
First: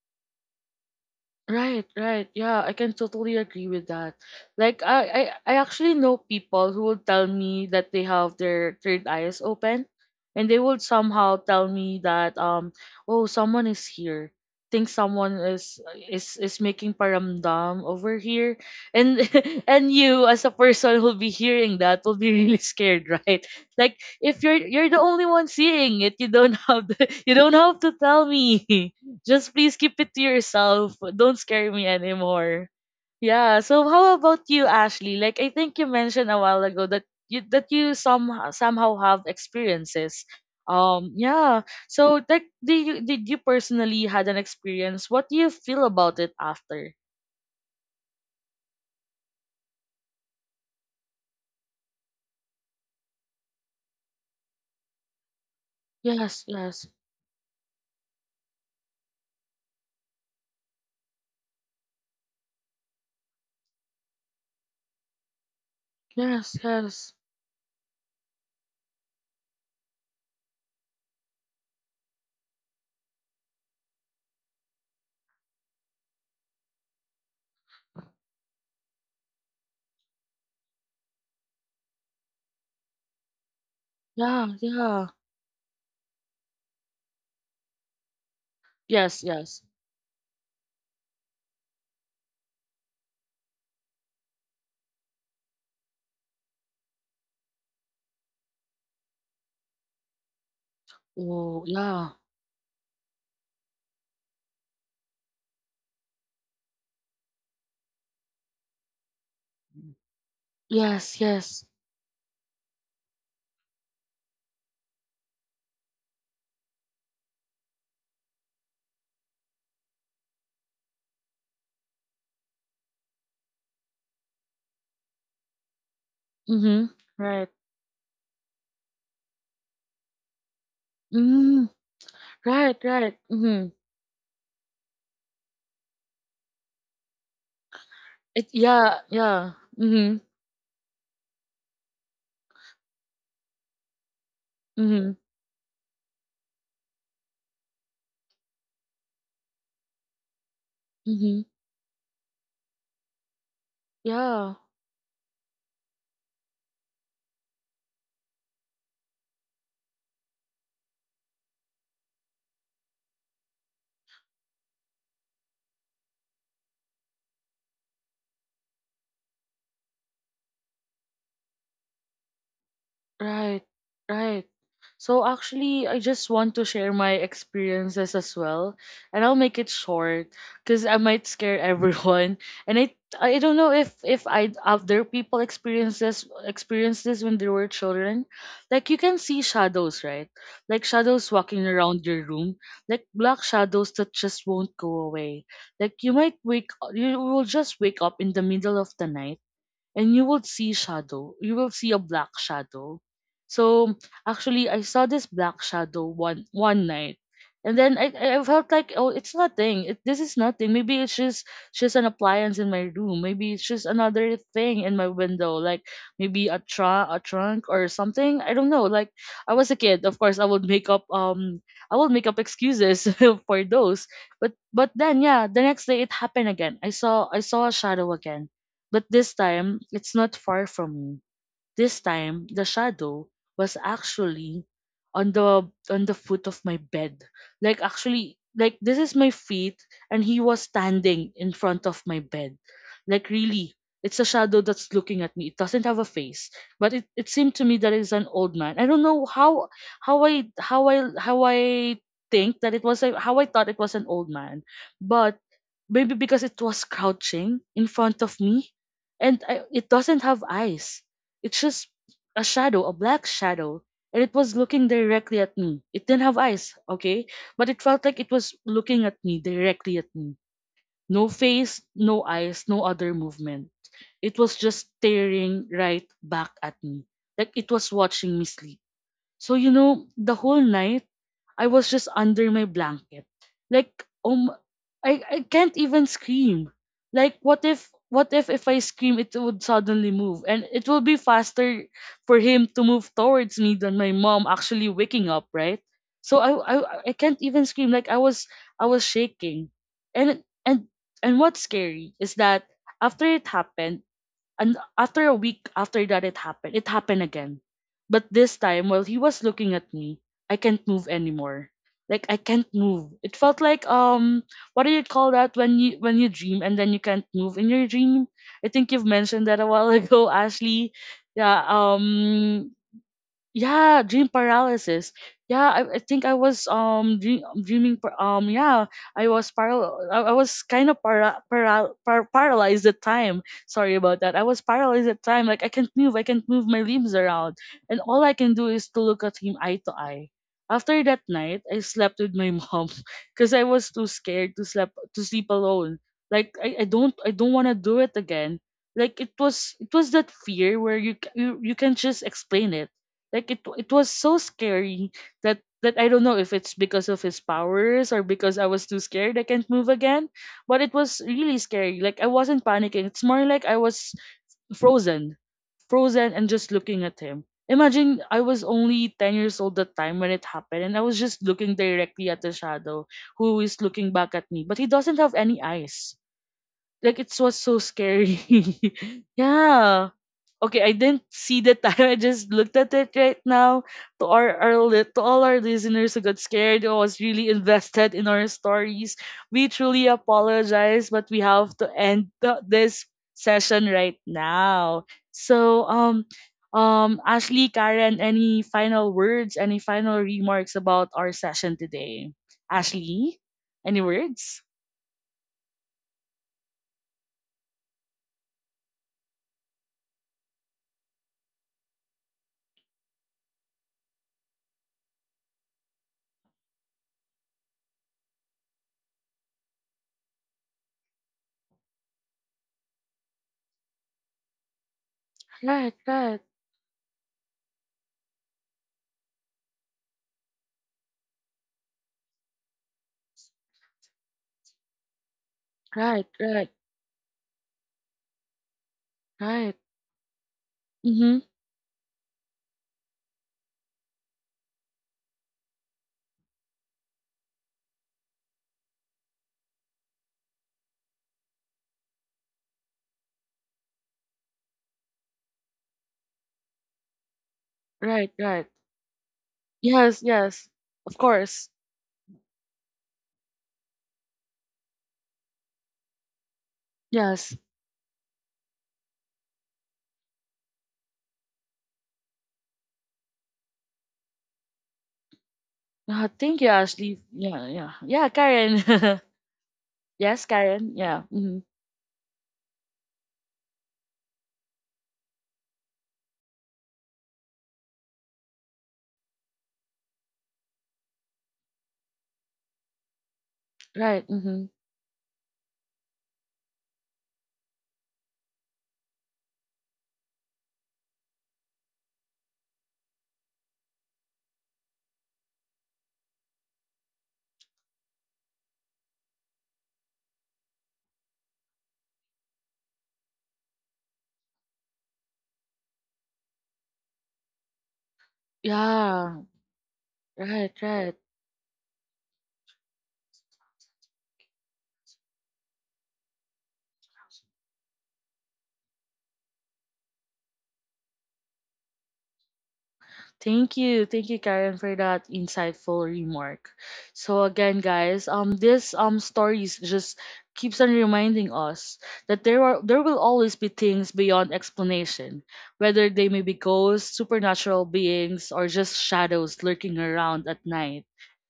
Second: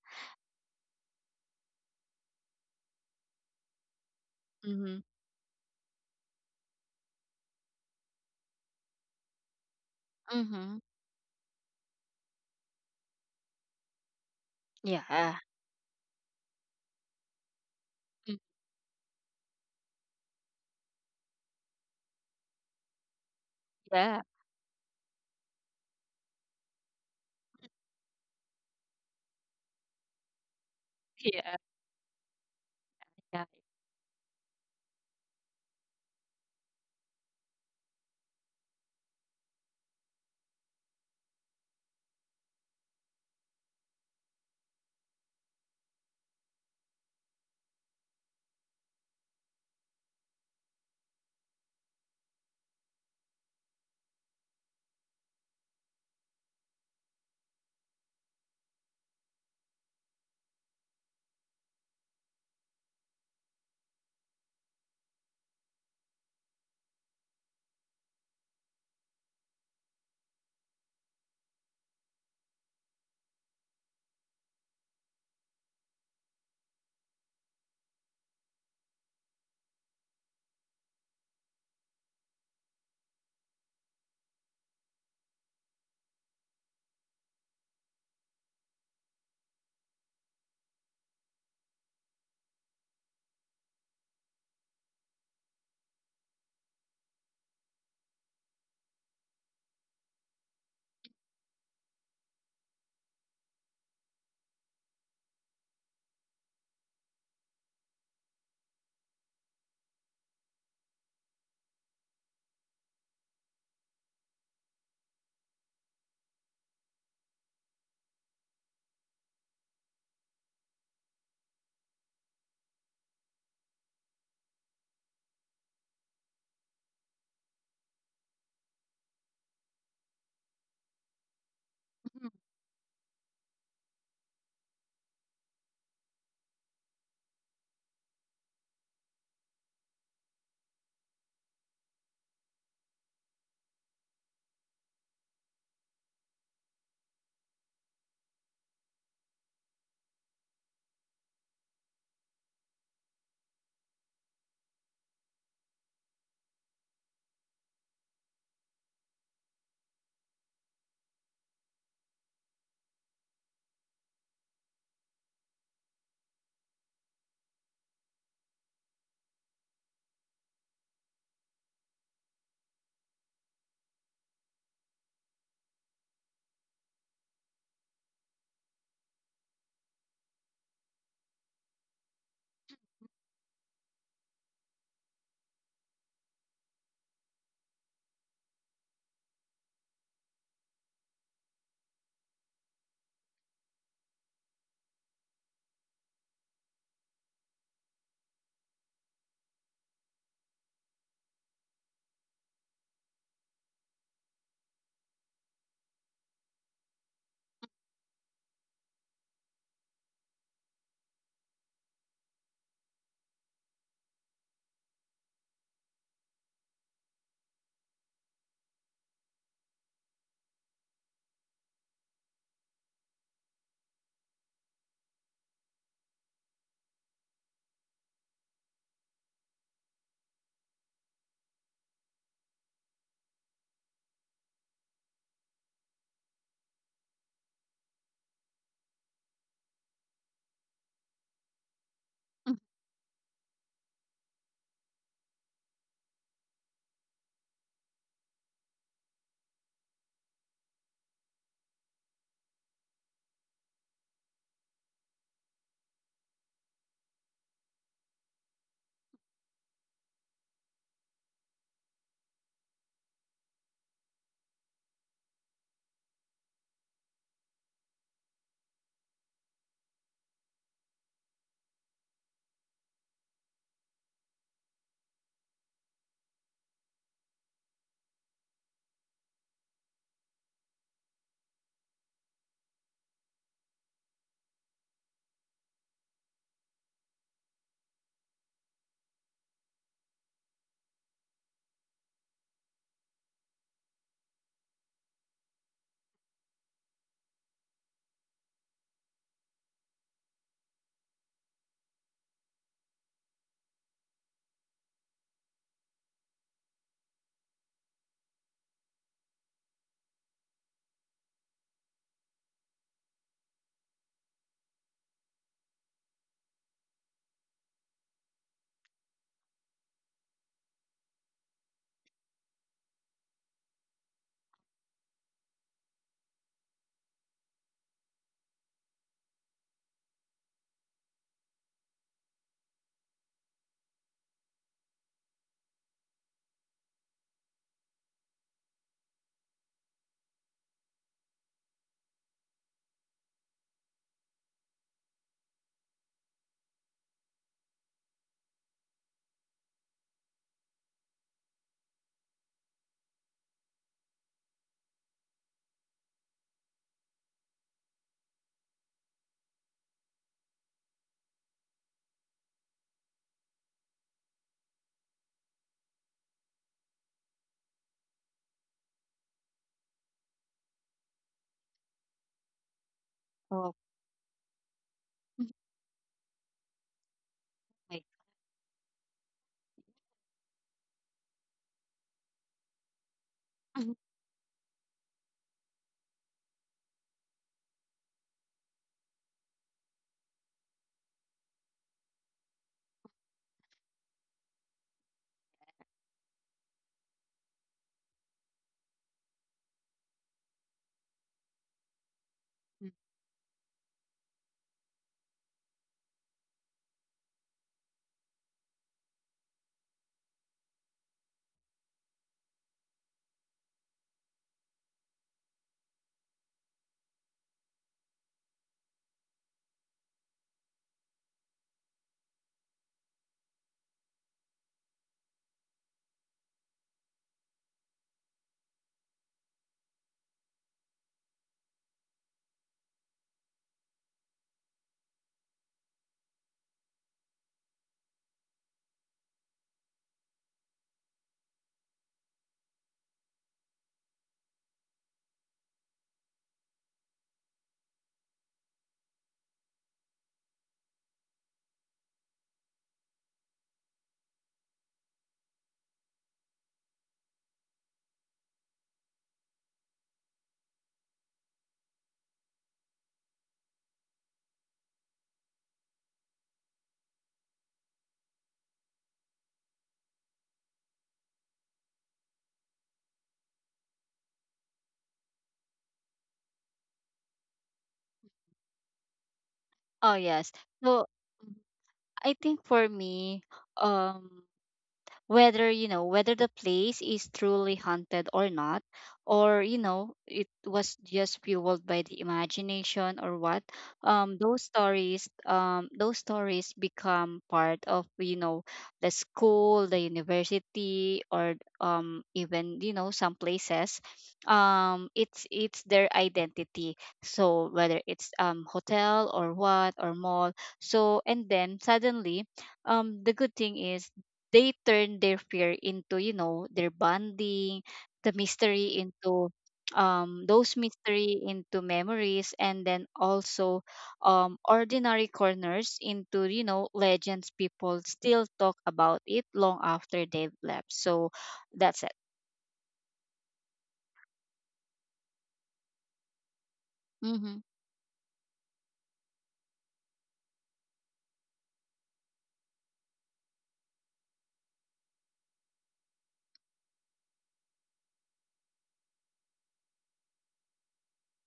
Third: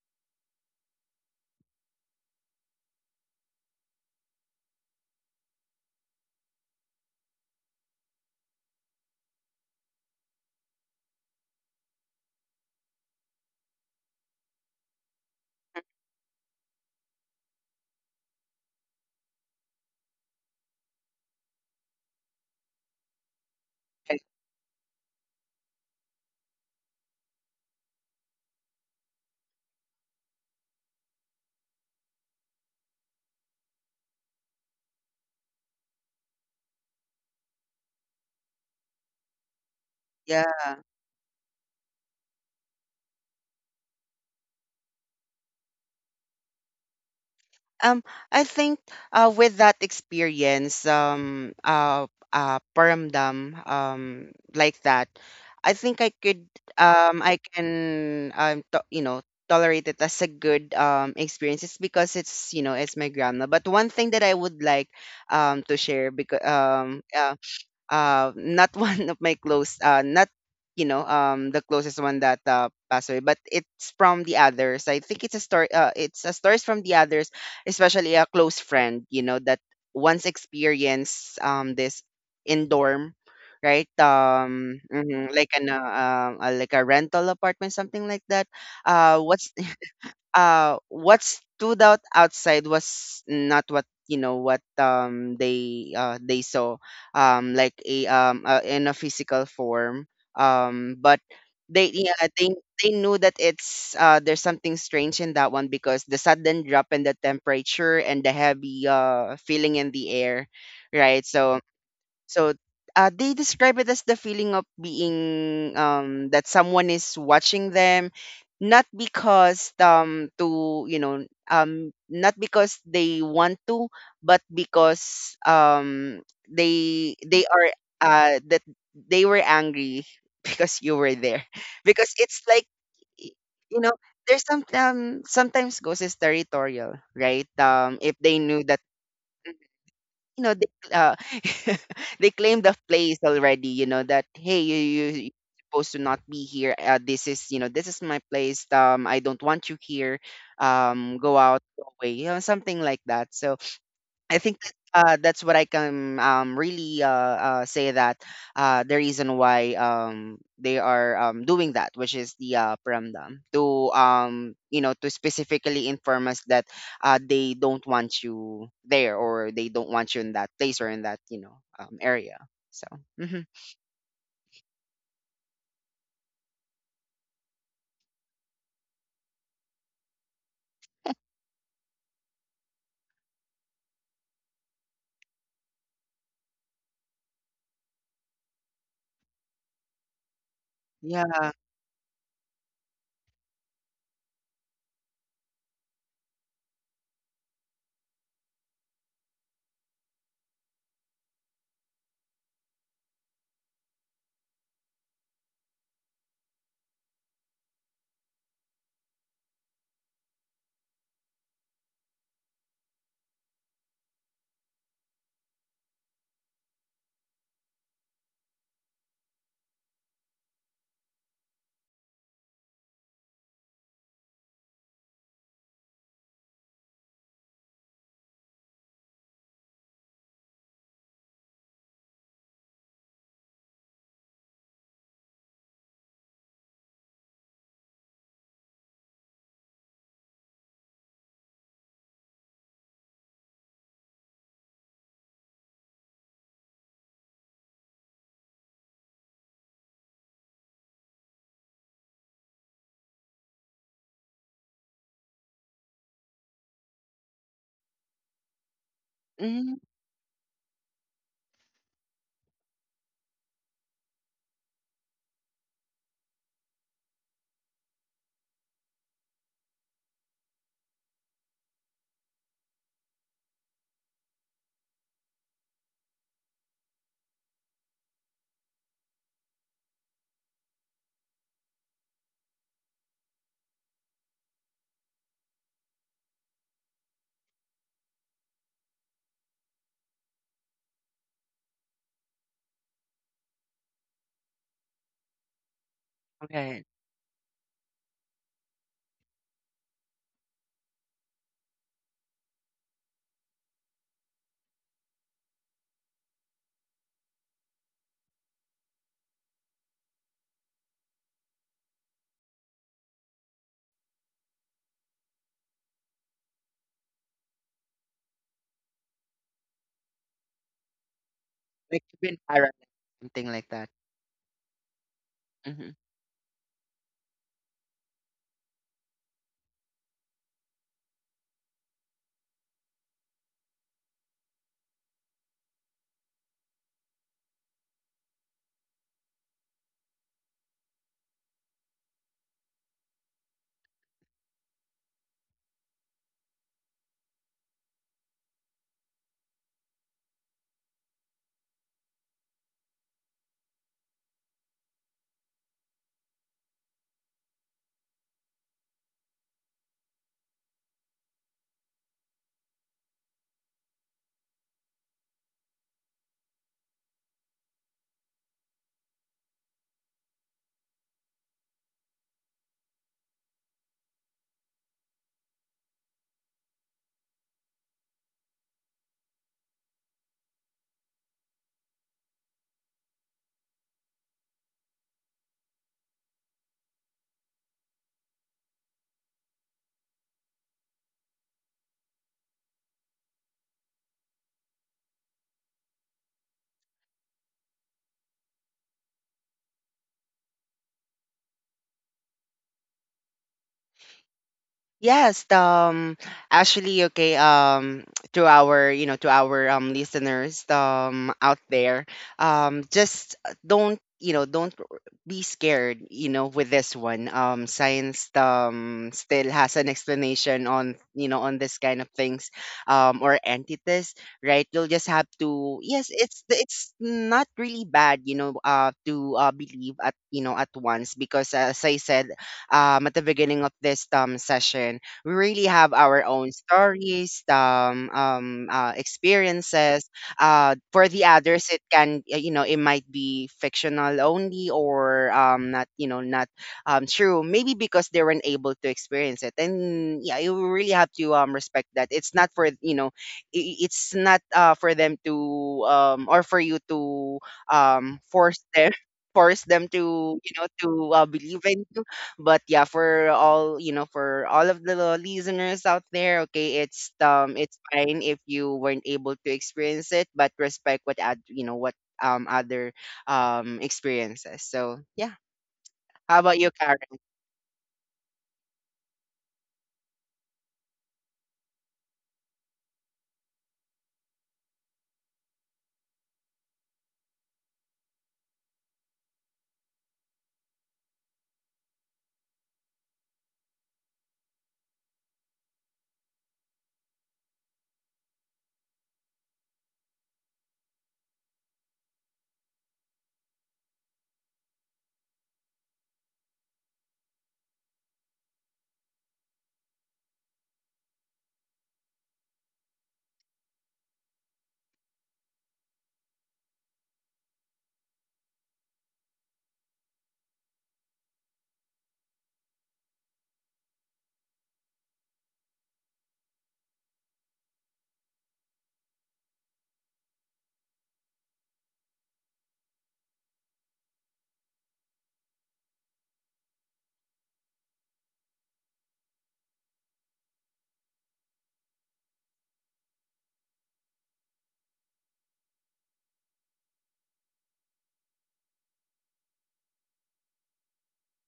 Speaker 1: Right, right. Yeah, I can totally agree with that. Like
Speaker 2: Mm-hmm.
Speaker 1: I actually know people who will tell me that they have their third eyes open, and they
Speaker 2: Mm-hmm.
Speaker 1: would somehow tell me that, oh, someone is here. Think someone
Speaker 2: Yeah.
Speaker 1: is, is making paramdam over
Speaker 2: Mm,
Speaker 1: here. And and you as a person who'll be hearing that will be really scared, right? Like
Speaker 3: eh,
Speaker 2: yeah,
Speaker 1: if you're the only one seeing it, you don't have the, you don't have to tell me. Just please keep it to yourself. Don't
Speaker 2: yeah,
Speaker 1: scare me anymore.
Speaker 2: yeah.
Speaker 1: Yeah. So how about you, Ashley? Like I think you mentioned a while ago that you some somehow have experiences.
Speaker 3: yeah.
Speaker 1: Yeah. So like, did you, did you personally had an experience? What do you feel about it after?
Speaker 3: Um, I think, with that experience, paramdam, like that, I think
Speaker 1: Yes. Yes.
Speaker 3: I can, tolerate it as a good experience. It's because it's, you know, it's my grandma. But one thing that I would like, to share because
Speaker 1: Yes. Yes.
Speaker 3: not one of my close, not, you know, the closest one that passed away, but it's from the others. I think it's a story. It's a stories from the others, especially a close friend. You know that once experienced this in dorm, right?
Speaker 1: Yeah. Yeah.
Speaker 3: Mhm, like an like a rental apartment, something like that. Uh,
Speaker 1: Yes.
Speaker 3: what's
Speaker 1: Yes.
Speaker 3: what stood out outside was not what, you know, what they saw like a in a physical form, but
Speaker 1: Oh.
Speaker 3: they yeah
Speaker 1: Yeah.
Speaker 3: they they knew that it's there's something strange in that one because the sudden drop in the temperature and the heavy feeling in the air,
Speaker 1: Yes.
Speaker 3: right? So
Speaker 1: Yes.
Speaker 3: so they describe it as the feeling of being that someone is watching them, not because to you know not because they want to, but because
Speaker 1: Mhm.
Speaker 3: they
Speaker 1: Right.
Speaker 3: are that they were angry because you were there.
Speaker 1: Mm.
Speaker 3: Because
Speaker 2: Mhm.
Speaker 3: it's like
Speaker 1: Right. Right.
Speaker 3: y-
Speaker 1: Mhm.
Speaker 3: you know there's some, sometimes ghost is territorial, right? If they
Speaker 1: It
Speaker 3: knew that,
Speaker 1: yeah, yeah. Mhm.
Speaker 3: you know they uh, they claim the place already. You know that, hey, you,
Speaker 1: Mhm.
Speaker 3: you're supposed to not be here. This is, you know, this is my place. I don't want you here. Go
Speaker 1: Mhm.
Speaker 3: out, go away, you know, something like that. So I
Speaker 1: Yeah.
Speaker 3: think that, that's what I can, really, say that, the reason why, they are, doing that, which is the paramdam, to, to specifically inform us that, they don't want you there or they don't want you in that place or in that, you know, area. So mhm.
Speaker 1: Right, right. So actually, I just want to share my experiences as well, and I'll make it short because I might scare everyone. And I don't know if I, other people experience this, when they were children. Like you can see shadows, right? Like shadows
Speaker 3: Yeah,
Speaker 1: walking around your room, like black shadows that just won't go away. Like you might wake you will just wake up in the middle of the night, and you will see shadow. You will see a black shadow. So actually, I saw this black shadow one night, and then I felt like, oh, it's nothing. It, this is nothing. Maybe it's just an appliance in my room. Maybe it's just another thing in my window, like maybe a tra a trunk or something. I don't know. Like I was a kid, of course, I would make up I would make up excuses for those. But then yeah, the next day it happened again. I saw a shadow again, but this time, it's not far from me. This time, the shadow was actually on the foot of my bed. Like actually, like this is my feet, and he was standing in front of my bed.
Speaker 2: Mm.
Speaker 1: Like really, it's a shadow that's looking at me. It doesn't have a face, but it seemed to me that it's an old man. I don't know how I how I how I think that it was a, how I thought it was an old man, but maybe because it was crouching in front of me, and I,
Speaker 3: mm,
Speaker 1: it doesn't have eyes. It's just a shadow, a black shadow, and it was looking directly at me. It didn't have eyes, okay, but it felt like it was looking at me, directly at me. No face, no eyes, no other movement. It was just staring right back at me, like it was watching me sleep. So, you know, the whole night, I was just under my blanket. Like, um, I can't even scream. Like, what if I scream, it would suddenly move? And it will be faster for him to move towards me than my mom actually waking up, right? So I,
Speaker 3: okay,
Speaker 1: I, I can't even scream. Like, I was shaking. And, and, and what's scary is that after it happened, and after a week after that it happened again. But this time, while he was looking at me, I can't move anymore. Like I can't move. It felt like, what do you call that when you dream and then you can't move in your dream? I think you've mentioned that a while ago, Ashley. Yeah,
Speaker 3: like you've been
Speaker 1: um,
Speaker 3: paralyzed, something like that.
Speaker 1: yeah, dream paralysis. Yeah, I,
Speaker 3: Mm-hmm.
Speaker 1: I think I was dreaming yeah, I was kind of paralyzed at time. Sorry about that. I was paralyzed at time. Like I can't move. I can't move my limbs around. And all I can do is to look at him eye to eye. After that night, I slept with my mom because I was too scared to sleep alone. Like I don't want to do it again. Like it was that fear where you you, you can just explain it. Like it was so scary that I don't know if it's because of his powers or because I was too scared I can't move again, but it was really scary. Like I wasn't panicking. It's more like I was frozen, frozen and just looking at him. Imagine I was only 10 years old that time when it happened, and I was just looking directly at the shadow who is
Speaker 2: Oh
Speaker 1: looking back at me, but he doesn't have any eyes. Like it was so scary. Yeah. Okay, I didn't see the time. I just looked at it right now.
Speaker 2: my
Speaker 1: To our, to all our listeners who got scared or was really invested in our stories, we truly apologize, but we have to end this session right now. So, Ashley, Karen, any final words, any final remarks about our session today? Ashley, any words?
Speaker 3: Yes, actually, okay, to our, you know, to our listeners, out there, just don't, you know, don't be scared, you know, with this one. Science, still has an explanation on, you know, on this kind of things, or entities, right? You'll just have to,
Speaker 1: Right,
Speaker 3: yes,
Speaker 1: right,
Speaker 3: it's not really bad, you know, to believe at, you know, at once because as I said, at the beginning of this um session, we really have our
Speaker 1: right,
Speaker 3: own
Speaker 1: right,
Speaker 3: stories,
Speaker 1: right,
Speaker 3: experiences. For the
Speaker 1: Mm-hmm.
Speaker 3: others, it can, you know, it might be fictional only or not, you know, not true. Maybe because they weren't able to experience it. And yeah, you really have to respect that. It's not for, you know, I- it's not for them to or for you to
Speaker 1: right,
Speaker 3: force
Speaker 1: right.
Speaker 3: them force them
Speaker 1: Yes,
Speaker 3: to, you know,
Speaker 1: yes,
Speaker 3: to
Speaker 1: of
Speaker 3: believe
Speaker 1: course.
Speaker 3: in you. But yeah, for all, for all of the listeners out there, okay,
Speaker 1: Yes.
Speaker 3: it's fine if you weren't able to experience it. But respect what ad, you know, what other experiences. So yeah, how about
Speaker 1: Thank you,
Speaker 3: you, Karen?
Speaker 1: Ashley. Yeah, yeah, yeah, Karen.
Speaker 2: Oh
Speaker 1: Yes,
Speaker 2: yes.
Speaker 1: Karen.
Speaker 2: So
Speaker 1: Yeah.
Speaker 2: mm,
Speaker 1: Hmm.
Speaker 2: I think for me, um, whether, you know, whether the place is truly haunted or not, or you know, it was just fueled by the imagination or what,
Speaker 1: Right.
Speaker 2: those
Speaker 1: Hmm.
Speaker 2: stories, those stories become part of, you know, the school, the university, or even, you know, some places, it's their identity. So whether it's hotel or what or mall, so and then suddenly the good thing is, they turn their fear into, you know, their bonding, the mystery
Speaker 1: Yeah.
Speaker 2: into
Speaker 1: Right.
Speaker 2: those
Speaker 1: Right.
Speaker 2: mystery into memories, and then also ordinary corners into, you know, legends people still talk about it long after they've left. So that's it.
Speaker 1: Thank you, Karen, for that insightful remark. So
Speaker 2: Mm-hmm.
Speaker 1: again, guys, this stories just keeps on reminding us that there will always be things beyond explanation, whether they may be ghosts, supernatural beings, or just shadows lurking around at night.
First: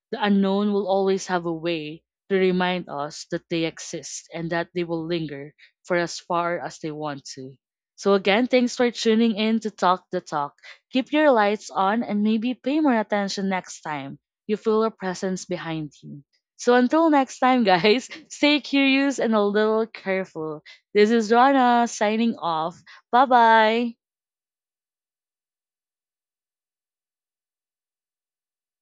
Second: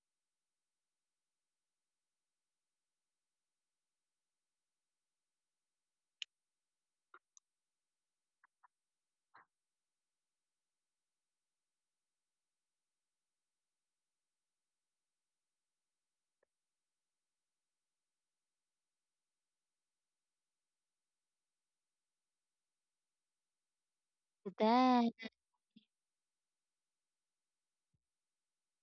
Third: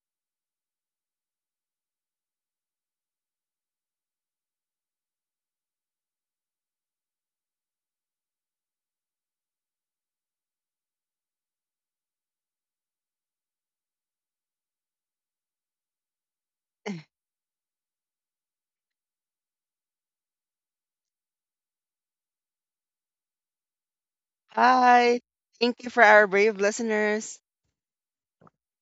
Speaker 1: The unknown will always have a way to remind us that they exist and that they will linger for as far as they want to. So, again, thanks for tuning in to Talk the Talk. Keep your lights on, and maybe pay more attention next time you feel a presence behind you. So, until next time, guys, stay curious and a little careful. This is Rana signing off. Bye bye.
Speaker 3: Hi, thank you for our brave listeners.